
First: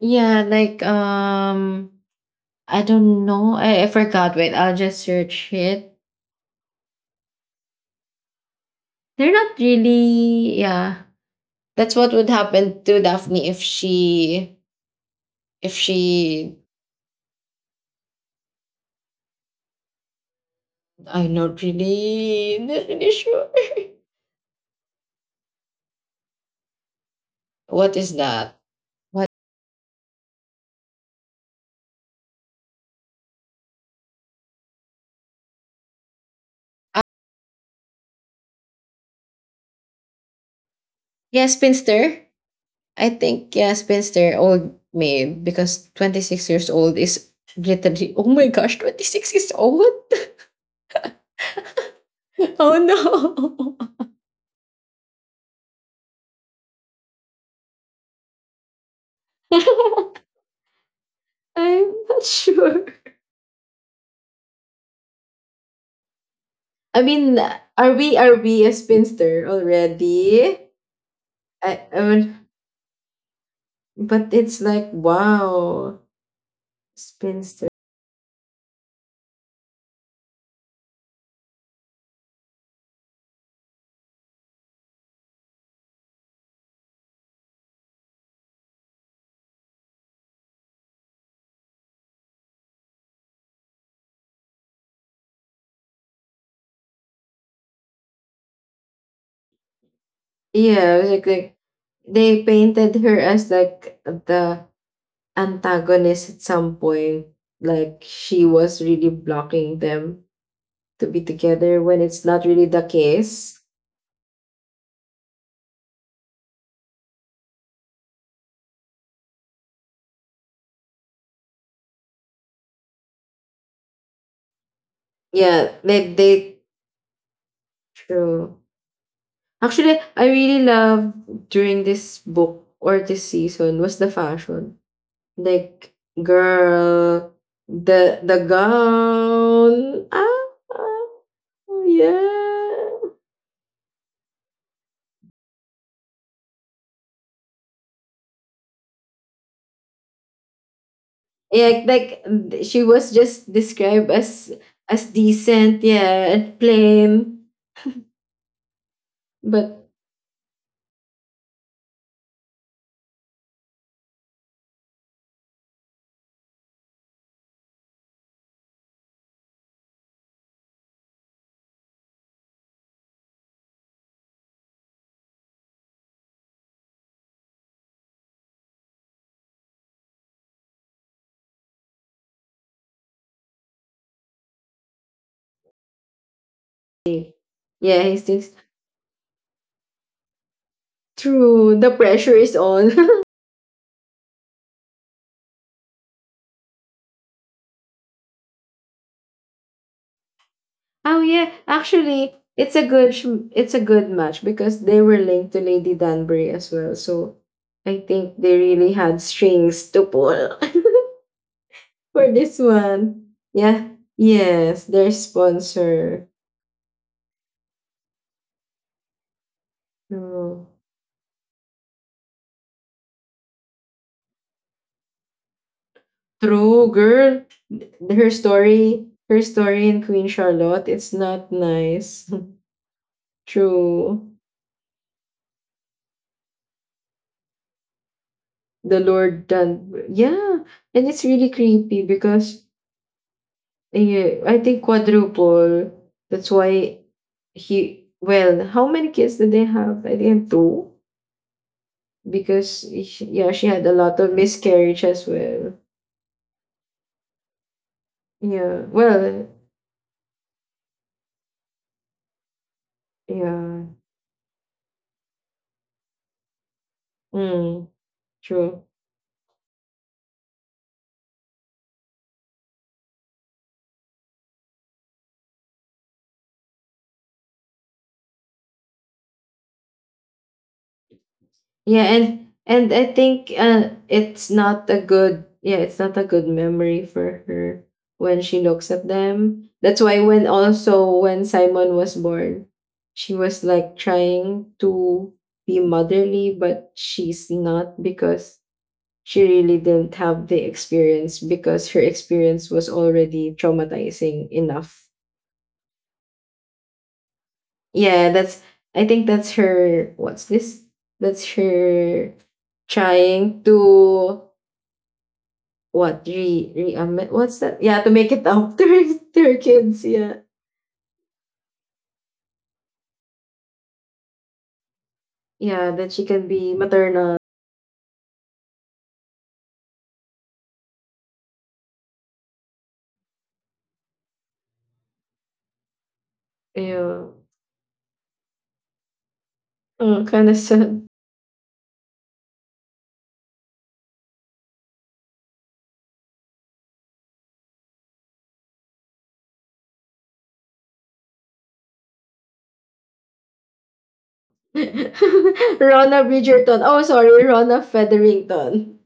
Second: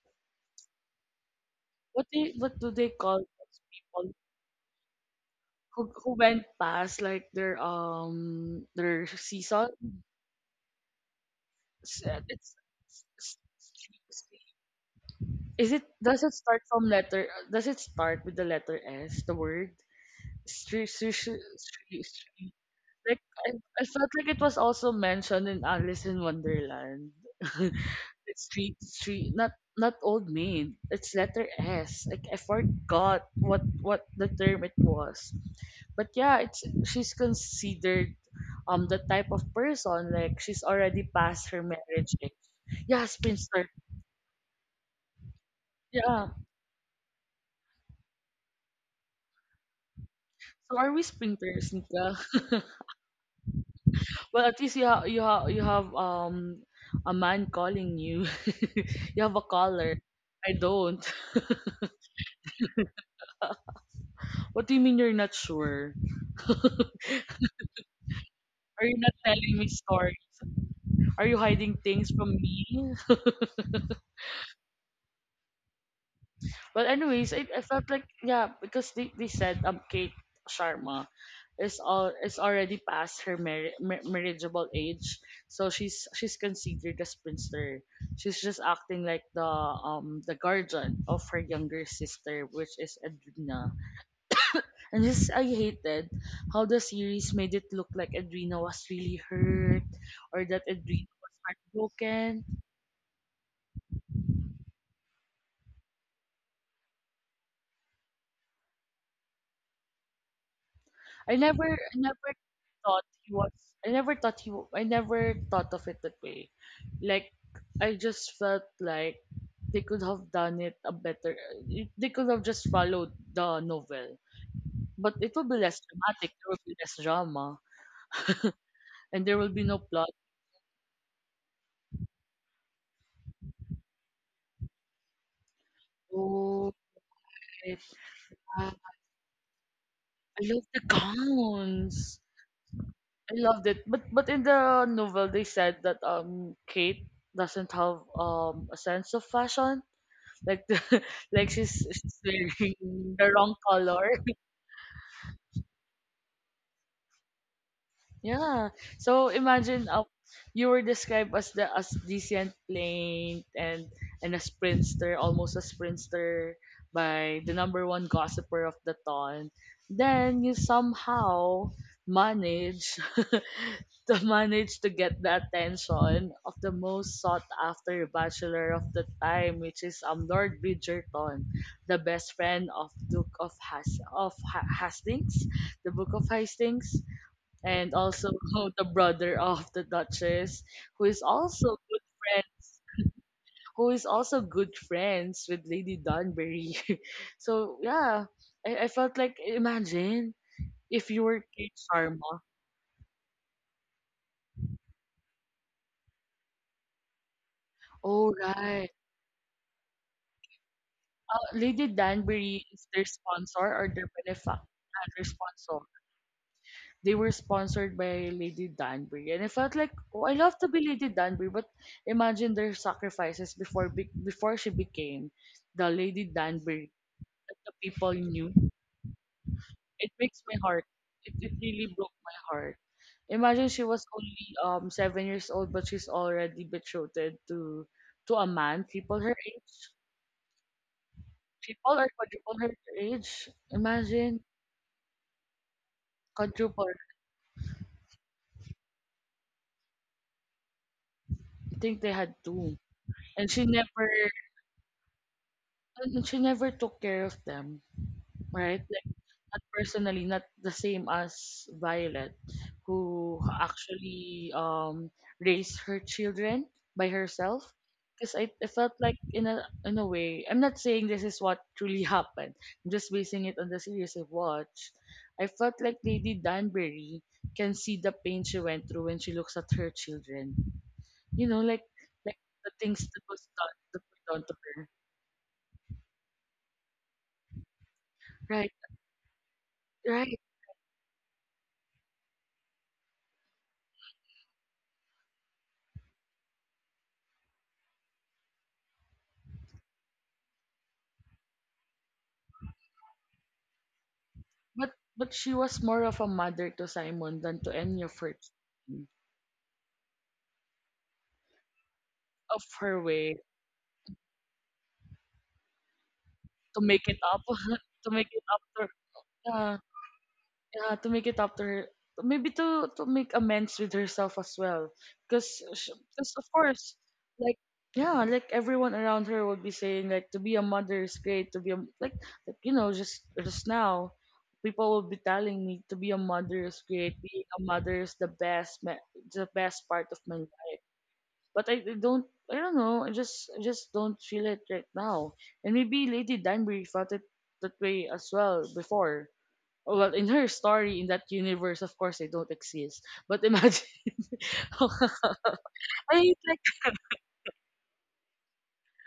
[SPEAKER 2] yeah, like
[SPEAKER 1] What they what do
[SPEAKER 2] I
[SPEAKER 1] they call
[SPEAKER 2] don't know.
[SPEAKER 1] those
[SPEAKER 2] I
[SPEAKER 1] people
[SPEAKER 2] forgot. Wait, I'll just search
[SPEAKER 1] who
[SPEAKER 2] it.
[SPEAKER 1] who went past like their
[SPEAKER 2] They're not
[SPEAKER 1] season?
[SPEAKER 2] really. Yeah, that's
[SPEAKER 1] S-
[SPEAKER 2] what
[SPEAKER 1] uh,
[SPEAKER 2] would
[SPEAKER 1] It's,
[SPEAKER 2] happen to
[SPEAKER 1] s- s-
[SPEAKER 2] Daphne
[SPEAKER 1] is
[SPEAKER 2] if
[SPEAKER 1] it, does it
[SPEAKER 2] she.
[SPEAKER 1] start from letter? Does it start with the letter S? The word Sri- Sri-
[SPEAKER 2] I'm
[SPEAKER 1] Sri- Sri-
[SPEAKER 2] not really
[SPEAKER 1] Like
[SPEAKER 2] sure.
[SPEAKER 1] I, I felt like it was also mentioned in Alice in Wonderland.
[SPEAKER 2] what is
[SPEAKER 1] It's
[SPEAKER 2] that?
[SPEAKER 1] street
[SPEAKER 2] What?
[SPEAKER 1] street not not old maid. It's letter S. Like I forgot what the term it was. But yeah, it's
[SPEAKER 2] Ah,
[SPEAKER 1] she's considered the type of person, like she's already
[SPEAKER 2] yeah,
[SPEAKER 1] past her marriage.
[SPEAKER 2] spinster.
[SPEAKER 1] Like, yeah,
[SPEAKER 2] I think
[SPEAKER 1] spinster.
[SPEAKER 2] yeah, spinster, old maid, because twenty
[SPEAKER 1] Yeah.
[SPEAKER 2] six years old is literally. Oh my gosh, 26 is old.
[SPEAKER 1] So are we sprinters, Nika?
[SPEAKER 2] oh no,
[SPEAKER 1] Well, at least you have you have a man calling you. You have a caller. I don't.
[SPEAKER 2] I'm not sure.
[SPEAKER 1] What do you mean you're not sure?
[SPEAKER 2] I mean, are we a
[SPEAKER 1] Are you not
[SPEAKER 2] spinster
[SPEAKER 1] telling me story?
[SPEAKER 2] already?
[SPEAKER 1] Are you hiding
[SPEAKER 2] I
[SPEAKER 1] things from
[SPEAKER 2] mean,
[SPEAKER 1] me?
[SPEAKER 2] but it's like wow,
[SPEAKER 1] But anyways, I
[SPEAKER 2] spinster.
[SPEAKER 1] felt like yeah, because they said Kate Sharma is already past her marriageable age, so she's considered a spinster. She's just acting like the guardian of her younger sister, which is Edwina. And this I hated how the series made it look like Edwina was really hurt, or that
[SPEAKER 2] Yeah, it was
[SPEAKER 1] Edwina was
[SPEAKER 2] like they
[SPEAKER 1] heartbroken.
[SPEAKER 2] painted her as like the antagonist at some point. Like she was really blocking them to be together
[SPEAKER 1] I
[SPEAKER 2] when it's
[SPEAKER 1] never
[SPEAKER 2] not really the
[SPEAKER 1] thought he was.
[SPEAKER 2] case.
[SPEAKER 1] I never thought of it that way. Like I just felt like they could have done it a better. They could have just followed the novel, but it will be
[SPEAKER 2] Yeah,
[SPEAKER 1] less dramatic. There
[SPEAKER 2] they
[SPEAKER 1] will be less drama,
[SPEAKER 2] true.
[SPEAKER 1] and there will be no
[SPEAKER 2] Actually,
[SPEAKER 1] plot.
[SPEAKER 2] I really love during this book or this season was the fashion. Like
[SPEAKER 1] Oh,
[SPEAKER 2] girl,
[SPEAKER 1] it,
[SPEAKER 2] the
[SPEAKER 1] ah,
[SPEAKER 2] gown. Ah,
[SPEAKER 1] I love the
[SPEAKER 2] ah, oh
[SPEAKER 1] gowns.
[SPEAKER 2] yeah.
[SPEAKER 1] I loved it, but in the novel they said that Kate doesn't have a sense of fashion. Like, like
[SPEAKER 2] Yeah,
[SPEAKER 1] she's
[SPEAKER 2] like
[SPEAKER 1] wearing
[SPEAKER 2] she was
[SPEAKER 1] the
[SPEAKER 2] just
[SPEAKER 1] wrong color.
[SPEAKER 2] described as decent, yeah, and plain.
[SPEAKER 1] Yeah. So
[SPEAKER 2] But
[SPEAKER 1] imagine you were described as the as decent plain and a sprinster, almost a sprinster, by the number one gossiper of the town. Then you somehow manage to manage to get the attention of the most sought after bachelor of the time, which is Lord Bridgerton, the best friend of Duke of Has of ha- Hastings, the Book of Hastings,
[SPEAKER 2] yeah,
[SPEAKER 1] and
[SPEAKER 2] he
[SPEAKER 1] also
[SPEAKER 2] thinks
[SPEAKER 1] the brother of the Duchess, who is also
[SPEAKER 2] true. The
[SPEAKER 1] good
[SPEAKER 2] pressure
[SPEAKER 1] friend,
[SPEAKER 2] is on.
[SPEAKER 1] who is also good friends with Lady Dunbury. So yeah, I felt like imagine if you
[SPEAKER 2] Oh
[SPEAKER 1] were
[SPEAKER 2] yeah,
[SPEAKER 1] Kate
[SPEAKER 2] actually,
[SPEAKER 1] Sharma.
[SPEAKER 2] it's a good match because they were linked to Lady Danbury as well. So I
[SPEAKER 1] Oh
[SPEAKER 2] think they
[SPEAKER 1] right,
[SPEAKER 2] really had strings to pull.
[SPEAKER 1] Lady
[SPEAKER 2] For this
[SPEAKER 1] Danbury is their
[SPEAKER 2] one.
[SPEAKER 1] sponsor or
[SPEAKER 2] Yeah.
[SPEAKER 1] their benefactor,
[SPEAKER 2] Yes, their
[SPEAKER 1] their sponsor.
[SPEAKER 2] sponsor.
[SPEAKER 1] They were sponsored by Lady Danbury, and I felt like oh, I love to
[SPEAKER 2] No.
[SPEAKER 1] be Lady Danbury, but imagine their sacrifices before before she became the Lady Danbury
[SPEAKER 2] True, girl.
[SPEAKER 1] that the people knew.
[SPEAKER 2] Her story in
[SPEAKER 1] It
[SPEAKER 2] Queen
[SPEAKER 1] breaks my heart.
[SPEAKER 2] Charlotte, it's
[SPEAKER 1] It
[SPEAKER 2] not
[SPEAKER 1] really broke
[SPEAKER 2] nice.
[SPEAKER 1] my heart. Imagine she was
[SPEAKER 2] True.
[SPEAKER 1] only 7 years old, but she's already betrothed to to a man
[SPEAKER 2] The
[SPEAKER 1] triple her
[SPEAKER 2] Lord
[SPEAKER 1] age,
[SPEAKER 2] Danbury. Yeah, and it's really
[SPEAKER 1] triple
[SPEAKER 2] creepy
[SPEAKER 1] or quadruple
[SPEAKER 2] because
[SPEAKER 1] her age. Imagine
[SPEAKER 2] yeah, I think quadruple. That's
[SPEAKER 1] quadruple.
[SPEAKER 2] why he. Well, how many kids did they have? I think two.
[SPEAKER 1] I think they had two,
[SPEAKER 2] Because she,
[SPEAKER 1] and
[SPEAKER 2] yeah,
[SPEAKER 1] she
[SPEAKER 2] she had a
[SPEAKER 1] never
[SPEAKER 2] lot of miscarriage as well.
[SPEAKER 1] took care of them, right?
[SPEAKER 2] Yeah.
[SPEAKER 1] Like,
[SPEAKER 2] Well.
[SPEAKER 1] not personally, not the same as Violet, who
[SPEAKER 2] Yeah.
[SPEAKER 1] actually raised her children by herself.
[SPEAKER 2] Mm,
[SPEAKER 1] Because I
[SPEAKER 2] true.
[SPEAKER 1] felt like in a way, I'm not saying this is what truly happened. I'm just basing it on the series I have watched. I felt like Lady Danbury can see the pain she went through when she looks at her children. You know,
[SPEAKER 2] Yeah,
[SPEAKER 1] like
[SPEAKER 2] and
[SPEAKER 1] the things
[SPEAKER 2] I think
[SPEAKER 1] that were done
[SPEAKER 2] it's
[SPEAKER 1] to her.
[SPEAKER 2] not a good, yeah, it's not a good memory for her when she
[SPEAKER 1] Right,
[SPEAKER 2] looks at them. That's why
[SPEAKER 1] right.
[SPEAKER 2] when also when Simon was born, she was like trying to be motherly, but she's not because she really didn't have the experience because her experience was already traumatizing
[SPEAKER 1] But
[SPEAKER 2] enough.
[SPEAKER 1] but she was more of a mother to Simon than to any of
[SPEAKER 2] Yeah,
[SPEAKER 1] her
[SPEAKER 2] that's
[SPEAKER 1] children,
[SPEAKER 2] I think that's her what's this? That's her
[SPEAKER 1] of her way
[SPEAKER 2] trying to what re,
[SPEAKER 1] to
[SPEAKER 2] re
[SPEAKER 1] make it up
[SPEAKER 2] what's that? Yeah, to
[SPEAKER 1] to make
[SPEAKER 2] make
[SPEAKER 1] it
[SPEAKER 2] it
[SPEAKER 1] up
[SPEAKER 2] up
[SPEAKER 1] to
[SPEAKER 2] to her
[SPEAKER 1] yeah,
[SPEAKER 2] kids. Yeah,
[SPEAKER 1] yeah, to make it up to her, maybe to make amends with herself as well,
[SPEAKER 2] yeah, that she
[SPEAKER 1] because of
[SPEAKER 2] can be
[SPEAKER 1] course
[SPEAKER 2] maternal.
[SPEAKER 1] like yeah like everyone around her would be saying like to be a mother is great, to be a like you know just now people will be telling me to be a mother is great,
[SPEAKER 2] Yeah,
[SPEAKER 1] being a mother is the best the best part of
[SPEAKER 2] oh,
[SPEAKER 1] my
[SPEAKER 2] kind of
[SPEAKER 1] life,
[SPEAKER 2] sad.
[SPEAKER 1] but I don't know. I just don't feel it right now. And maybe Lady Danbury felt it that way as well before. Oh, well, in her story, in that universe, of course, they don't exist. But imagine, I
[SPEAKER 2] Rona
[SPEAKER 1] mean, it's like
[SPEAKER 2] Bridgerton. Oh, sorry, Rona Featherington.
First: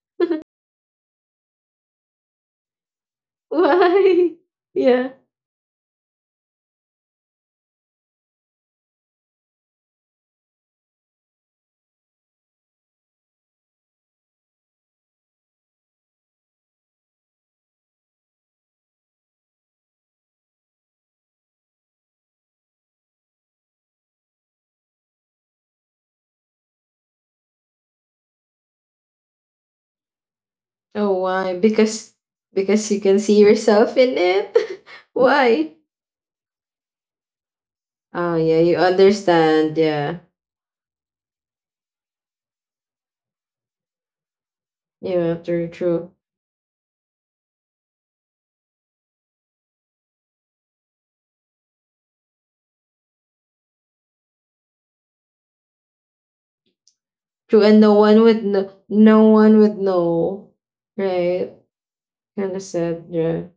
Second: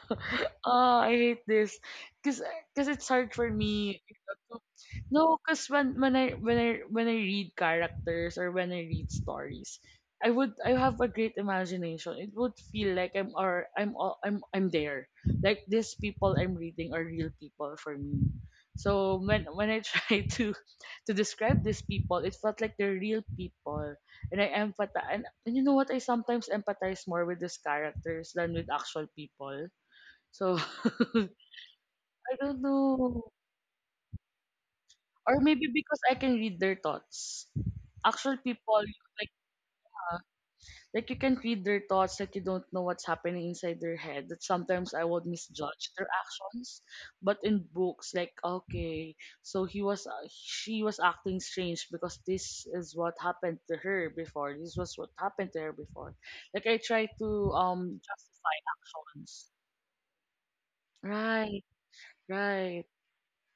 [SPEAKER 1] oh, I hate this, cause cause it's hard for me, you
[SPEAKER 2] Why?
[SPEAKER 1] know, to-
[SPEAKER 2] Yeah.
[SPEAKER 1] No, cause when I read characters, or when I read stories, I have a great imagination. It would feel like I'm al- I'm there. Like these people I'm reading are real people for me. So when I try to describe these people, it felt like they're real people, and I empathize. And you know what? I sometimes empathize more with these characters than with actual people. So
[SPEAKER 2] Oh, why?
[SPEAKER 1] I don't
[SPEAKER 2] Because you can
[SPEAKER 1] know.
[SPEAKER 2] see yourself in it.
[SPEAKER 1] Or maybe
[SPEAKER 2] Why?
[SPEAKER 1] because I can read their thoughts.
[SPEAKER 2] Oh,
[SPEAKER 1] Actual
[SPEAKER 2] yeah, you
[SPEAKER 1] people, like
[SPEAKER 2] understand.
[SPEAKER 1] uh,
[SPEAKER 2] Yeah,
[SPEAKER 1] like you can read their thoughts, like you don't know what's happening inside their head. That sometimes I would
[SPEAKER 2] yeah, true,
[SPEAKER 1] misjudge their
[SPEAKER 2] true,
[SPEAKER 1] actions. But in books, like okay, so he was she was acting strange because this is what happened to her before. This was what happened to her before. Like I try to
[SPEAKER 2] true. And no one would
[SPEAKER 1] justify
[SPEAKER 2] know. No
[SPEAKER 1] actions.
[SPEAKER 2] one would know, right?
[SPEAKER 1] Right,
[SPEAKER 2] Kind of
[SPEAKER 1] right.
[SPEAKER 2] sad. Yeah.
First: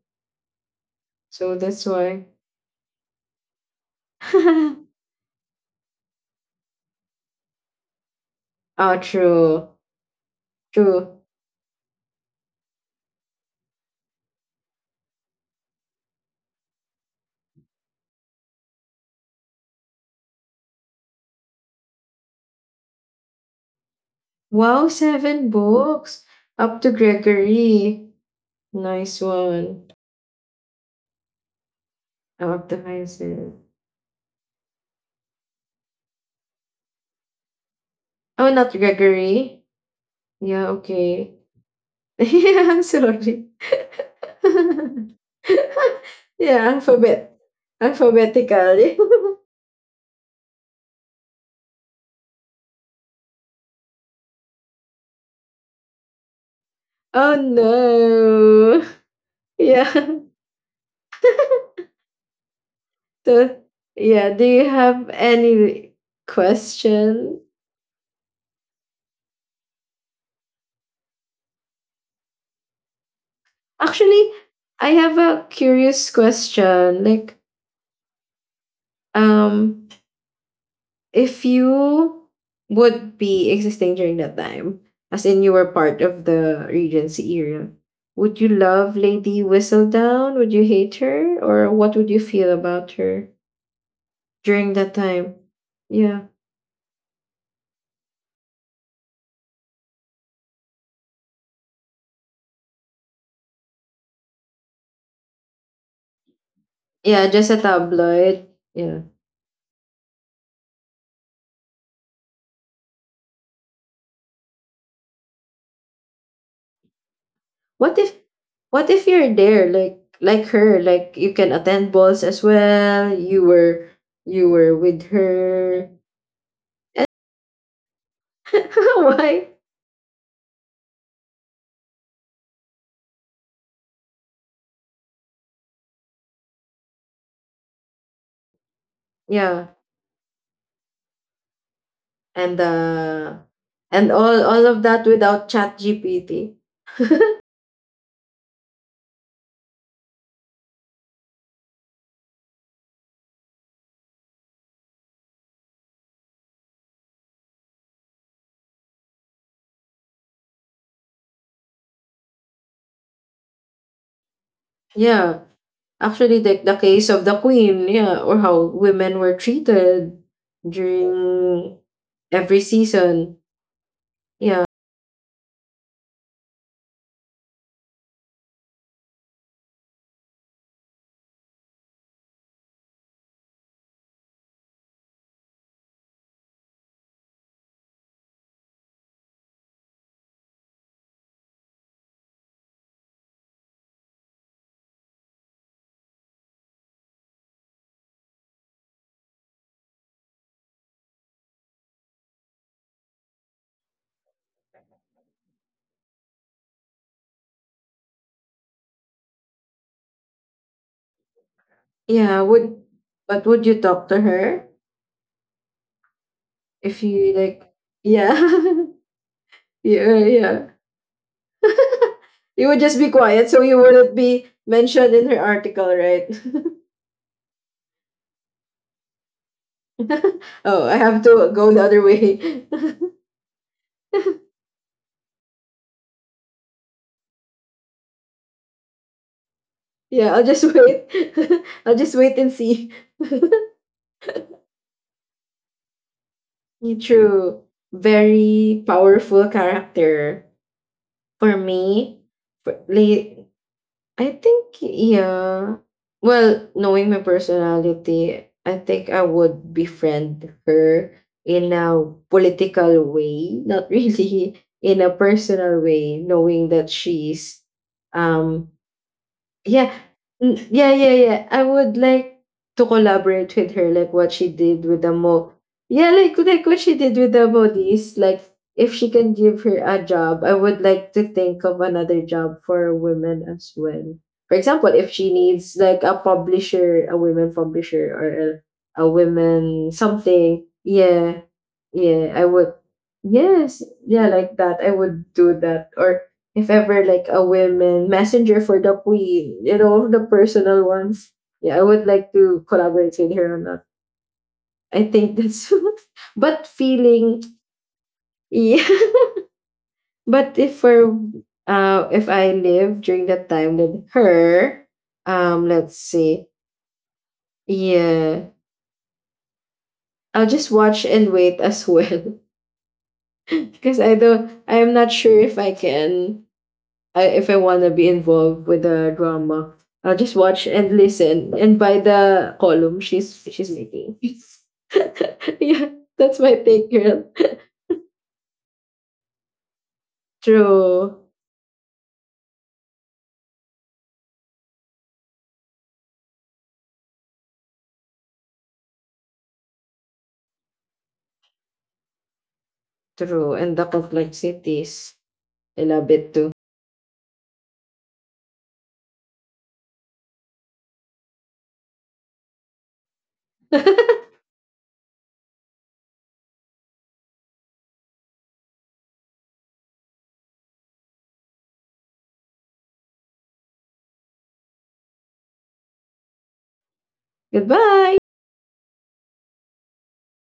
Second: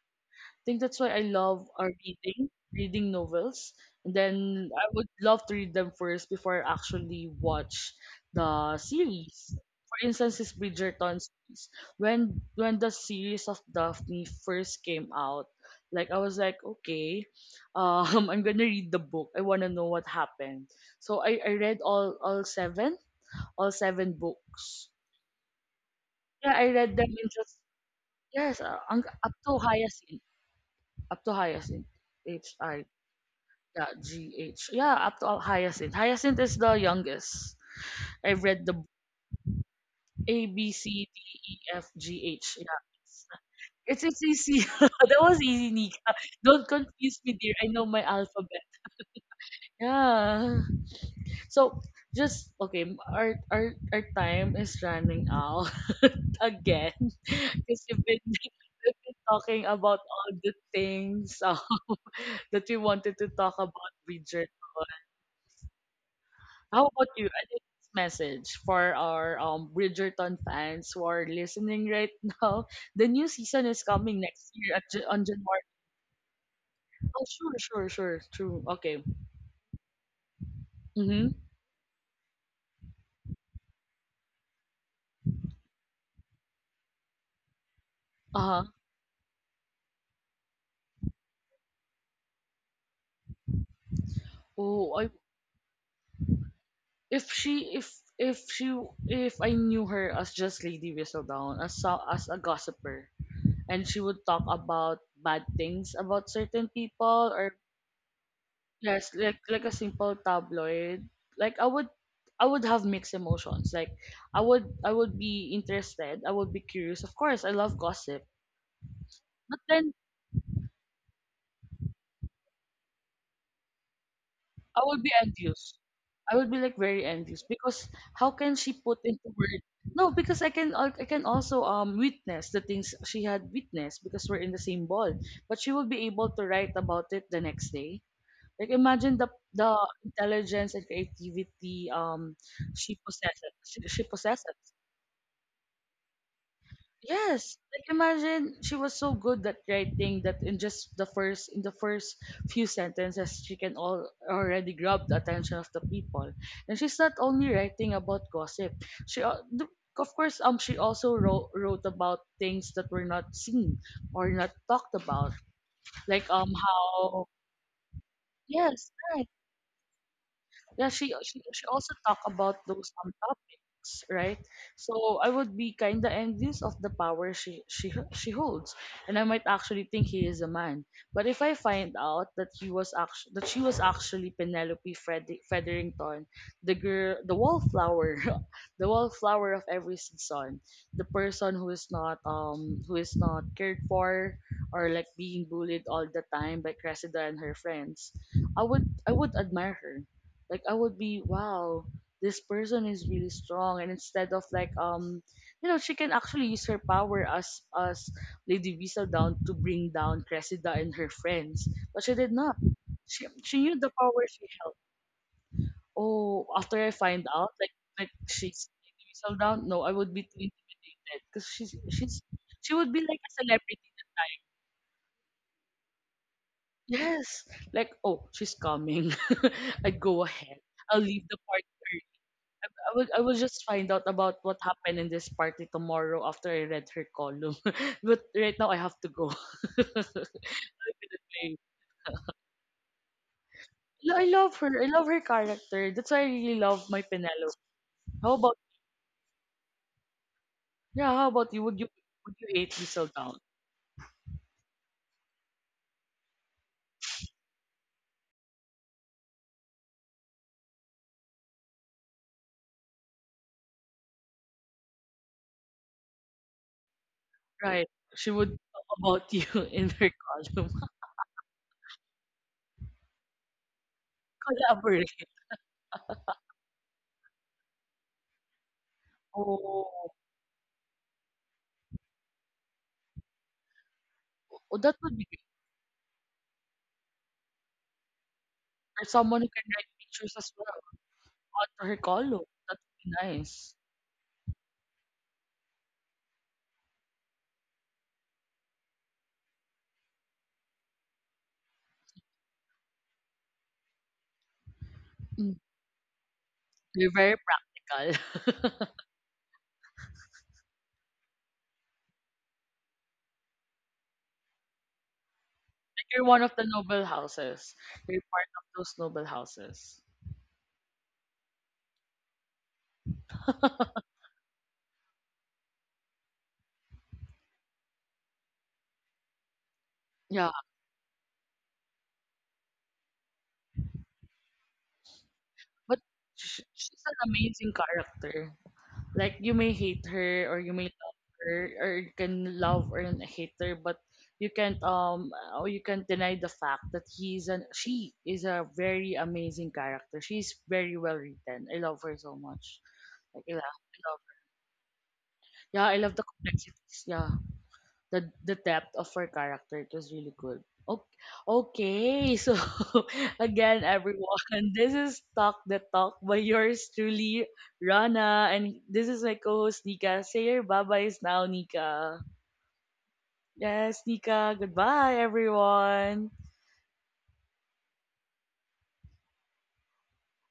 [SPEAKER 1] Think that's why I
[SPEAKER 2] So
[SPEAKER 1] love
[SPEAKER 2] that's why.
[SPEAKER 1] reading, reading novels. And then
[SPEAKER 2] oh,
[SPEAKER 1] I would love to read them first before I actually watch the series.
[SPEAKER 2] true.
[SPEAKER 1] For instance, is Bridgerton
[SPEAKER 2] True.
[SPEAKER 1] series. When the series of Daphne first came out, like I was like, okay, I'm gonna read the book. I wanna know what happened. So I read all seven all seven
[SPEAKER 2] Wow,
[SPEAKER 1] books.
[SPEAKER 2] seven books.
[SPEAKER 1] Yeah, I
[SPEAKER 2] Up to
[SPEAKER 1] read them in just
[SPEAKER 2] Gregory.
[SPEAKER 1] yes,
[SPEAKER 2] Nice
[SPEAKER 1] up to
[SPEAKER 2] one.
[SPEAKER 1] Hyacinth, up to Hyacinth.
[SPEAKER 2] Oh,
[SPEAKER 1] H
[SPEAKER 2] up to
[SPEAKER 1] I
[SPEAKER 2] Hyacinth.
[SPEAKER 1] yeah, GH. Yeah, up to Hyacinth. Hyacinth is the youngest. I
[SPEAKER 2] Oh,
[SPEAKER 1] read
[SPEAKER 2] not
[SPEAKER 1] the
[SPEAKER 2] Gregory.
[SPEAKER 1] A
[SPEAKER 2] Yeah,
[SPEAKER 1] B C
[SPEAKER 2] okay.
[SPEAKER 1] D E F G H yeah.
[SPEAKER 2] yeah, I'm sorry.
[SPEAKER 1] It's easy. That was easy, Nika. Don't
[SPEAKER 2] yeah,
[SPEAKER 1] confuse
[SPEAKER 2] alphabet.
[SPEAKER 1] me, dear. I know my alphabet.
[SPEAKER 2] Alphabetical.
[SPEAKER 1] Yeah. So just okay, our time is running out again
[SPEAKER 2] oh,
[SPEAKER 1] because
[SPEAKER 2] no.
[SPEAKER 1] we've been talking about
[SPEAKER 2] Yeah.
[SPEAKER 1] all the things that we wanted to
[SPEAKER 2] So,
[SPEAKER 1] talk about
[SPEAKER 2] yeah, do
[SPEAKER 1] Bridgerton.
[SPEAKER 2] you have any
[SPEAKER 1] How about you?
[SPEAKER 2] question?
[SPEAKER 1] I think this message for our Bridgerton fans who are listening right now. The new season is coming
[SPEAKER 2] Actually,
[SPEAKER 1] next year at,
[SPEAKER 2] I have
[SPEAKER 1] On
[SPEAKER 2] a
[SPEAKER 1] January.
[SPEAKER 2] curious question.
[SPEAKER 1] Oh,
[SPEAKER 2] Like,
[SPEAKER 1] sure, sure, sure. True. Okay.
[SPEAKER 2] um,
[SPEAKER 1] Mm-hmm.
[SPEAKER 2] if you would be existing during that time, as in you were part of the Regency era, would you
[SPEAKER 1] Uh-huh.
[SPEAKER 2] love Lady Whistledown? Would you hate her? Or what would you feel about her during that
[SPEAKER 1] Oh, I
[SPEAKER 2] time? Yeah.
[SPEAKER 1] if she if if she if I knew her as just Lady Whistledown as as a gossiper and she would talk about bad things about certain
[SPEAKER 2] Yeah,
[SPEAKER 1] people
[SPEAKER 2] just
[SPEAKER 1] or
[SPEAKER 2] a tabloid. Yeah.
[SPEAKER 1] yes, like a simple tabloid. Like I would have mixed emotions. Like I would be interested. I would be curious. Of course, I love
[SPEAKER 2] What if
[SPEAKER 1] gossip.
[SPEAKER 2] what if you're
[SPEAKER 1] But
[SPEAKER 2] there
[SPEAKER 1] then
[SPEAKER 2] like her, like you can attend balls as well. You were
[SPEAKER 1] I would
[SPEAKER 2] with
[SPEAKER 1] be envious.
[SPEAKER 2] her.
[SPEAKER 1] I would be like very envious because how can she put into
[SPEAKER 2] Why?
[SPEAKER 1] words? No, because I can I can also witness the things she had witnessed because we're in the same ball. But she will be able to write about it the next day. Like imagine
[SPEAKER 2] Yeah.
[SPEAKER 1] the intelligence and creativity
[SPEAKER 2] And
[SPEAKER 1] she
[SPEAKER 2] uh
[SPEAKER 1] possesses. She
[SPEAKER 2] and
[SPEAKER 1] possesses.
[SPEAKER 2] all of that without chat GPT.
[SPEAKER 1] Yes. Like imagine she was so good at writing that in just the first in the first few sentences she can all already grab the attention of the people. And she's not only writing about gossip. She al- the- of course she also wrote about things that were not seen or not talked about.
[SPEAKER 2] Yeah.
[SPEAKER 1] Like
[SPEAKER 2] Actually the case of
[SPEAKER 1] how
[SPEAKER 2] the queen, yeah, or how
[SPEAKER 1] yes,
[SPEAKER 2] women
[SPEAKER 1] right,
[SPEAKER 2] were treated
[SPEAKER 1] yeah she
[SPEAKER 2] during
[SPEAKER 1] also talk
[SPEAKER 2] every
[SPEAKER 1] about those
[SPEAKER 2] season.
[SPEAKER 1] topics, right.
[SPEAKER 2] Yeah.
[SPEAKER 1] So I would be kind of envious of the power she holds, and I might actually think he is a man. But if I find out that he was actually, that she was actually Penelope Featherington, the girl, the wallflower, the wallflower of every season, the person who is not cared for or like being bullied all the time by Cressida and her friends, I would I would admire her. Like I would be, wow, this person is really strong. And instead of like you know, she can actually use her power as Lady Visa down to bring down Cressida and her friends, but she did
[SPEAKER 2] Yeah.
[SPEAKER 1] not.
[SPEAKER 2] Would
[SPEAKER 1] She
[SPEAKER 2] but
[SPEAKER 1] she
[SPEAKER 2] would
[SPEAKER 1] knew
[SPEAKER 2] you
[SPEAKER 1] the
[SPEAKER 2] talk to
[SPEAKER 1] power she
[SPEAKER 2] her
[SPEAKER 1] held. Oh, after I
[SPEAKER 2] if
[SPEAKER 1] find
[SPEAKER 2] you
[SPEAKER 1] out,
[SPEAKER 2] like,
[SPEAKER 1] like she's
[SPEAKER 2] yeah.
[SPEAKER 1] Lady Visa down. No, I
[SPEAKER 2] yeah,
[SPEAKER 1] would be too
[SPEAKER 2] yeah.
[SPEAKER 1] intimidated because she's
[SPEAKER 2] You
[SPEAKER 1] she
[SPEAKER 2] would
[SPEAKER 1] would
[SPEAKER 2] just
[SPEAKER 1] be
[SPEAKER 2] be
[SPEAKER 1] like a
[SPEAKER 2] quiet so you
[SPEAKER 1] celebrity.
[SPEAKER 2] wouldn't be mentioned in her article, right?
[SPEAKER 1] Yes, like oh, she's coming. I'd go ahead.
[SPEAKER 2] oh, I
[SPEAKER 1] I'll leave
[SPEAKER 2] have
[SPEAKER 1] the
[SPEAKER 2] to
[SPEAKER 1] party.
[SPEAKER 2] go the other way.
[SPEAKER 1] I will I will just find out about what happened in this party tomorrow after I read her column. But right now I have to go.
[SPEAKER 2] Yeah,
[SPEAKER 1] Definitely.
[SPEAKER 2] I'll just wait. I'll just wait and see.
[SPEAKER 1] Yeah, I love her. I love her character. That's why I really love my Penelope.
[SPEAKER 2] True.
[SPEAKER 1] How about
[SPEAKER 2] Very powerful character.
[SPEAKER 1] yeah, how about
[SPEAKER 2] For
[SPEAKER 1] you?
[SPEAKER 2] me,
[SPEAKER 1] Would you hate
[SPEAKER 2] for,
[SPEAKER 1] Diesel Down?
[SPEAKER 2] like, I think, yeah. Well, knowing my personality, I think I would befriend her in a political way, not really in a personal way, knowing that she's
[SPEAKER 1] Right. She would
[SPEAKER 2] um
[SPEAKER 1] talk about you in
[SPEAKER 2] yeah.
[SPEAKER 1] her column.
[SPEAKER 2] Mm, yeah, yeah, yeah. I would like to collaborate with her, like what she did with
[SPEAKER 1] Collaborate.
[SPEAKER 2] the mo. Yeah, like what she did with the modis. Like if she can give her
[SPEAKER 1] Oh,
[SPEAKER 2] a job, I would like to think of another job for women as well. For
[SPEAKER 1] oh
[SPEAKER 2] example,
[SPEAKER 1] that
[SPEAKER 2] if
[SPEAKER 1] would be
[SPEAKER 2] she
[SPEAKER 1] great.
[SPEAKER 2] needs like a publisher, a women publisher or
[SPEAKER 1] Or
[SPEAKER 2] a
[SPEAKER 1] someone who can write
[SPEAKER 2] women
[SPEAKER 1] pictures as
[SPEAKER 2] something.
[SPEAKER 1] well
[SPEAKER 2] Yeah.
[SPEAKER 1] onto her
[SPEAKER 2] Yeah,
[SPEAKER 1] column.
[SPEAKER 2] I would.
[SPEAKER 1] That would be nice.
[SPEAKER 2] Yes, yeah, like that. I would do that. Or if ever like a women messenger for the queen, you know, the personal ones. Yeah, I would like to collaborate with her on that. I think
[SPEAKER 1] Mm,
[SPEAKER 2] that's but
[SPEAKER 1] you're very
[SPEAKER 2] feeling
[SPEAKER 1] practical.
[SPEAKER 2] yeah. But if we're if I live during that time with her, let's
[SPEAKER 1] You're one
[SPEAKER 2] see.
[SPEAKER 1] of the noble houses. You're part
[SPEAKER 2] Yeah.
[SPEAKER 1] of those noble houses.
[SPEAKER 2] I'll just watch and wait as well. because I'm not sure if I can if I want to be involved with the drama. I'll just
[SPEAKER 1] Yeah,
[SPEAKER 2] watch and listen and buy the column she's making. yeah,
[SPEAKER 1] but
[SPEAKER 2] that's my
[SPEAKER 1] sh
[SPEAKER 2] take,
[SPEAKER 1] she's an
[SPEAKER 2] girl.
[SPEAKER 1] amazing character. Like you may hate her or you may love
[SPEAKER 2] True,
[SPEAKER 1] her, or you can love or hate her, but you can't deny the fact that he's an she is a very amazing character. She's very well written. I love her so much. Like
[SPEAKER 2] true, and the
[SPEAKER 1] I love
[SPEAKER 2] complexities. I
[SPEAKER 1] yeah, I
[SPEAKER 2] love
[SPEAKER 1] love the
[SPEAKER 2] it too.
[SPEAKER 1] complexities. Yeah. The depth of her character, it was really good. Okay, okay so again everyone, this is Talk the Talk by yours truly Rana, and this is my co-host Nika. Say your bye-byes now, Nika. Yes Nika, goodbye everyone.
[SPEAKER 2] Goodbye.